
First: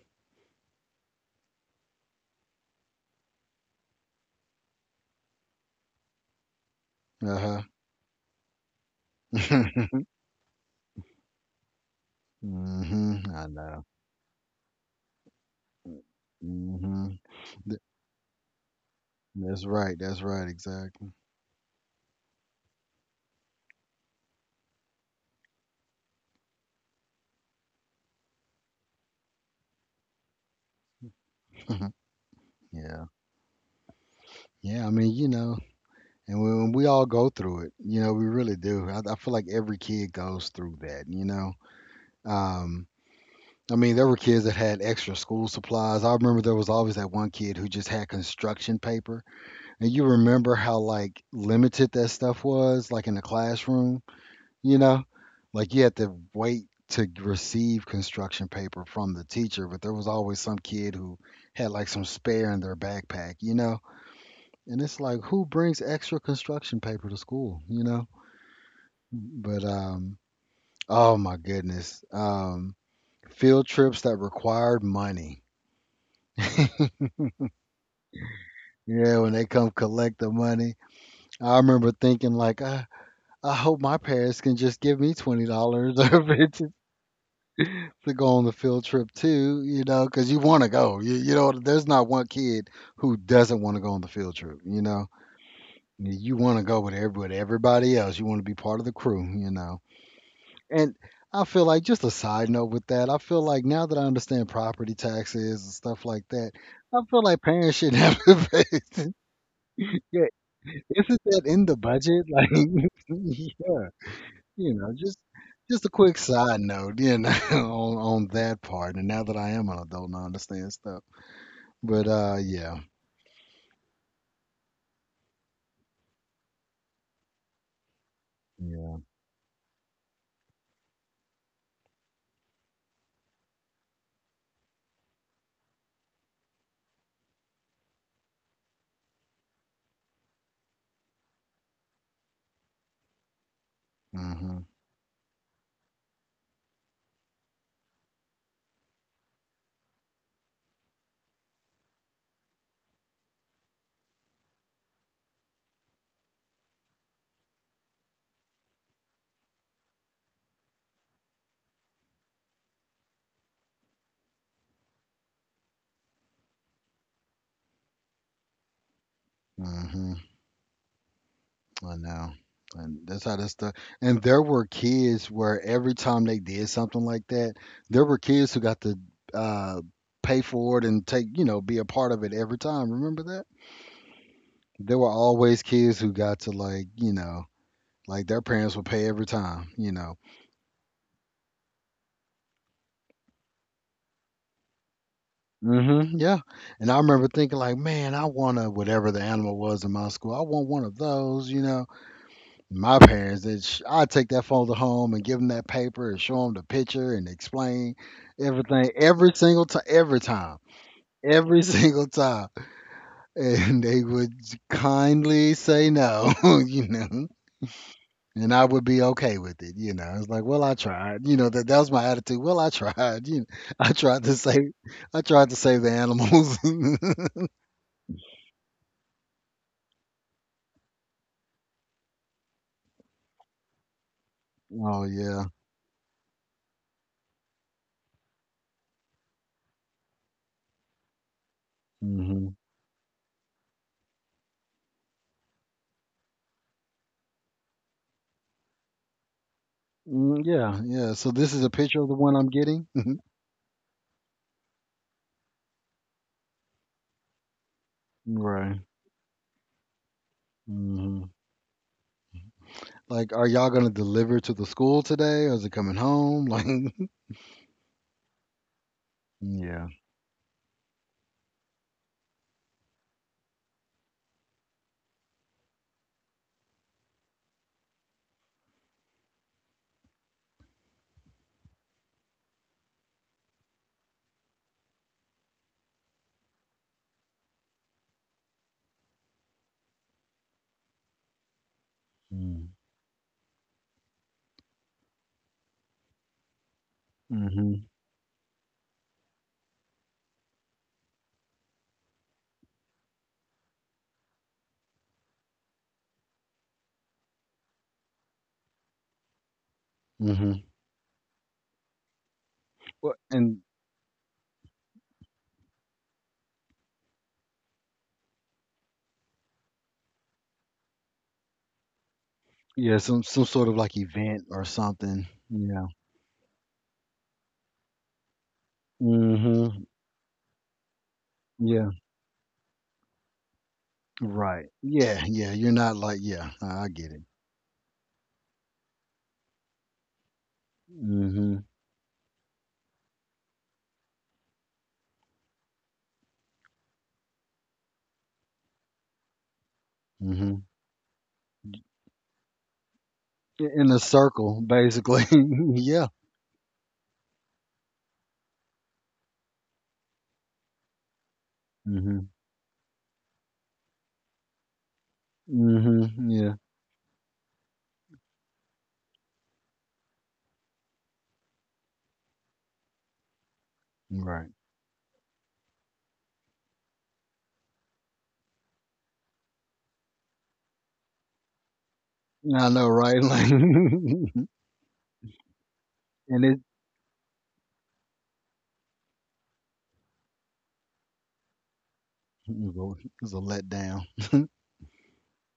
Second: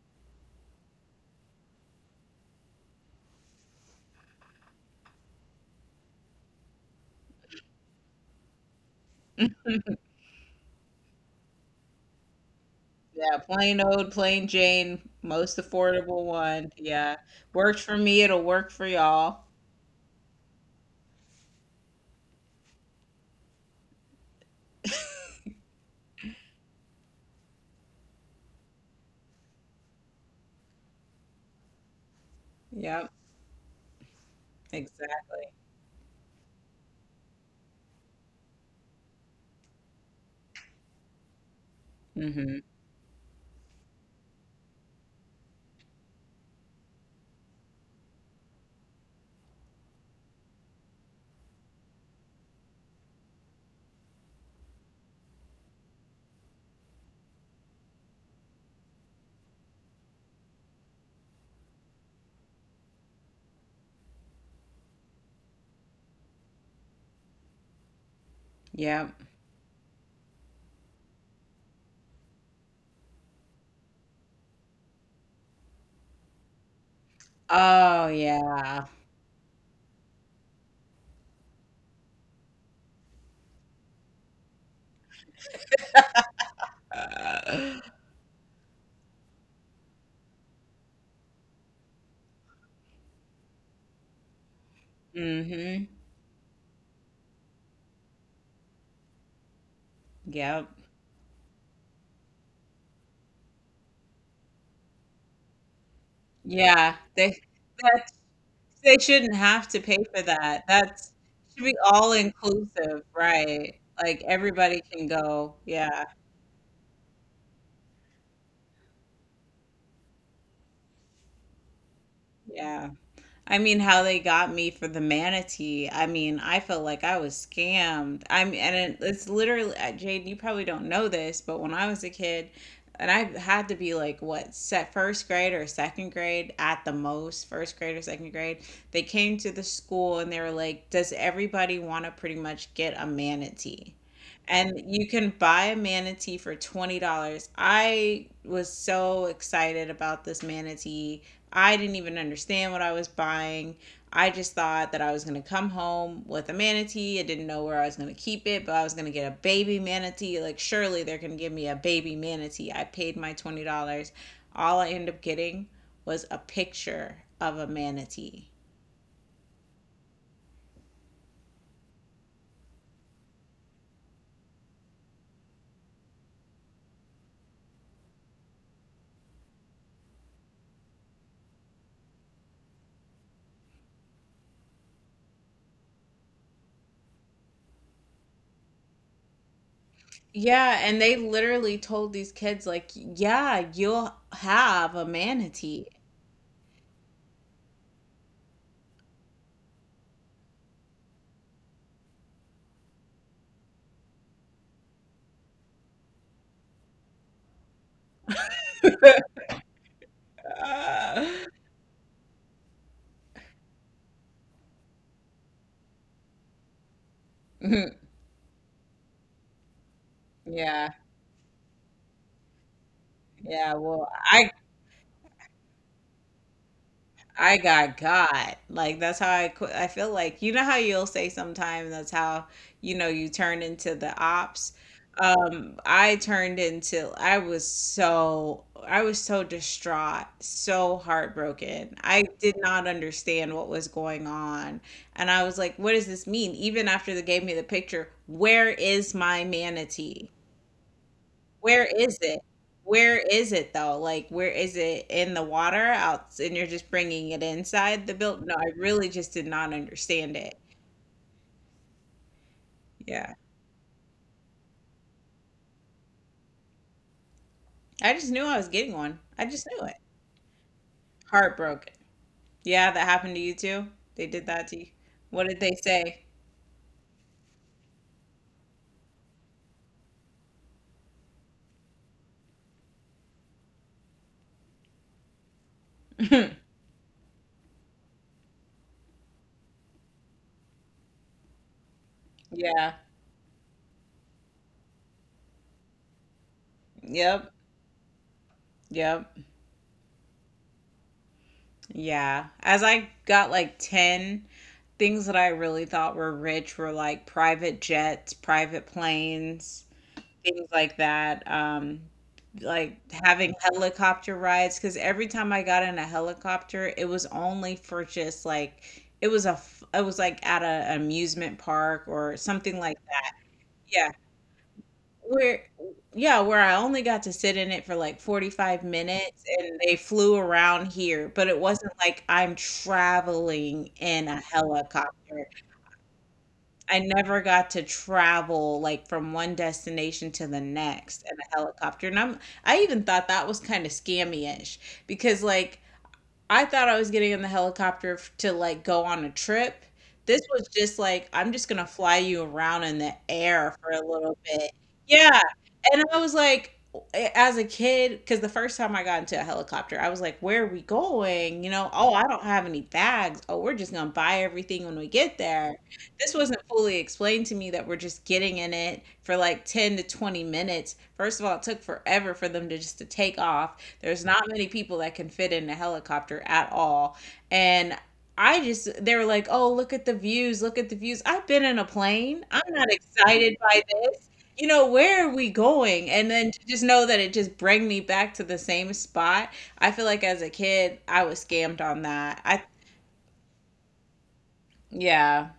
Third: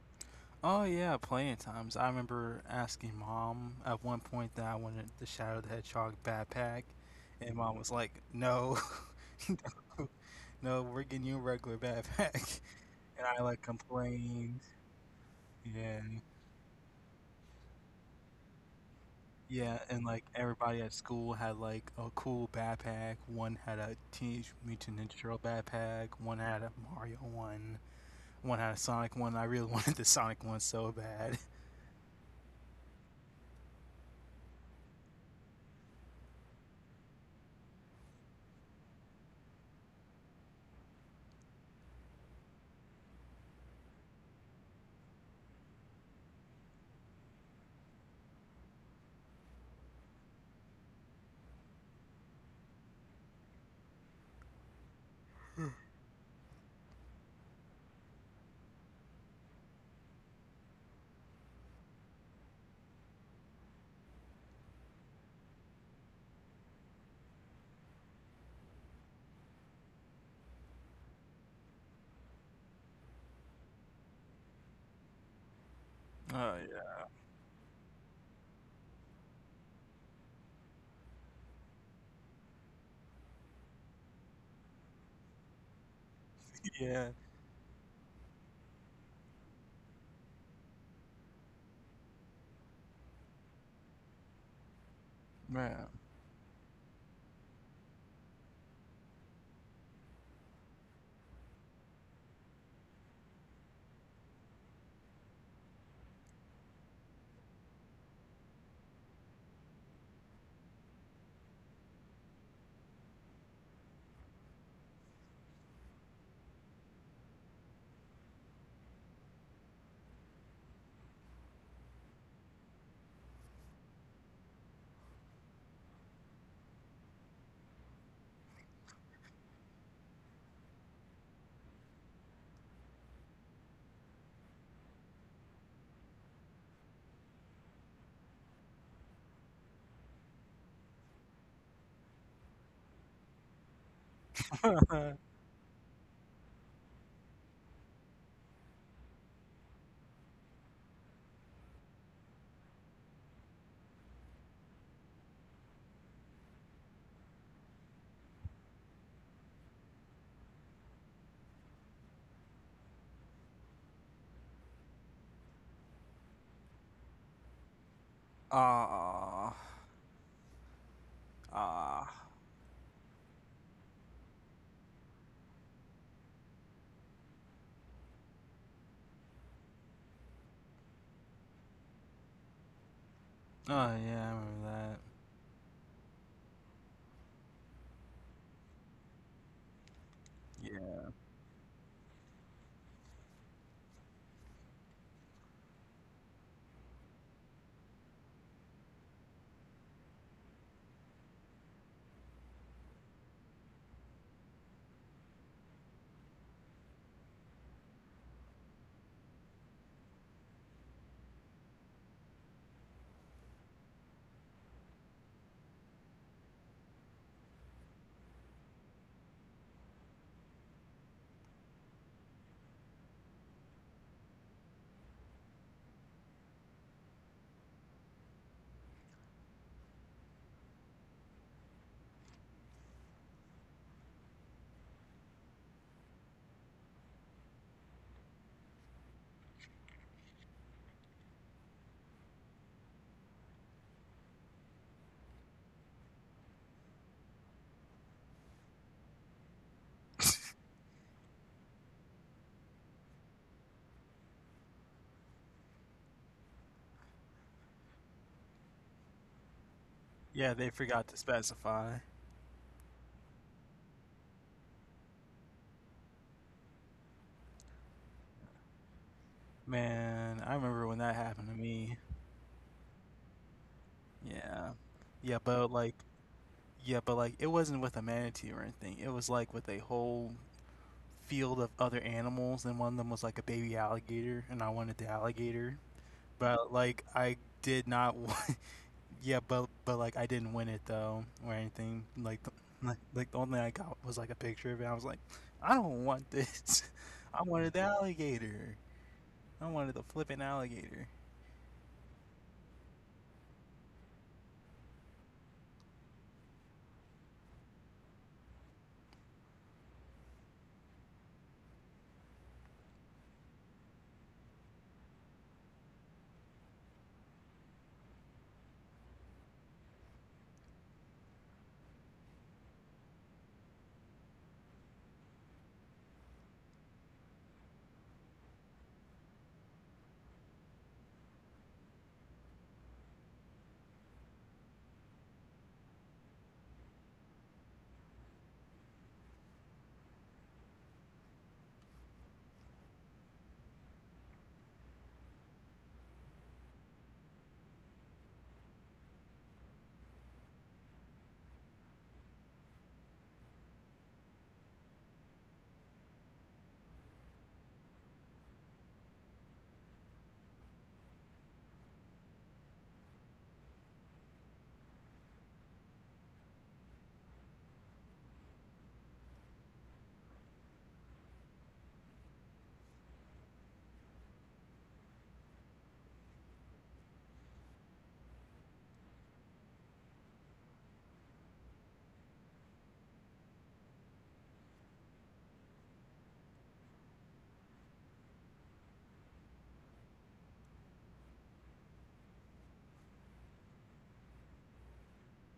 [SPEAKER 3] Oh yeah, plenty of times. I remember asking mom at one point that I wanted the Shadow the Hedgehog backpack,
[SPEAKER 1] Uh
[SPEAKER 3] and
[SPEAKER 1] huh.
[SPEAKER 3] mom was like, "No, no, no, we're getting you a regular backpack."
[SPEAKER 1] hmm.
[SPEAKER 3] And
[SPEAKER 2] Yeah,
[SPEAKER 3] I
[SPEAKER 1] I
[SPEAKER 3] like
[SPEAKER 2] plain
[SPEAKER 1] know.
[SPEAKER 2] old, plain
[SPEAKER 3] complained,
[SPEAKER 2] Jane, most
[SPEAKER 3] yeah, and
[SPEAKER 2] affordable one. Yeah.
[SPEAKER 1] Hmm.
[SPEAKER 2] Works for me, it'll work for y'all.
[SPEAKER 1] That's
[SPEAKER 3] yeah,
[SPEAKER 1] right.
[SPEAKER 3] and
[SPEAKER 1] That's
[SPEAKER 3] like
[SPEAKER 1] right.
[SPEAKER 3] everybody at
[SPEAKER 1] Exactly.
[SPEAKER 3] school had like a cool backpack. One had a Teenage Mutant Ninja Turtle backpack. One had a Mario one. One had a Sonic one. I really wanted the Sonic one so bad.
[SPEAKER 1] yeah.
[SPEAKER 2] Yep,
[SPEAKER 1] Yeah. I mean, you
[SPEAKER 2] exactly.
[SPEAKER 1] know, and when we all go through it, you know, we really do. I feel like every kid goes through that, you know.
[SPEAKER 2] Mm-hmm.
[SPEAKER 1] Um, I mean, there were kids that had extra school supplies. I remember there was always that one kid who just had construction paper. And you remember how like limited that stuff was, like in the classroom, you know? Like you had to wait to receive construction paper from the teacher, but there was always some kid who had like some spare in their backpack, you know? And it's like, who brings extra construction paper to school, you know?
[SPEAKER 2] Yep.
[SPEAKER 1] But oh my goodness, field trips that required money.
[SPEAKER 3] Oh
[SPEAKER 2] Oh yeah.
[SPEAKER 1] Yeah, when they come collect the money, I remember thinking like, I hope my parents can just give me $20 or 50
[SPEAKER 3] yeah, yeah,
[SPEAKER 2] Uh,
[SPEAKER 1] to go on the field trip too. You know, because you want to go. You know, there's not one kid who doesn't want to go on the field trip. You know,
[SPEAKER 2] mm-hmm.
[SPEAKER 3] man.
[SPEAKER 1] you want to go with every with everybody else. You want to be part of the crew. You know,
[SPEAKER 2] Yep.
[SPEAKER 1] and I feel like just a side note with that, I feel like now that I understand property taxes and stuff like that,
[SPEAKER 2] Yeah,
[SPEAKER 1] I feel
[SPEAKER 2] they
[SPEAKER 1] like parents shouldn't
[SPEAKER 2] that's
[SPEAKER 1] have to
[SPEAKER 2] they
[SPEAKER 1] pay.
[SPEAKER 2] shouldn't have to pay for
[SPEAKER 1] Yeah,
[SPEAKER 2] that. That's
[SPEAKER 1] isn't that
[SPEAKER 2] should
[SPEAKER 1] in
[SPEAKER 2] be
[SPEAKER 1] the
[SPEAKER 2] all
[SPEAKER 1] budget? Like,
[SPEAKER 2] inclusive, right?
[SPEAKER 1] yeah,
[SPEAKER 2] Like
[SPEAKER 1] you
[SPEAKER 2] everybody
[SPEAKER 1] know,
[SPEAKER 2] can go.
[SPEAKER 1] just a
[SPEAKER 2] Yeah,
[SPEAKER 1] quick side note, you know, on that part. And now that I am an adult and I understand stuff, but yeah,
[SPEAKER 2] yeah. I mean, how they got me for the manatee. I mean, I felt like I was scammed. I mean, and
[SPEAKER 1] yeah,
[SPEAKER 2] it, it's literally, Jade, you probably don't know this, but when I was a kid, and I had to be like, what, set first grade or second grade at the most, first grade or second grade, they came to the school and they were like, does everybody want to pretty much get a manatee?
[SPEAKER 1] mhm,
[SPEAKER 2] And you
[SPEAKER 3] Ah,
[SPEAKER 2] can buy a manatee for $20. I was so excited about this manatee I didn't even understand what I was buying. I just thought that I was going to come home with a manatee. I didn't know where I was going to keep it, but I was going to get a baby manatee. Like, surely they're going to give me a baby manatee. I paid my $20. All I ended up getting was a picture of a manatee.
[SPEAKER 3] ah,
[SPEAKER 1] mhm. I
[SPEAKER 3] oh
[SPEAKER 1] know. And that's how that stuff. And there were kids where every time they did something like that, there were kids who got to uh, pay for it and take, you know, be a part of it every time. Remember that?
[SPEAKER 3] yeah, I remember that.
[SPEAKER 1] There were always kids who got to like, you know, like their parents would pay every time, you know.
[SPEAKER 2] Yeah, and
[SPEAKER 3] Yeah.
[SPEAKER 2] they literally told these kids, like, yeah, you'll have a manatee.
[SPEAKER 1] Hmm. Yeah. And I remember thinking like, man, I want a whatever the animal was in my school. I want one of those, you know. My parents, I'd take that folder home and give them that paper and show them the picture and explain everything every single time, every single time. And they would kindly say no, you know, and I would be okay with it, you know. It's like, well, I
[SPEAKER 2] yeah,
[SPEAKER 1] tried, you know, that was my attitude. Well, I tried, you know,
[SPEAKER 2] yeah.
[SPEAKER 1] I
[SPEAKER 2] Well,
[SPEAKER 1] tried to
[SPEAKER 2] I
[SPEAKER 1] save, I tried to save the animals.
[SPEAKER 2] I got got. Like that's how I qu- I feel like you know how you'll say sometime that's how you know you turn into the ops.
[SPEAKER 1] oh, yeah.
[SPEAKER 2] Um, I turned into I was so distraught, so heartbroken. I
[SPEAKER 1] Hmm.
[SPEAKER 2] did not understand what was going on. And I was like, what does this mean? Even after they gave me the picture, where is my manatee?
[SPEAKER 1] Mm, yeah, yeah. So this is a
[SPEAKER 2] Where
[SPEAKER 1] picture of the
[SPEAKER 2] is
[SPEAKER 1] one
[SPEAKER 2] it?
[SPEAKER 1] I'm getting.
[SPEAKER 2] Where is it though? Like, where is it in the water out, and you're just bringing it inside the build? No, I
[SPEAKER 1] Right.
[SPEAKER 2] really just did not understand
[SPEAKER 3] Yeah,
[SPEAKER 2] it.
[SPEAKER 3] they forgot to
[SPEAKER 1] Hmm.
[SPEAKER 3] specify.
[SPEAKER 1] Like,
[SPEAKER 2] Yeah,
[SPEAKER 1] are y'all gonna deliver to the school today, or is it coming home? Like,
[SPEAKER 2] I just knew I was getting one. I just knew
[SPEAKER 1] yeah,
[SPEAKER 2] it.
[SPEAKER 3] Man, I remember when that happened to
[SPEAKER 2] Heartbroken.
[SPEAKER 3] me.
[SPEAKER 2] Yeah, that happened to you too. They did that
[SPEAKER 3] Yeah.
[SPEAKER 2] to you.
[SPEAKER 3] Yeah,
[SPEAKER 2] What did
[SPEAKER 3] but
[SPEAKER 2] they
[SPEAKER 3] like
[SPEAKER 2] say?
[SPEAKER 3] yeah, but like it wasn't with a manatee or anything. It was like with a whole field of other animals, and one of them was like a baby alligator, and I wanted the alligator. But like I did not want. Yeah, but like I didn't win it though or anything.
[SPEAKER 1] mm.
[SPEAKER 2] Yeah.
[SPEAKER 3] Like the only thing I got was like a picture of it. I was like, I don't want this. I
[SPEAKER 2] Yep.
[SPEAKER 3] wanted the
[SPEAKER 1] Mhm,
[SPEAKER 3] alligator.
[SPEAKER 2] Yep.
[SPEAKER 3] I wanted the flipping alligator.
[SPEAKER 2] Yeah. As I got like 10 things that I really thought were rich were like private jets, private planes,
[SPEAKER 1] mhm.
[SPEAKER 2] things like that. Like
[SPEAKER 1] Well,
[SPEAKER 2] having
[SPEAKER 1] and
[SPEAKER 2] helicopter rides because every time I got in a helicopter, it was only for just like it was like at a amusement park or something like
[SPEAKER 1] yeah,
[SPEAKER 2] that.
[SPEAKER 1] some sort of like
[SPEAKER 2] Yeah,
[SPEAKER 1] event or something.
[SPEAKER 2] where
[SPEAKER 1] Yeah,
[SPEAKER 2] yeah where I only got to sit in it for like 45 minutes and
[SPEAKER 1] mhm,
[SPEAKER 2] they flew around here, but it
[SPEAKER 1] yeah,
[SPEAKER 2] wasn't like I'm traveling in a
[SPEAKER 1] right. Yeah,
[SPEAKER 2] helicopter.
[SPEAKER 1] yeah. You're not like, yeah, I
[SPEAKER 2] I
[SPEAKER 1] get it.
[SPEAKER 2] never got to travel like from one destination to the next in a
[SPEAKER 1] Mhm,
[SPEAKER 2] helicopter. And I even thought that was kind of scammy-ish because like I thought I was getting in the helicopter to like go on a trip. This
[SPEAKER 1] mhm.
[SPEAKER 2] was just like, I'm just gonna fly you around in the air for
[SPEAKER 1] In a
[SPEAKER 2] a little
[SPEAKER 1] circle,
[SPEAKER 2] bit.
[SPEAKER 1] basically.
[SPEAKER 2] Yeah. And
[SPEAKER 1] yeah.
[SPEAKER 2] I was like, as a kid, because the first time I got into a helicopter, I was like, where are we going? You know, oh, I
[SPEAKER 1] Mhm,
[SPEAKER 2] don't have any bags. Oh, we're just gonna buy everything when we get there.
[SPEAKER 1] mhm.
[SPEAKER 2] This
[SPEAKER 1] Yeah.
[SPEAKER 2] wasn't fully explained to me that we're just getting in it for like 10 to 20 minutes. First of all, it took forever for them to just to take off. There's not
[SPEAKER 1] Right.
[SPEAKER 2] many people that can fit in a helicopter at all. And I just, they were like, oh, look at the views, look at the views. I've been in a plane.
[SPEAKER 1] I
[SPEAKER 2] I'm not
[SPEAKER 1] know, right? Like,
[SPEAKER 2] excited by this.
[SPEAKER 1] and
[SPEAKER 2] You know, where are we going? And then to
[SPEAKER 1] it
[SPEAKER 2] just know that it just bring me back to the same spot. I feel like as a kid, I was scammed on that. I,
[SPEAKER 1] it was a letdown.
[SPEAKER 2] yeah.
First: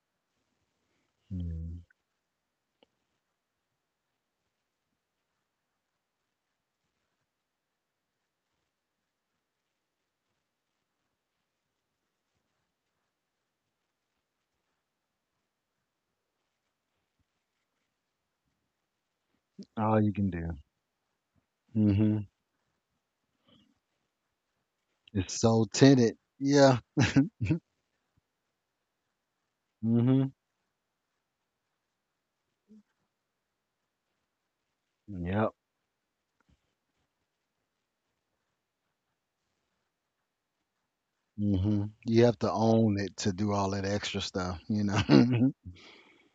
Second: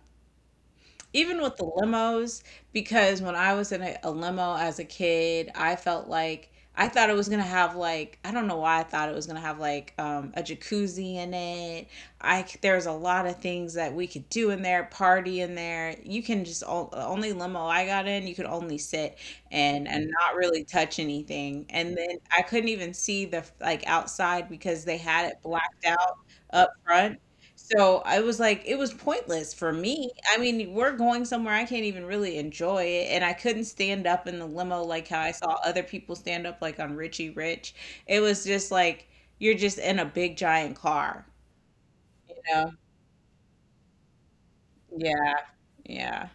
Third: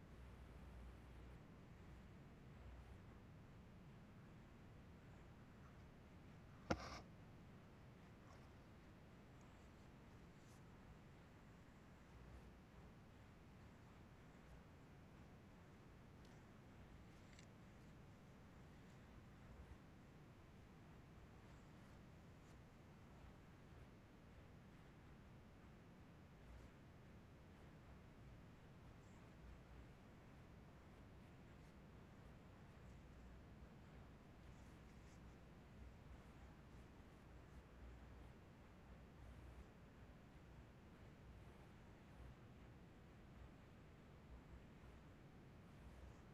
[SPEAKER 2] Even with the
[SPEAKER 1] Mm.
[SPEAKER 2] limos, because when I was in a limo as a kid, I felt like I thought it was gonna have like I don't know why I thought it was gonna have like a jacuzzi in it. There's a lot of things that we could do in there, party in there. You can just all, only limo I got in, you could only sit and
[SPEAKER 1] All
[SPEAKER 2] and
[SPEAKER 1] you can
[SPEAKER 2] not
[SPEAKER 1] do.
[SPEAKER 2] really touch anything. And
[SPEAKER 1] Mm-hmm.
[SPEAKER 2] then I couldn't even see the like outside because they had
[SPEAKER 1] It's
[SPEAKER 2] it
[SPEAKER 1] so
[SPEAKER 2] blacked
[SPEAKER 1] tinted.
[SPEAKER 2] out up
[SPEAKER 1] Yeah.
[SPEAKER 2] front so I was like, it was pointless for me.
[SPEAKER 1] Hmm.
[SPEAKER 2] I mean, we're going somewhere I can't even really enjoy it. And I couldn't stand up in the limo like how I
[SPEAKER 1] Yep.
[SPEAKER 2] saw other people stand up, like on Richie Rich. It was just like, you're just in a big giant car,
[SPEAKER 1] Hmm. You
[SPEAKER 2] you
[SPEAKER 1] have to
[SPEAKER 2] know?
[SPEAKER 1] own it to do all that extra stuff, you know.
[SPEAKER 2] Yeah. Yeah.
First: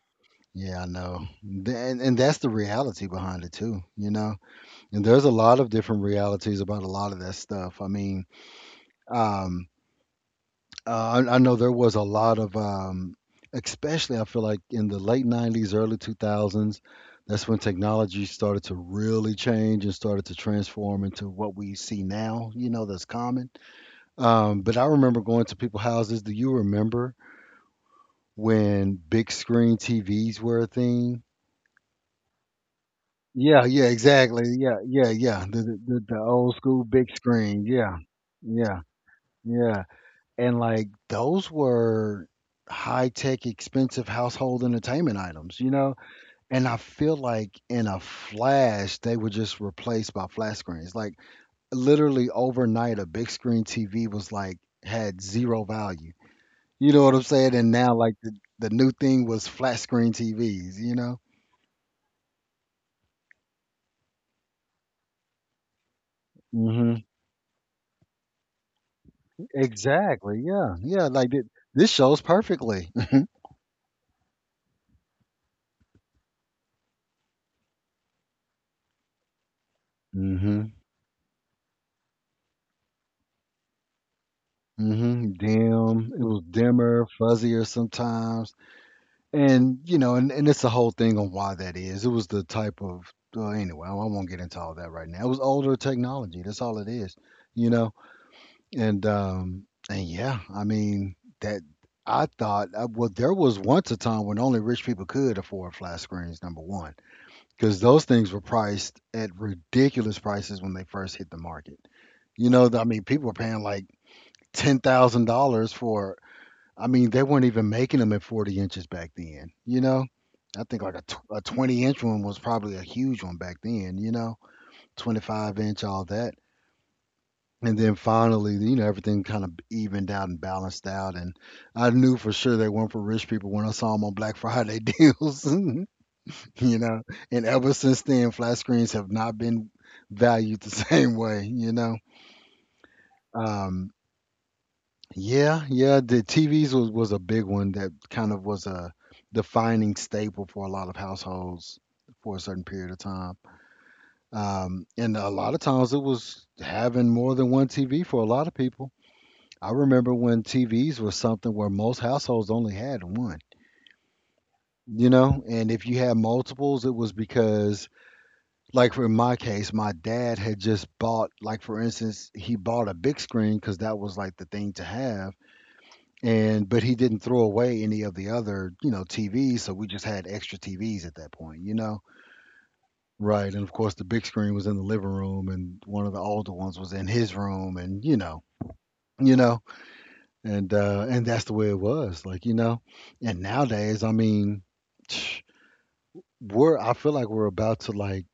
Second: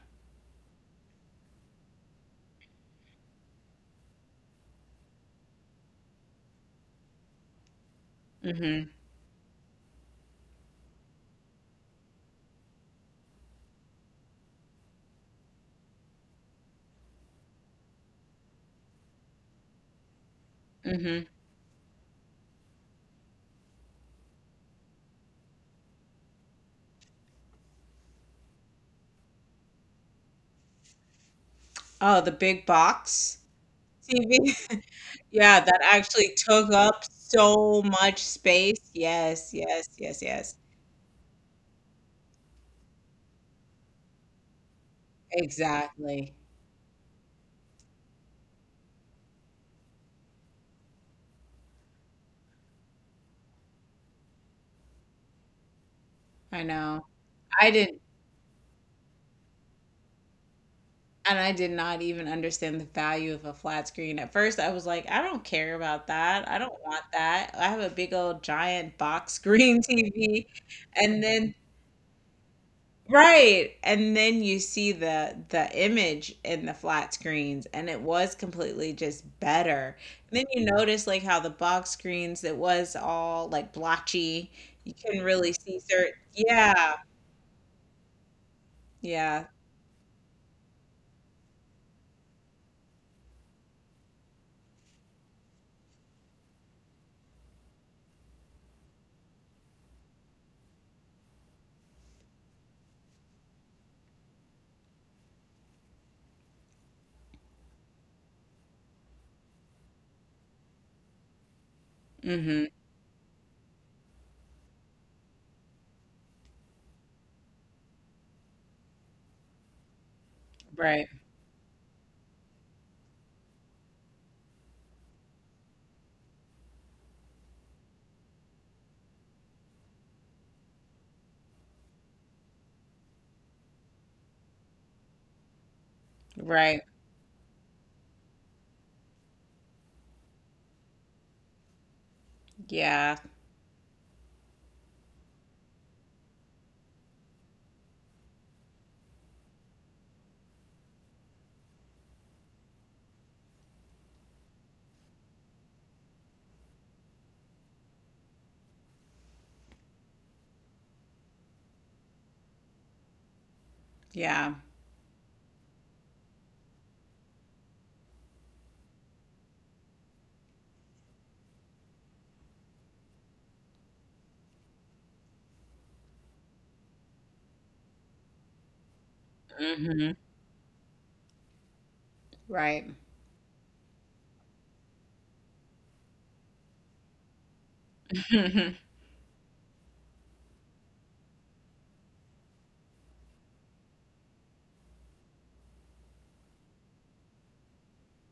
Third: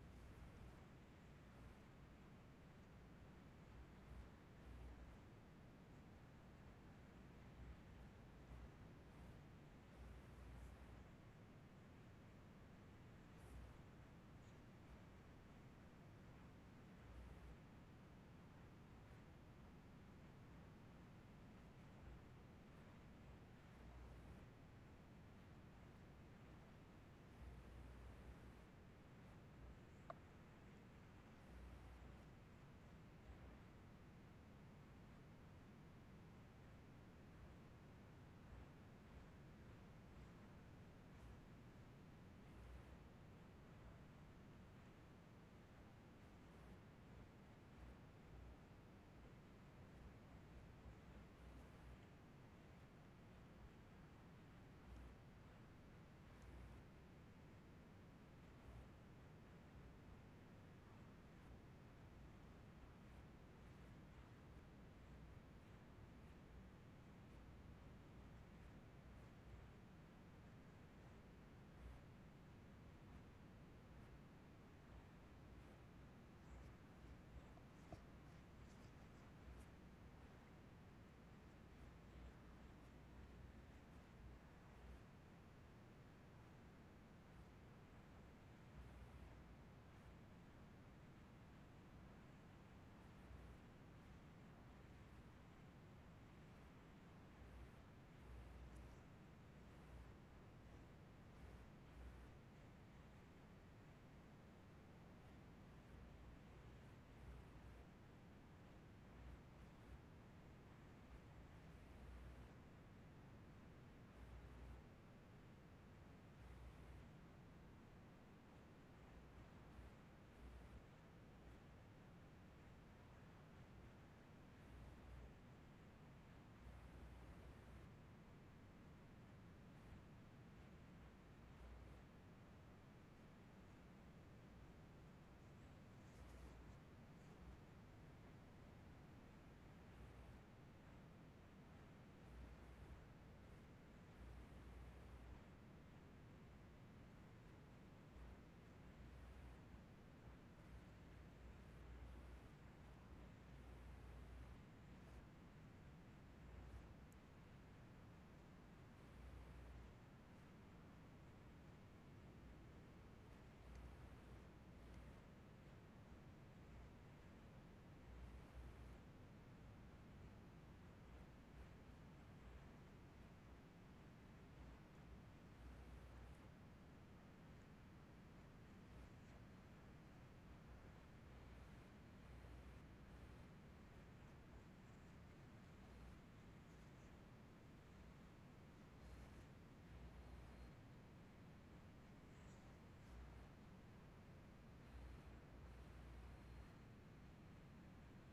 [SPEAKER 1] yeah, I know. And that's the reality behind it too, you know. And there's a lot of different realities about a lot of that stuff. I mean,
[SPEAKER 2] Mm
[SPEAKER 1] um, I know there was a lot of, especially I feel like in the late '90s, early 2000s, that's when technology started to really change and started to
[SPEAKER 2] hmm. Mm
[SPEAKER 1] transform
[SPEAKER 2] hmm.
[SPEAKER 1] into what we see now, you know, that's common. But I remember going to people's houses. Do you remember when big screen TVs were a thing?
[SPEAKER 2] Oh, the big box
[SPEAKER 1] Yeah, yeah, exactly. Yeah,
[SPEAKER 2] TV.
[SPEAKER 1] yeah, yeah.
[SPEAKER 2] Yeah,
[SPEAKER 1] The the,
[SPEAKER 2] that
[SPEAKER 1] the the
[SPEAKER 2] actually
[SPEAKER 1] old
[SPEAKER 2] took
[SPEAKER 1] school
[SPEAKER 2] up
[SPEAKER 1] big screen.
[SPEAKER 2] so
[SPEAKER 1] Yeah,
[SPEAKER 2] much
[SPEAKER 1] yeah,
[SPEAKER 2] space. Yes,
[SPEAKER 1] yeah.
[SPEAKER 2] yes, yes, yes.
[SPEAKER 1] And like those were high tech, expensive household entertainment items, you know.
[SPEAKER 2] Exactly.
[SPEAKER 1] And I feel like in a flash, they were just replaced by flat screens. Like literally overnight, a big screen TV was had zero value.
[SPEAKER 2] I
[SPEAKER 1] You know
[SPEAKER 2] know.
[SPEAKER 1] what I'm saying? And
[SPEAKER 2] I
[SPEAKER 1] now,
[SPEAKER 2] didn't
[SPEAKER 1] like the new thing was flat screen TVs. You know.
[SPEAKER 2] I did not even understand the value of a flat screen. At first, I was like, I don't care about that. I don't
[SPEAKER 1] Hmm.
[SPEAKER 2] want that. I have a big old giant box screen
[SPEAKER 1] Exactly.
[SPEAKER 2] TV.
[SPEAKER 1] Yeah. Yeah.
[SPEAKER 2] And
[SPEAKER 1] Like
[SPEAKER 2] then
[SPEAKER 1] this shows perfectly.
[SPEAKER 2] right, and then you see the image in the flat screens and it was completely just better. And then you
[SPEAKER 1] hmm.
[SPEAKER 2] notice like how the box screens it was all like blotchy. You couldn't
[SPEAKER 1] Hmm.
[SPEAKER 2] really see
[SPEAKER 1] Dim.
[SPEAKER 2] certain.
[SPEAKER 1] It was
[SPEAKER 2] Yeah.
[SPEAKER 1] dimmer, fuzzier sometimes,
[SPEAKER 2] Yeah.
[SPEAKER 1] and you know, and it's a whole thing on why that is. It was the type of. Well, anyway, I won't get into all that right now. It was older technology. That's all it is. You know. And yeah, I mean, that I thought, well, there was once a time when only rich people could afford flat screens, number one, because those things were priced at ridiculous prices when they first hit the market. You know,
[SPEAKER 2] Mhm.
[SPEAKER 1] I mean, people were paying like $10,000 for, I mean, they weren't even making them at 40 inches back then, you know? I think like a,
[SPEAKER 2] Right.
[SPEAKER 1] tw- a 20 inch one was probably a huge one back then, you know, 25-inch, all that. And then finally, you know, everything kind of evened out and balanced out. And I knew for sure they weren't for rich people when I saw them on Black Friday deals, you
[SPEAKER 2] Right.
[SPEAKER 1] know. And ever since then, flat screens have not been valued the same way.
[SPEAKER 2] Yeah.
[SPEAKER 1] Um, yeah, yeah, the TVs was a big one that kind of was a defining staple for a lot of households for a certain period of time. And a lot of times it was having more than one TV for a lot of people. I remember when TVs was something where most households only had one,
[SPEAKER 2] Yeah.
[SPEAKER 1] you know, and if you had multiples, it was because, like for my case, my dad had just bought, like for instance, he bought a big screen because that was like the thing to have, and but he didn't throw away any of the other, you know, TVs, so we just
[SPEAKER 2] Mhm.
[SPEAKER 1] had extra TVs at that point, you know.
[SPEAKER 2] Right.
[SPEAKER 1] Right, and of course the big screen was in the living room, and one of the older ones was in his room, and you know, and that's the way it was, like, you know. And nowadays, I mean, we're I feel like we're about to like,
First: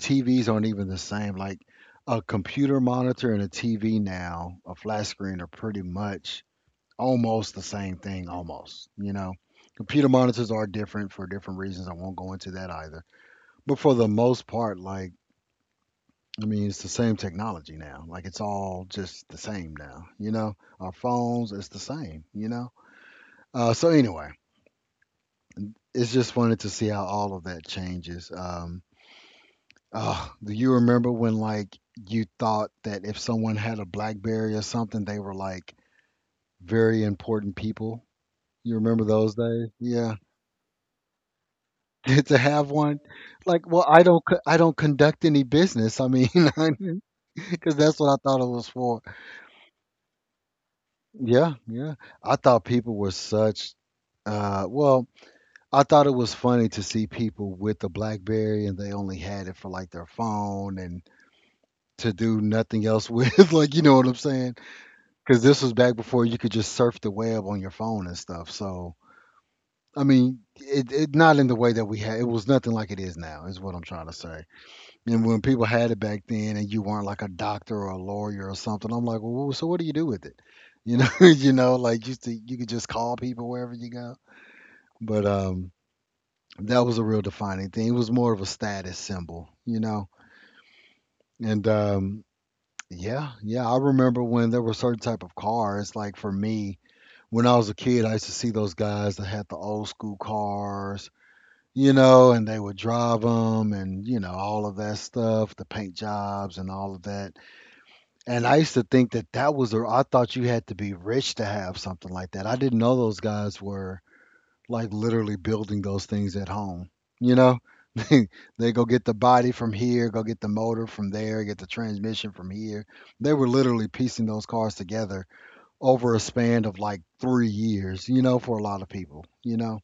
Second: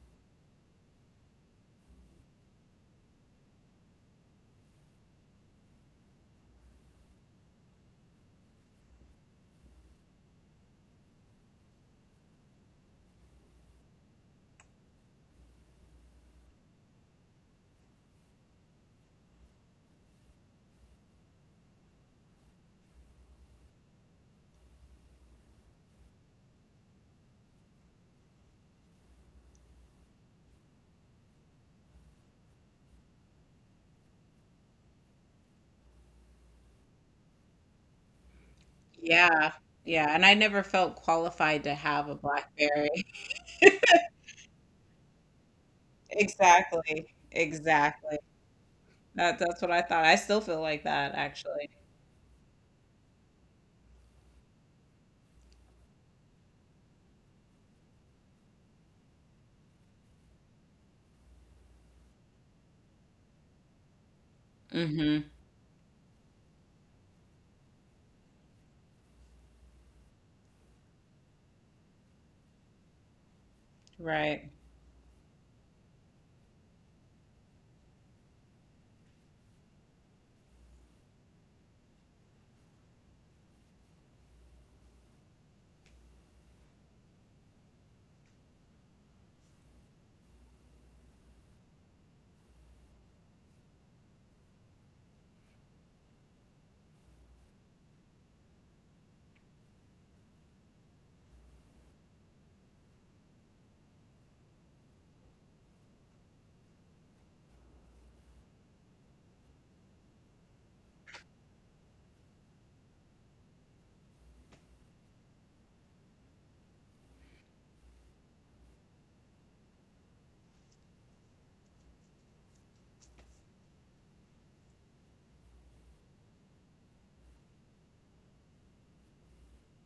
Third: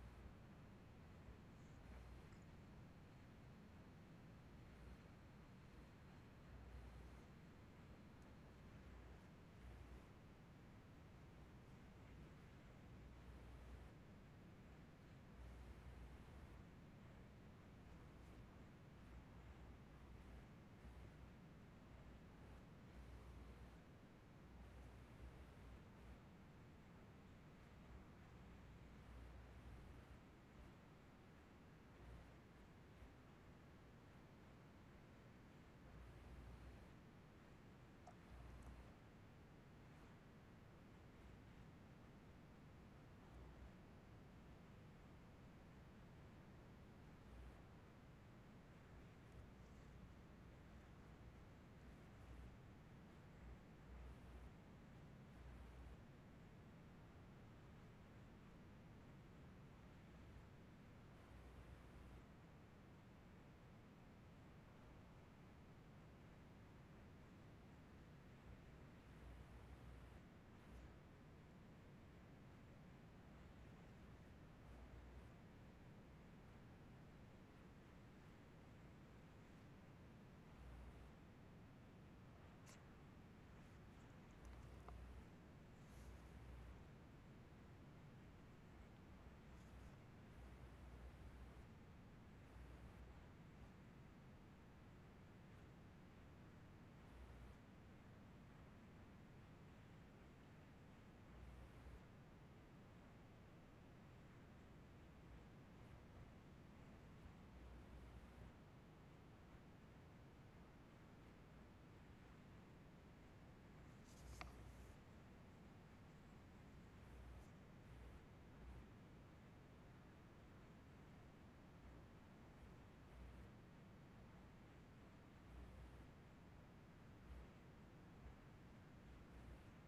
[SPEAKER 1] TVs aren't even the same. Like a computer monitor and a TV now, a flat screen, are pretty much almost the same thing, almost, you know. Computer monitors are different for different reasons, I won't go into that either, but for the most part, like, I mean, it's the same technology now, like it's all just the same now, you know. Our phones, it's the same, you know. So anyway, it's just wanted to see how all of that changes. Oh, do you remember when like you thought that if someone had a BlackBerry or something, they were like very important people? You remember those
[SPEAKER 2] Yeah.
[SPEAKER 1] days? Yeah.
[SPEAKER 2] Yeah. And I never felt qualified to have a
[SPEAKER 1] To have one,
[SPEAKER 2] BlackBerry.
[SPEAKER 1] like, well, I don't conduct any business. I mean,
[SPEAKER 2] Exactly.
[SPEAKER 1] because that's what I
[SPEAKER 2] Exactly.
[SPEAKER 1] thought it was for.
[SPEAKER 2] That's what I thought. I still feel like that,
[SPEAKER 1] Yeah,
[SPEAKER 2] actually.
[SPEAKER 1] yeah. I thought people were such. Well, I thought it was funny to see people with the BlackBerry and they only had it for like their phone and to do nothing else with. Like, you know what I'm saying?
[SPEAKER 2] Hmm.
[SPEAKER 1] Because this was back before you could just surf the web on your phone and stuff. So, I mean, it not in the way that we had. It was nothing like it is now. Is what I'm trying to say.
[SPEAKER 2] Right.
[SPEAKER 1] And when people had it back then, and you weren't like a doctor or a lawyer or something, I'm like, well, so what do you do with it? You know, you know, like you could just call people wherever you go. But that was a real defining thing. It was more of a status symbol, you know. And yeah, yeah. I remember when there were certain type of cars. Like for me, when I was a kid, I used to see those guys that had the old school cars, you know, and they would drive them, and you know all of that stuff, the paint jobs and all of that. And I used to think that that was. I thought you had to be rich to have something like that. I didn't know those guys were like literally building those things at home. You know, they, they go get the body from here, go get the motor from there, get the transmission from here. They were literally piecing those cars together over a span of like 3 years, you know, for a lot of people, you know?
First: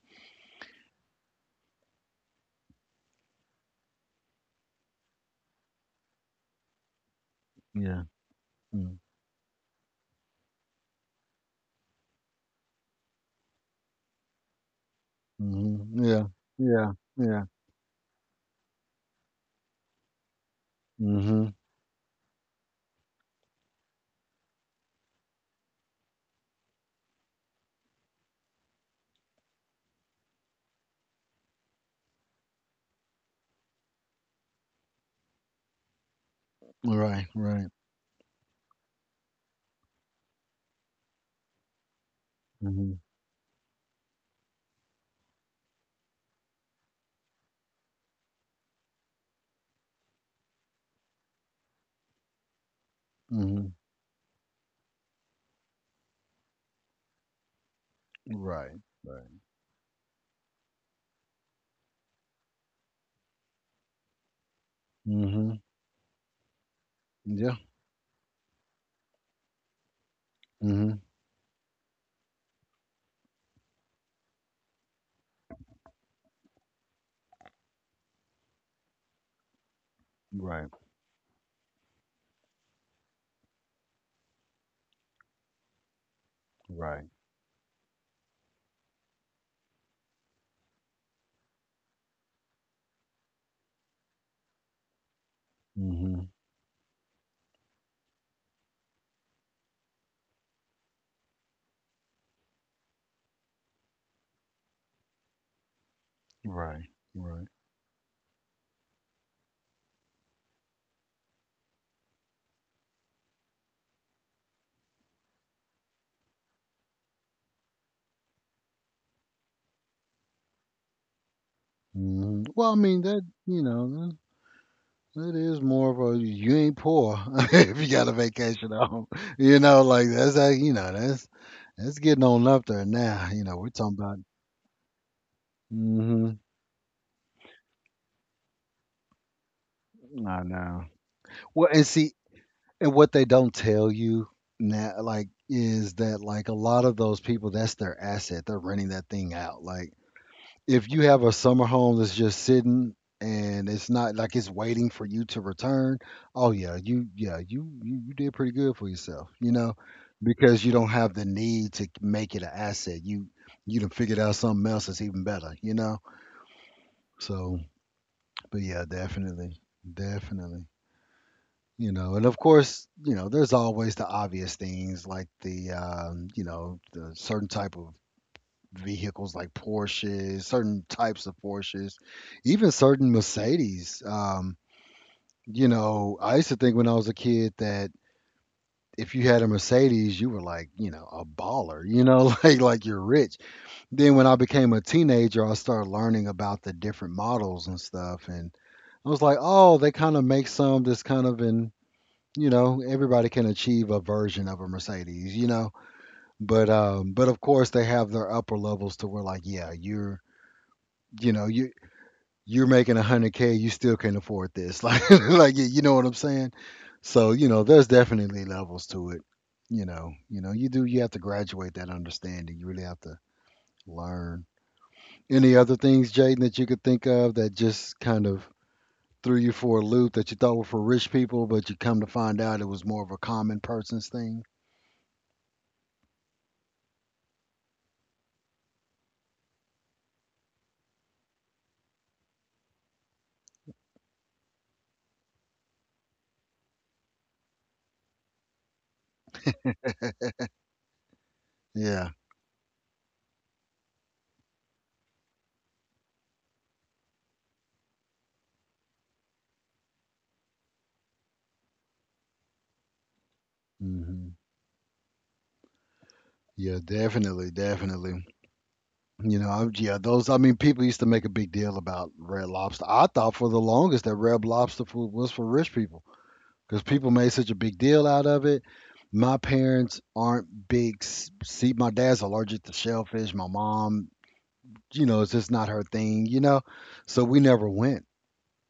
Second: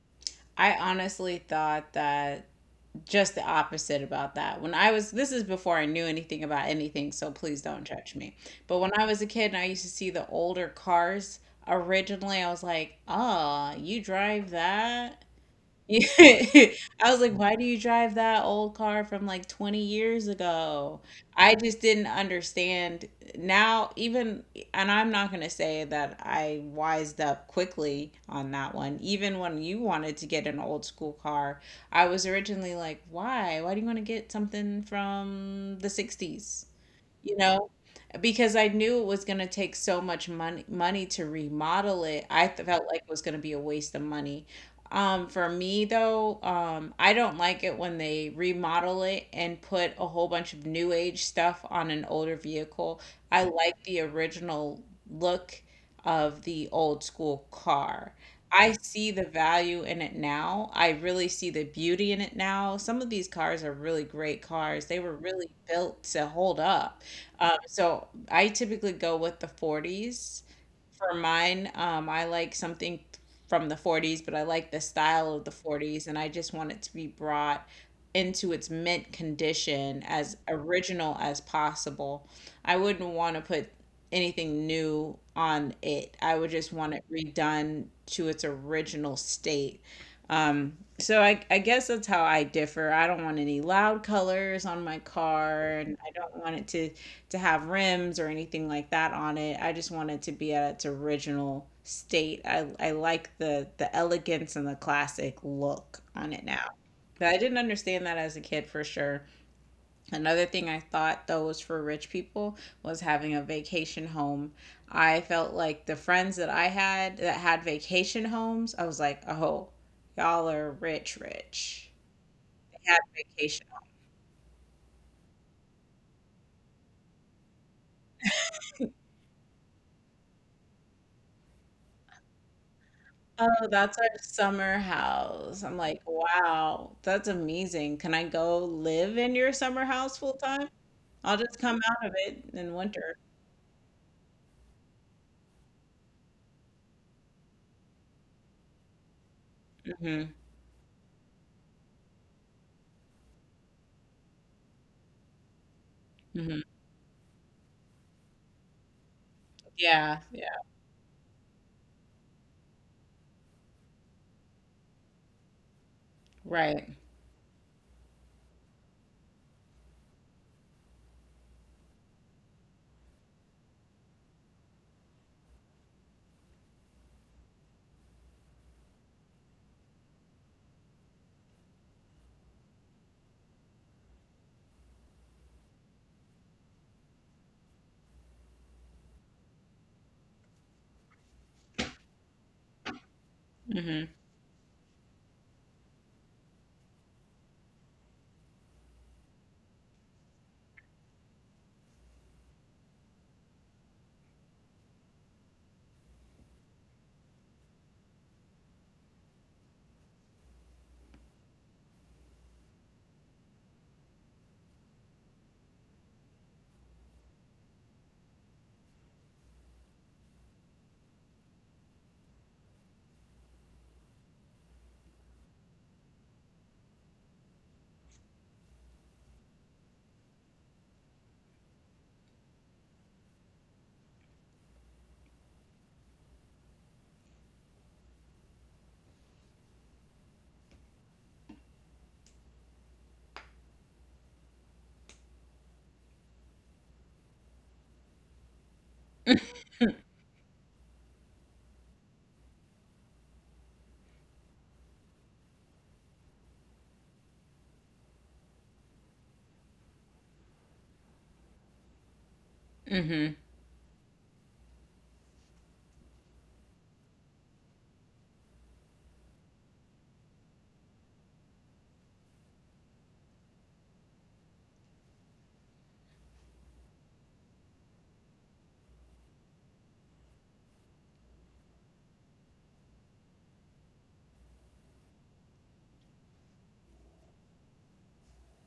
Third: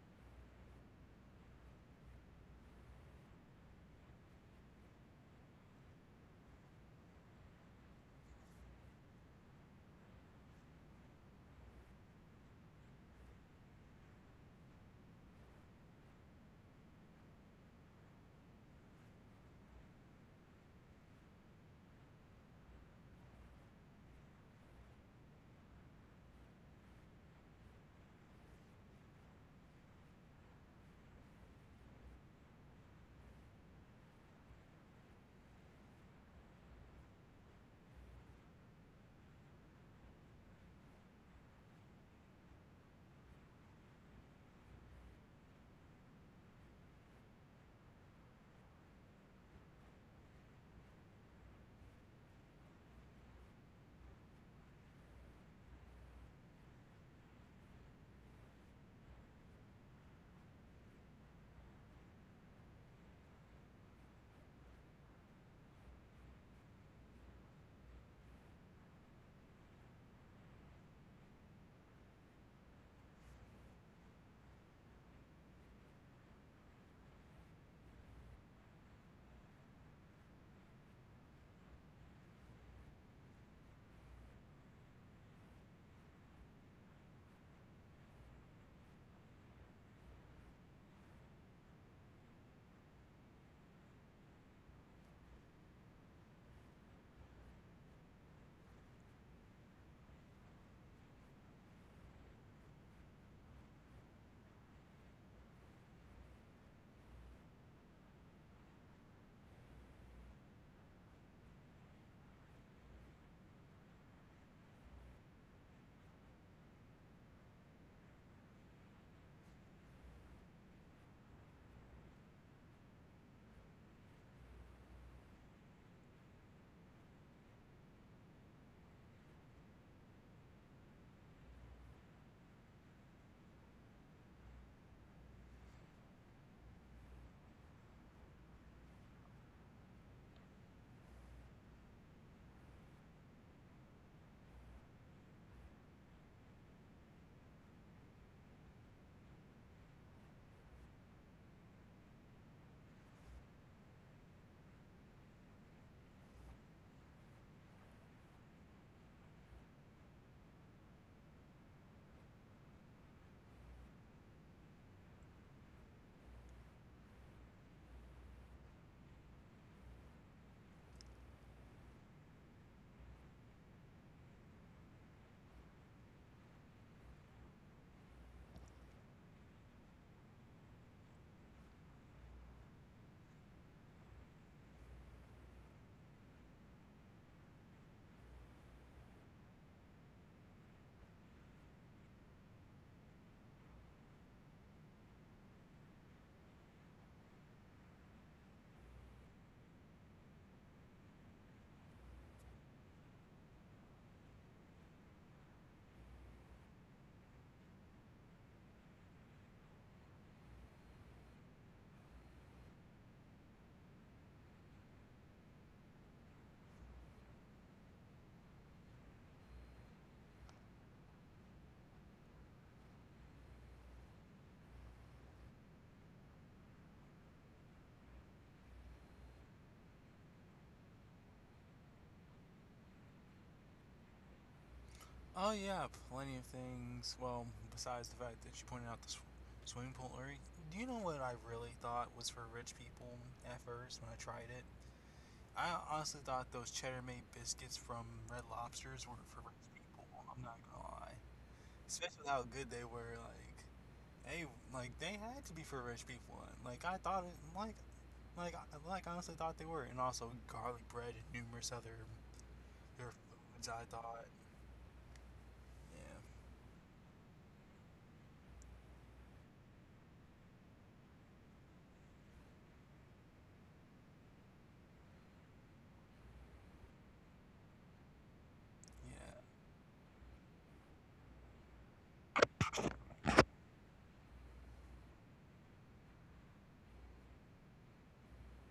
[SPEAKER 2] I honestly thought that just the opposite about that. When I was, this is before I knew anything about anything, so please don't
[SPEAKER 1] Yeah.
[SPEAKER 2] judge me. But when I was a kid and I used to see the older cars, originally I was like, oh, you drive that?
[SPEAKER 1] Mm-hmm. Yeah. Yeah.
[SPEAKER 2] I was like,
[SPEAKER 1] Yeah.
[SPEAKER 2] why do you drive that old car from like 20 years ago?
[SPEAKER 1] Hmm.
[SPEAKER 2] I just didn't understand. Now, even, and I'm not going to say that I wised up quickly on that one. Even when you wanted to get an old school car, I was originally like, why? Why do you want to get something from the '60s?
[SPEAKER 1] Right.
[SPEAKER 2] You
[SPEAKER 1] Right.
[SPEAKER 2] know? Because I knew it was going to take so much money to remodel it. Felt
[SPEAKER 1] Hmm.
[SPEAKER 2] like it was going to be a waste of money. For me though, I don't like it when they remodel it and put a whole bunch of new age stuff on an older vehicle. I
[SPEAKER 1] Hmm.
[SPEAKER 2] like the original look of the old school car. I
[SPEAKER 1] Right.
[SPEAKER 2] see the
[SPEAKER 1] Right.
[SPEAKER 2] value in it now. I really see the beauty in it now. Some of these cars are really great cars. They were really
[SPEAKER 1] Hmm.
[SPEAKER 2] built to hold up.
[SPEAKER 1] Yeah.
[SPEAKER 2] So I typically go with the '40s
[SPEAKER 1] Hmm.
[SPEAKER 2] for mine. I like something from the '40s, but I like the style of the '40s, and I just want it to be brought into its mint condition as
[SPEAKER 1] Right.
[SPEAKER 2] original as possible. I wouldn't want to put anything new on it. I would just want
[SPEAKER 1] Right.
[SPEAKER 2] it redone to its original state. So I guess that's how I differ. I don't want any loud colors on my car, and I
[SPEAKER 1] Hmm.
[SPEAKER 2] don't want it to have rims or anything like that on it. I just want it to be at its original state. I like the elegance and the classic look on it now.
[SPEAKER 1] Right.
[SPEAKER 2] But I
[SPEAKER 1] Right.
[SPEAKER 2] didn't understand that as a kid for sure. Another thing I thought though was for rich people was having a vacation home. I felt like the friends that I had that had vacation homes, I was like, oh, y'all are rich, rich.
[SPEAKER 1] Mhm. Well, I
[SPEAKER 2] They had
[SPEAKER 1] mean, that, you
[SPEAKER 2] vacation.
[SPEAKER 1] know, that is more of a, you ain't poor if you got a vacation home, you know, like, that's how you know, that's getting on up there now, you know, we're
[SPEAKER 2] Oh,
[SPEAKER 1] talking
[SPEAKER 2] that's
[SPEAKER 1] about.
[SPEAKER 2] our summer house. I'm like,
[SPEAKER 1] Mhm.
[SPEAKER 2] wow, that's amazing. Can I go live in your summer house full
[SPEAKER 1] I
[SPEAKER 2] time?
[SPEAKER 1] know.
[SPEAKER 2] I'll just
[SPEAKER 1] Well,
[SPEAKER 2] come
[SPEAKER 1] and
[SPEAKER 2] out
[SPEAKER 1] see
[SPEAKER 2] of it in
[SPEAKER 1] and what
[SPEAKER 2] winter.
[SPEAKER 1] they don't tell you now, like, is that, like, a lot of those people, that's their asset, they're renting that thing out, like
[SPEAKER 2] Hmm.
[SPEAKER 1] if you have a summer home that's just sitting and it's not like it's waiting for you to return, oh
[SPEAKER 2] Hmm.
[SPEAKER 1] yeah, you did pretty good for yourself, you know,
[SPEAKER 2] Yeah, yeah,
[SPEAKER 1] because you don't have the need to make it an asset. You done figured out something else that's even better, you know?
[SPEAKER 2] right.
[SPEAKER 1] So but yeah, definitely. Definitely. You know, and of course, you know, there's always the obvious things like the you know, the certain type of vehicles like Porsches, certain types of Porsches, even certain Mercedes. You know, I used to think when I was a kid that if you had a Mercedes, you were like, you know, a baller, you know, like you're rich.
[SPEAKER 2] Hmm.
[SPEAKER 1] Then when I became a teenager, I started learning about the different models and stuff, and I was like, "Oh, they kind of make some that's kind of in, you know, everybody can achieve a version of a Mercedes, you know." But of course they have their upper levels to where like, yeah, you're you know, you you're making 100K, you still can't afford this. Like you know what I'm saying? So, you know, there's definitely levels to it. You know, you know, you do you have to graduate that understanding. You really have to learn. Any other things, Jaden, that you could think of that just kind of threw you for a loop that you thought were for rich people, but you come to find out it was more of a common person's thing?
[SPEAKER 3] Oh yeah, plenty of things. Well, besides the fact that you pointed out the swimming pool area, do you know what I really thought was for rich people at first when I tried it? I honestly thought those cheddar made biscuits from Red Lobsters were for rich people. I'm not gonna lie,
[SPEAKER 1] Yeah.
[SPEAKER 3] especially with how good they were. They, like they had to be for rich people. And, like I thought it, like I honestly thought they were, and also garlic bread and numerous other their
[SPEAKER 2] Hmm.
[SPEAKER 3] foods. I thought,
[SPEAKER 1] Hmm.
[SPEAKER 3] yeah,
[SPEAKER 1] Yeah, definitely, definitely. You know, I, yeah, those. I mean, people used to make a big deal about Red Lobster. I thought for the longest that Red Lobster food was for rich people because people made such a big deal out of it. My
[SPEAKER 3] yeah.
[SPEAKER 1] parents aren't big. See, my dad's allergic to shellfish. My mom, you know, it's just not her thing. You know, so we never went.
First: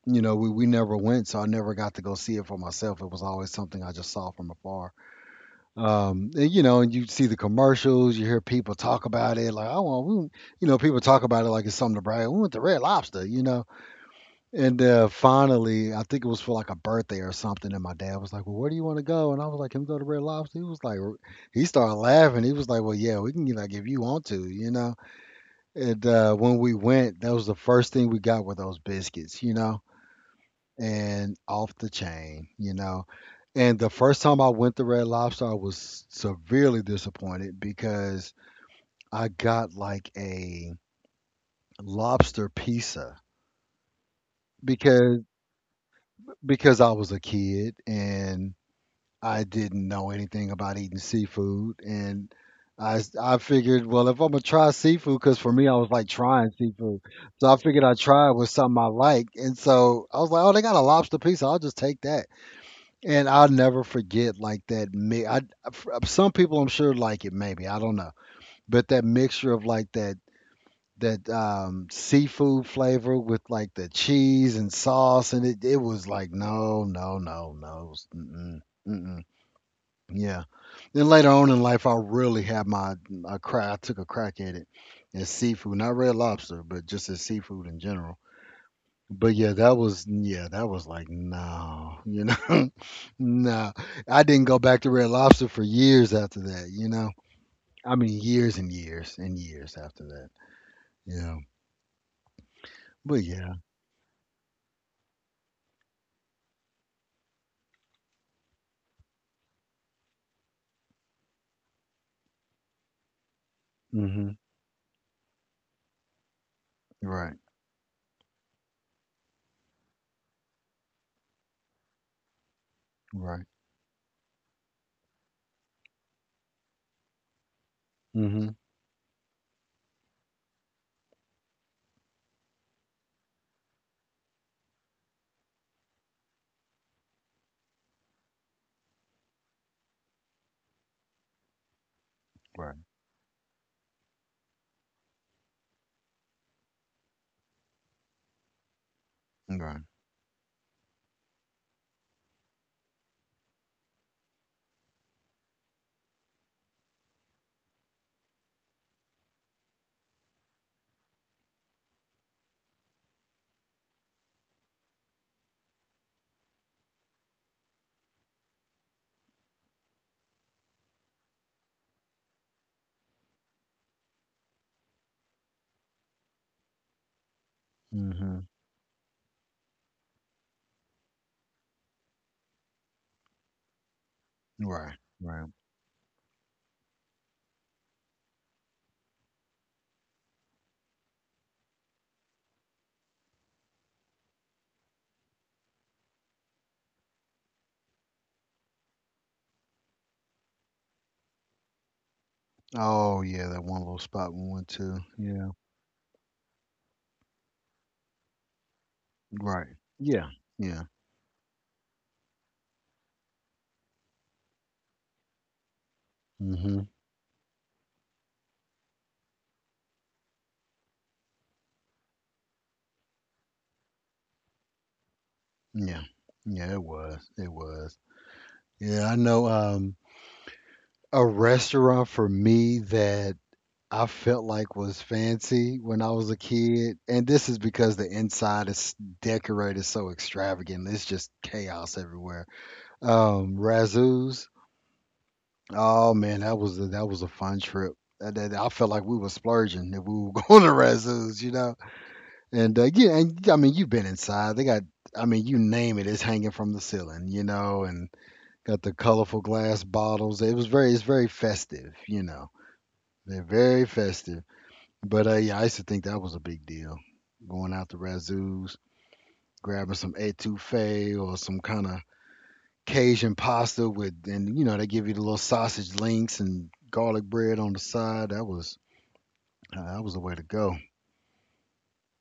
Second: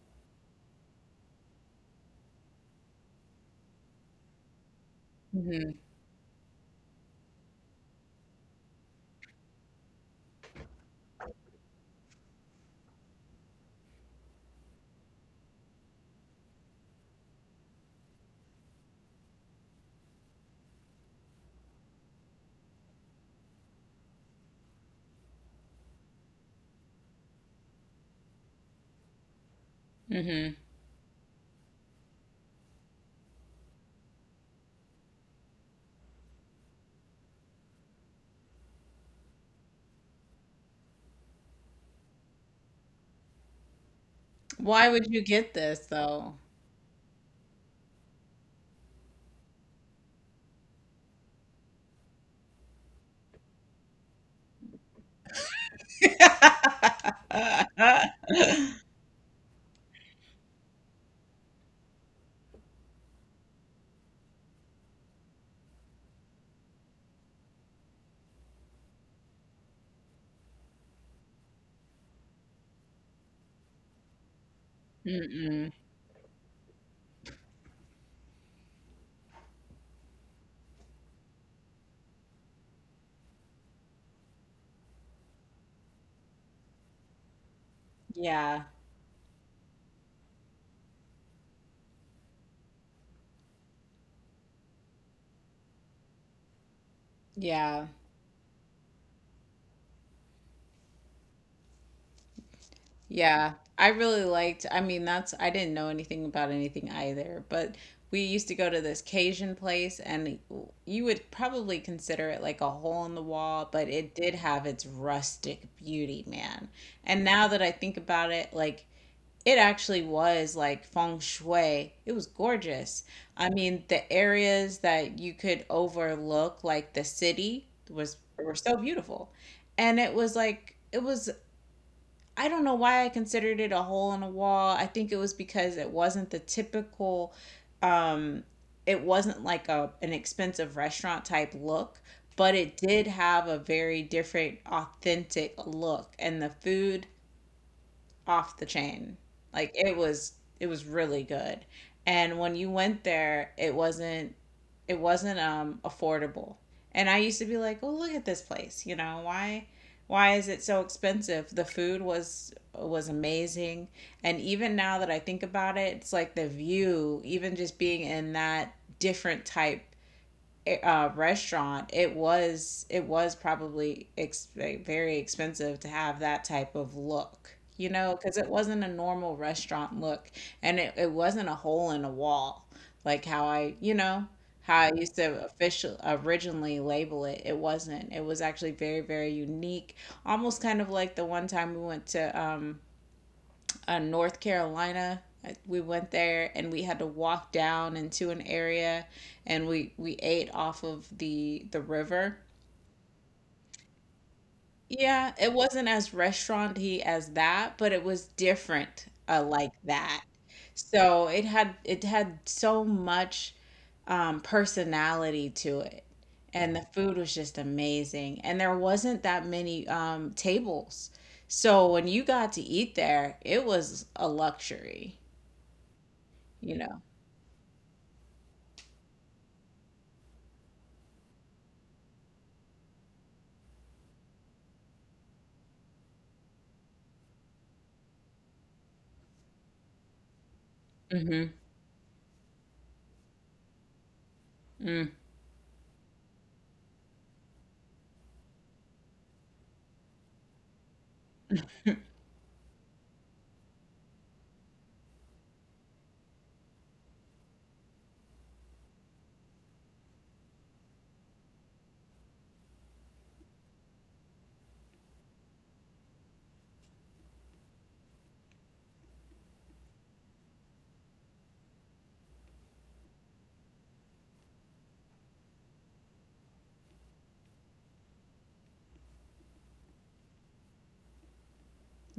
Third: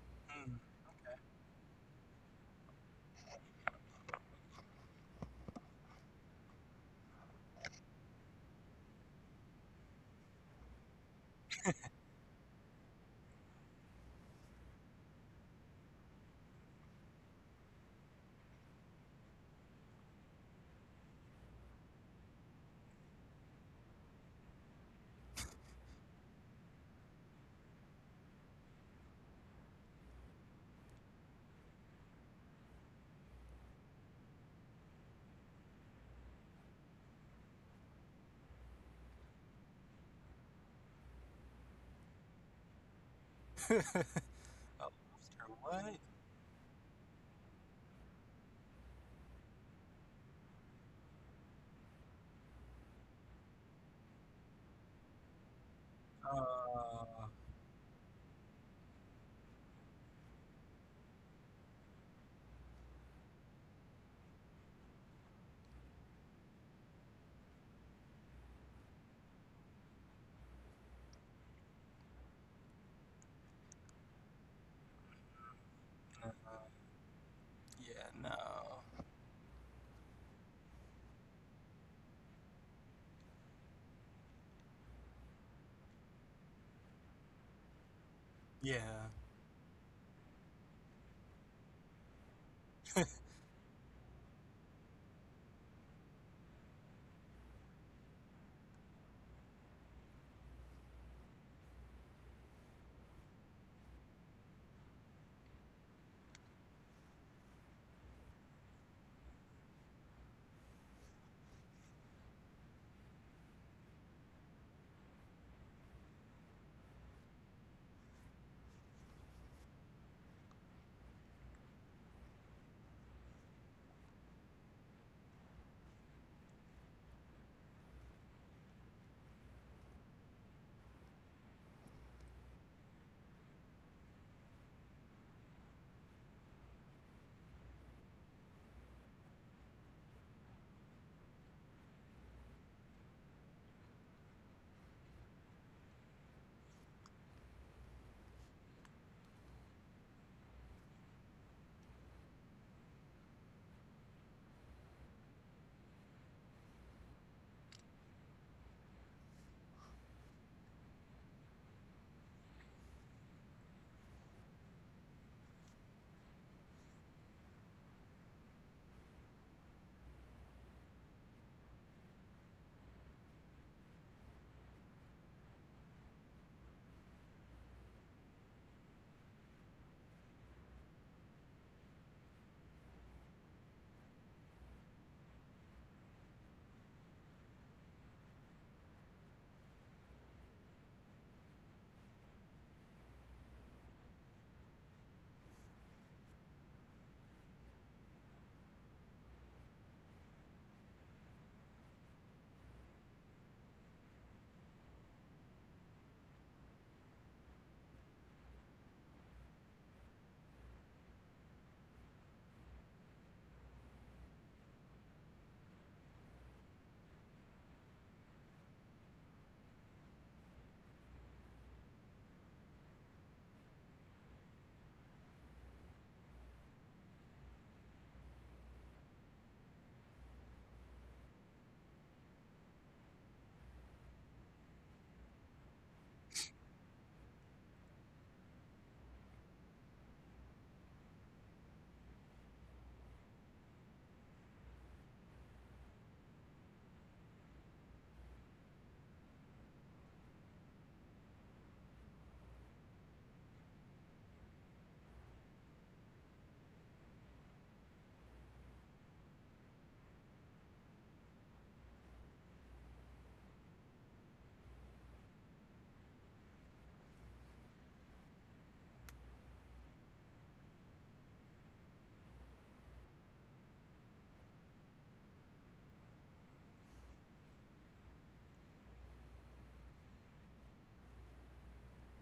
[SPEAKER 1] You know, we
[SPEAKER 3] Mm,
[SPEAKER 1] we never
[SPEAKER 3] okay.
[SPEAKER 1] went, so I never got to go see it for myself. It was always something I just saw from afar.
[SPEAKER 2] Hmm.
[SPEAKER 1] And, you know, and you see the commercials, you hear people talk about it, like, oh, well, we, you know, people talk about it like it's something to brag. We went to Red Lobster, you know. And finally, I think it was for like a birthday or something, and my dad was like, well, where do you want to go? And I was like, can we go to Red Lobster? He was like, he started laughing. He was like, well, yeah, we can, like, if you want to, you know. And when we went, that was the first thing we got were those biscuits, you know,
[SPEAKER 2] Hmm.
[SPEAKER 1] and off the chain, you know. And the first time I went to Red Lobster, I was severely disappointed because I got like a lobster pizza
[SPEAKER 3] After
[SPEAKER 2] Why would
[SPEAKER 1] because
[SPEAKER 2] you get this
[SPEAKER 3] what?
[SPEAKER 2] though?
[SPEAKER 1] I was a kid and I didn't know anything about eating seafood, and I figured well if I'm gonna try seafood, because for me I was like trying seafood,
[SPEAKER 3] Uh,
[SPEAKER 1] so I figured I tried with something I liked, and so I was like oh they got a lobster pizza I'll just take that. And I'll never forget like that mi I f some people I'm sure like it maybe, I don't know. But that mixture of like that seafood flavor with like the cheese and sauce, and it
[SPEAKER 2] Mm-mm.
[SPEAKER 1] it was like,
[SPEAKER 3] uh,
[SPEAKER 1] "No, no, no, no,
[SPEAKER 3] yeah, no.
[SPEAKER 1] mm-mm, mm-mm." Yeah. Then later on in life, I really had my a crack I took a crack at it, as seafood, not Red Lobster, but just as seafood in general.
[SPEAKER 2] Yeah,
[SPEAKER 3] Yeah,
[SPEAKER 1] But yeah, that was like no, you know, no. I didn't go back to Red Lobster for years after that, you know.
[SPEAKER 2] yeah.
[SPEAKER 1] I mean, years and years and years after that, you know. But yeah,
[SPEAKER 2] Yeah, I really liked. I mean, that's I didn't know anything about anything either, but we used to go to this Cajun place, and you would probably consider it like a hole in the wall, but it
[SPEAKER 1] mhm,
[SPEAKER 2] did have its rustic beauty, man. And
[SPEAKER 1] right,
[SPEAKER 2] now that I think about it, like it actually was like feng shui. It was gorgeous.
[SPEAKER 1] right,
[SPEAKER 2] I mean, the areas that you could overlook, like the city, was
[SPEAKER 1] mhm,
[SPEAKER 2] were so beautiful and it was I don't know why I considered it a hole in a wall. I think it was because it wasn't the typical um it wasn't like a an expensive restaurant type look, but
[SPEAKER 1] right,
[SPEAKER 2] it did have a very different authentic look and the food off the chain. Like
[SPEAKER 1] right,
[SPEAKER 2] it was really good. And when you went there, it wasn't affordable. And I used to be like, "Oh, look at this place. You know, why is it so expensive?" The food was amazing. And even now that I think about it, it's like the view, even just being in that different type restaurant, it was probably very expensive to have that type of look, you know, because
[SPEAKER 1] mhm,
[SPEAKER 2] it wasn't a normal restaurant look, and it wasn't a hole in a wall like how I
[SPEAKER 1] right,
[SPEAKER 2] used to
[SPEAKER 1] right.
[SPEAKER 2] official originally label it. It wasn't. It was actually very unique, almost kind of like the one time we went to North Carolina. We went there and we had to walk down into an area and we ate off of the river.
[SPEAKER 1] Oh yeah, that one little spot we went to,
[SPEAKER 2] Yeah,
[SPEAKER 1] yeah,
[SPEAKER 2] it wasn't as restauranty as that, but it was different
[SPEAKER 1] right,
[SPEAKER 2] like that.
[SPEAKER 1] yeah, yeah,
[SPEAKER 2] So it had so much personality to it, and
[SPEAKER 1] mhm,
[SPEAKER 2] the food was just amazing. And there wasn't that many tables, so when you got to eat there, it was a luxury,
[SPEAKER 1] yeah, yeah.
[SPEAKER 2] you
[SPEAKER 1] It
[SPEAKER 2] know.
[SPEAKER 1] was, it was. Yeah, I know. A restaurant for me that I felt like was fancy when I was a kid, and this is because the inside is decorated so extravagant. It's just
[SPEAKER 2] Mm-hmm.
[SPEAKER 1] chaos everywhere. Razoo's.
[SPEAKER 2] Mm.
[SPEAKER 1] Oh man, that was a fun trip. I felt like we were splurging if we were going to Razoo's, you know. And yeah, and, I mean, you've been inside. They got, I mean, you name it, it's hanging from the ceiling, you know, and got the colorful glass bottles. It was very, it's very festive, you know. They're very festive. But yeah, I used to think that was a big deal. Going out to Razoo's, grabbing some etouffee or some kind of Cajun pasta with, and you know, they give you the little sausage links and garlic bread on the side. That was the way to go.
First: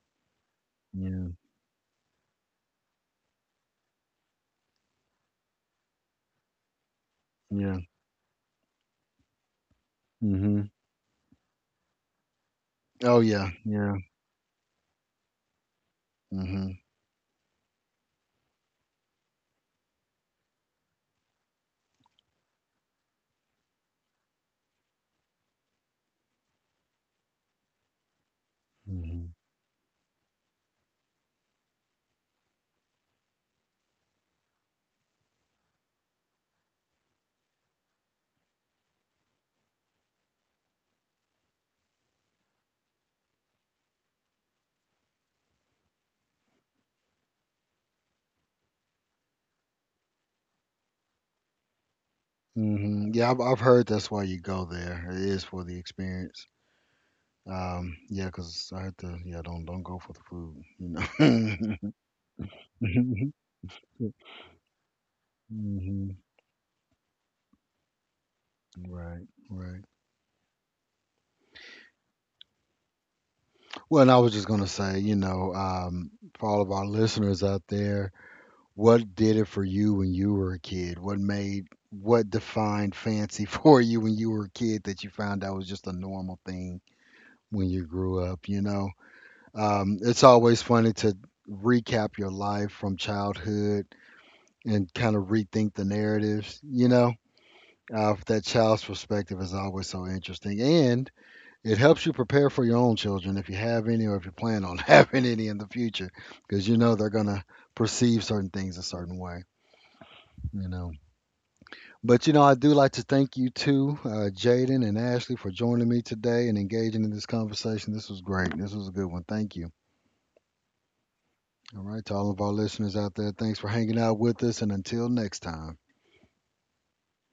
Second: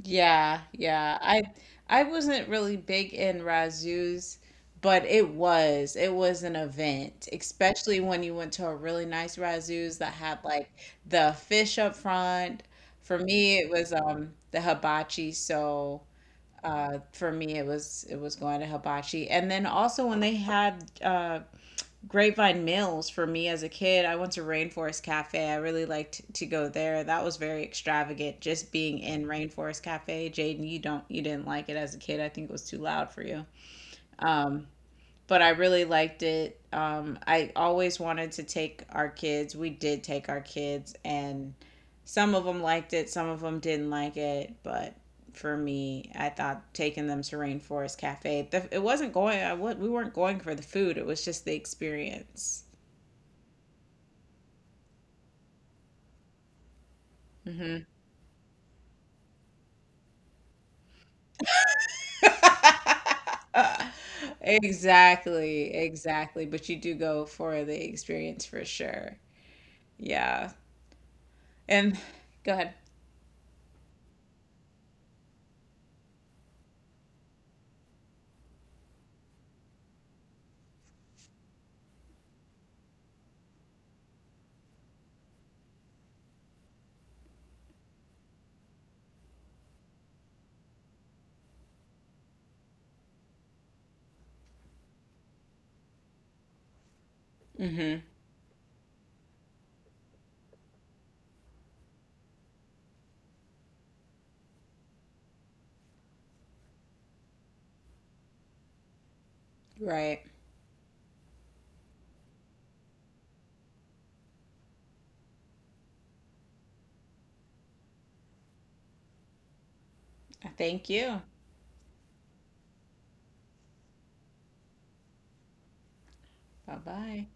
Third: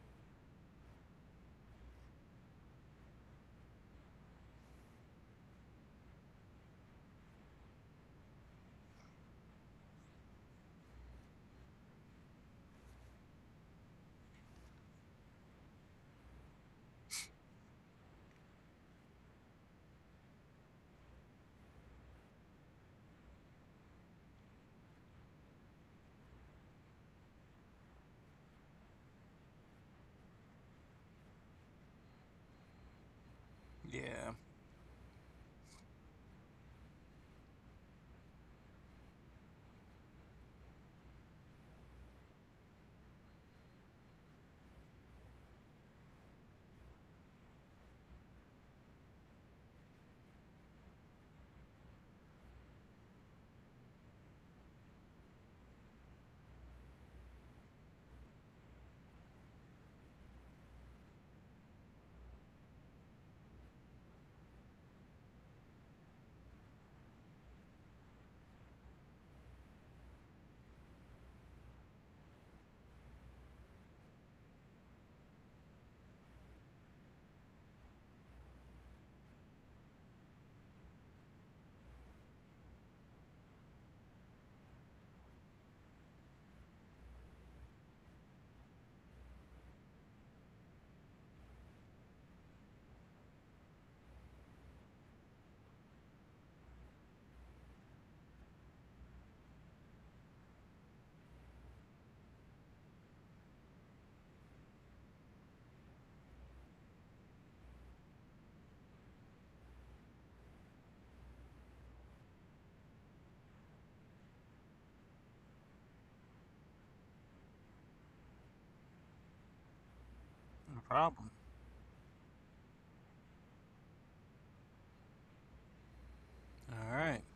[SPEAKER 2] Yeah, yeah.
[SPEAKER 1] Yeah,
[SPEAKER 2] I wasn't really big in razzoos, but it was an event,
[SPEAKER 1] yeah.
[SPEAKER 2] especially when you went to a really nice razzoos that had
[SPEAKER 1] Hmm.
[SPEAKER 2] like the fish up front. For
[SPEAKER 1] Oh yeah,
[SPEAKER 2] me, it was
[SPEAKER 1] yeah.
[SPEAKER 2] the hibachi, so
[SPEAKER 1] Hmm.
[SPEAKER 2] for me it was going to hibachi. And then also when they had Grapevine Mills for me as a kid. I went to Rainforest Cafe. I really liked to go there. That was very extravagant. Just being in
[SPEAKER 1] Hmm.
[SPEAKER 2] Rainforest Cafe. Jaden, you didn't like it as a kid. I think it was too loud for you.
[SPEAKER 3] yeah,
[SPEAKER 2] Um, but I really liked it. I always wanted to take our kids. We did take our kids, and some of them liked it. Some of them didn't like it. But for me, I thought taking them to Rainforest Cafe. The, it wasn't going. I would. We weren't going for the food. It was just the experience.
[SPEAKER 1] Hmm. Yeah, I've heard that's why you go there. It is for the experience.
[SPEAKER 2] Mhm.
[SPEAKER 1] Yeah, 'cause I had to. Yeah, don't go for the food. You know.
[SPEAKER 2] Exactly,
[SPEAKER 1] Hmm.
[SPEAKER 2] exactly. But you do go for the experience for sure.
[SPEAKER 1] Right, right.
[SPEAKER 2] Yeah. And go ahead.
[SPEAKER 1] Well, and I was just going to say, you know, for all of our listeners out there, what did it for you when you were a kid? What defined fancy for you when you were a kid that you found out was just a normal thing when you grew up, you know? It's always funny to recap your life from childhood and kind of rethink the narratives, you know?
[SPEAKER 2] Hmm.
[SPEAKER 1] That child's perspective is always so interesting. And. It helps you prepare for your own children if you have any or if you plan on having any in the future, because you know they're going to perceive certain things a certain way,
[SPEAKER 2] Right.
[SPEAKER 1] you know. But you know, I do like to thank you too, Jaden and Ashley, for joining me today and engaging in this conversation. This was great. This was a good one. Thank you.
[SPEAKER 3] no
[SPEAKER 2] Thank you.
[SPEAKER 3] problem.
[SPEAKER 1] All right, to all of our listeners out there, thanks for hanging out with us. And until next time.
[SPEAKER 2] Bye
[SPEAKER 3] All right.
[SPEAKER 2] bye.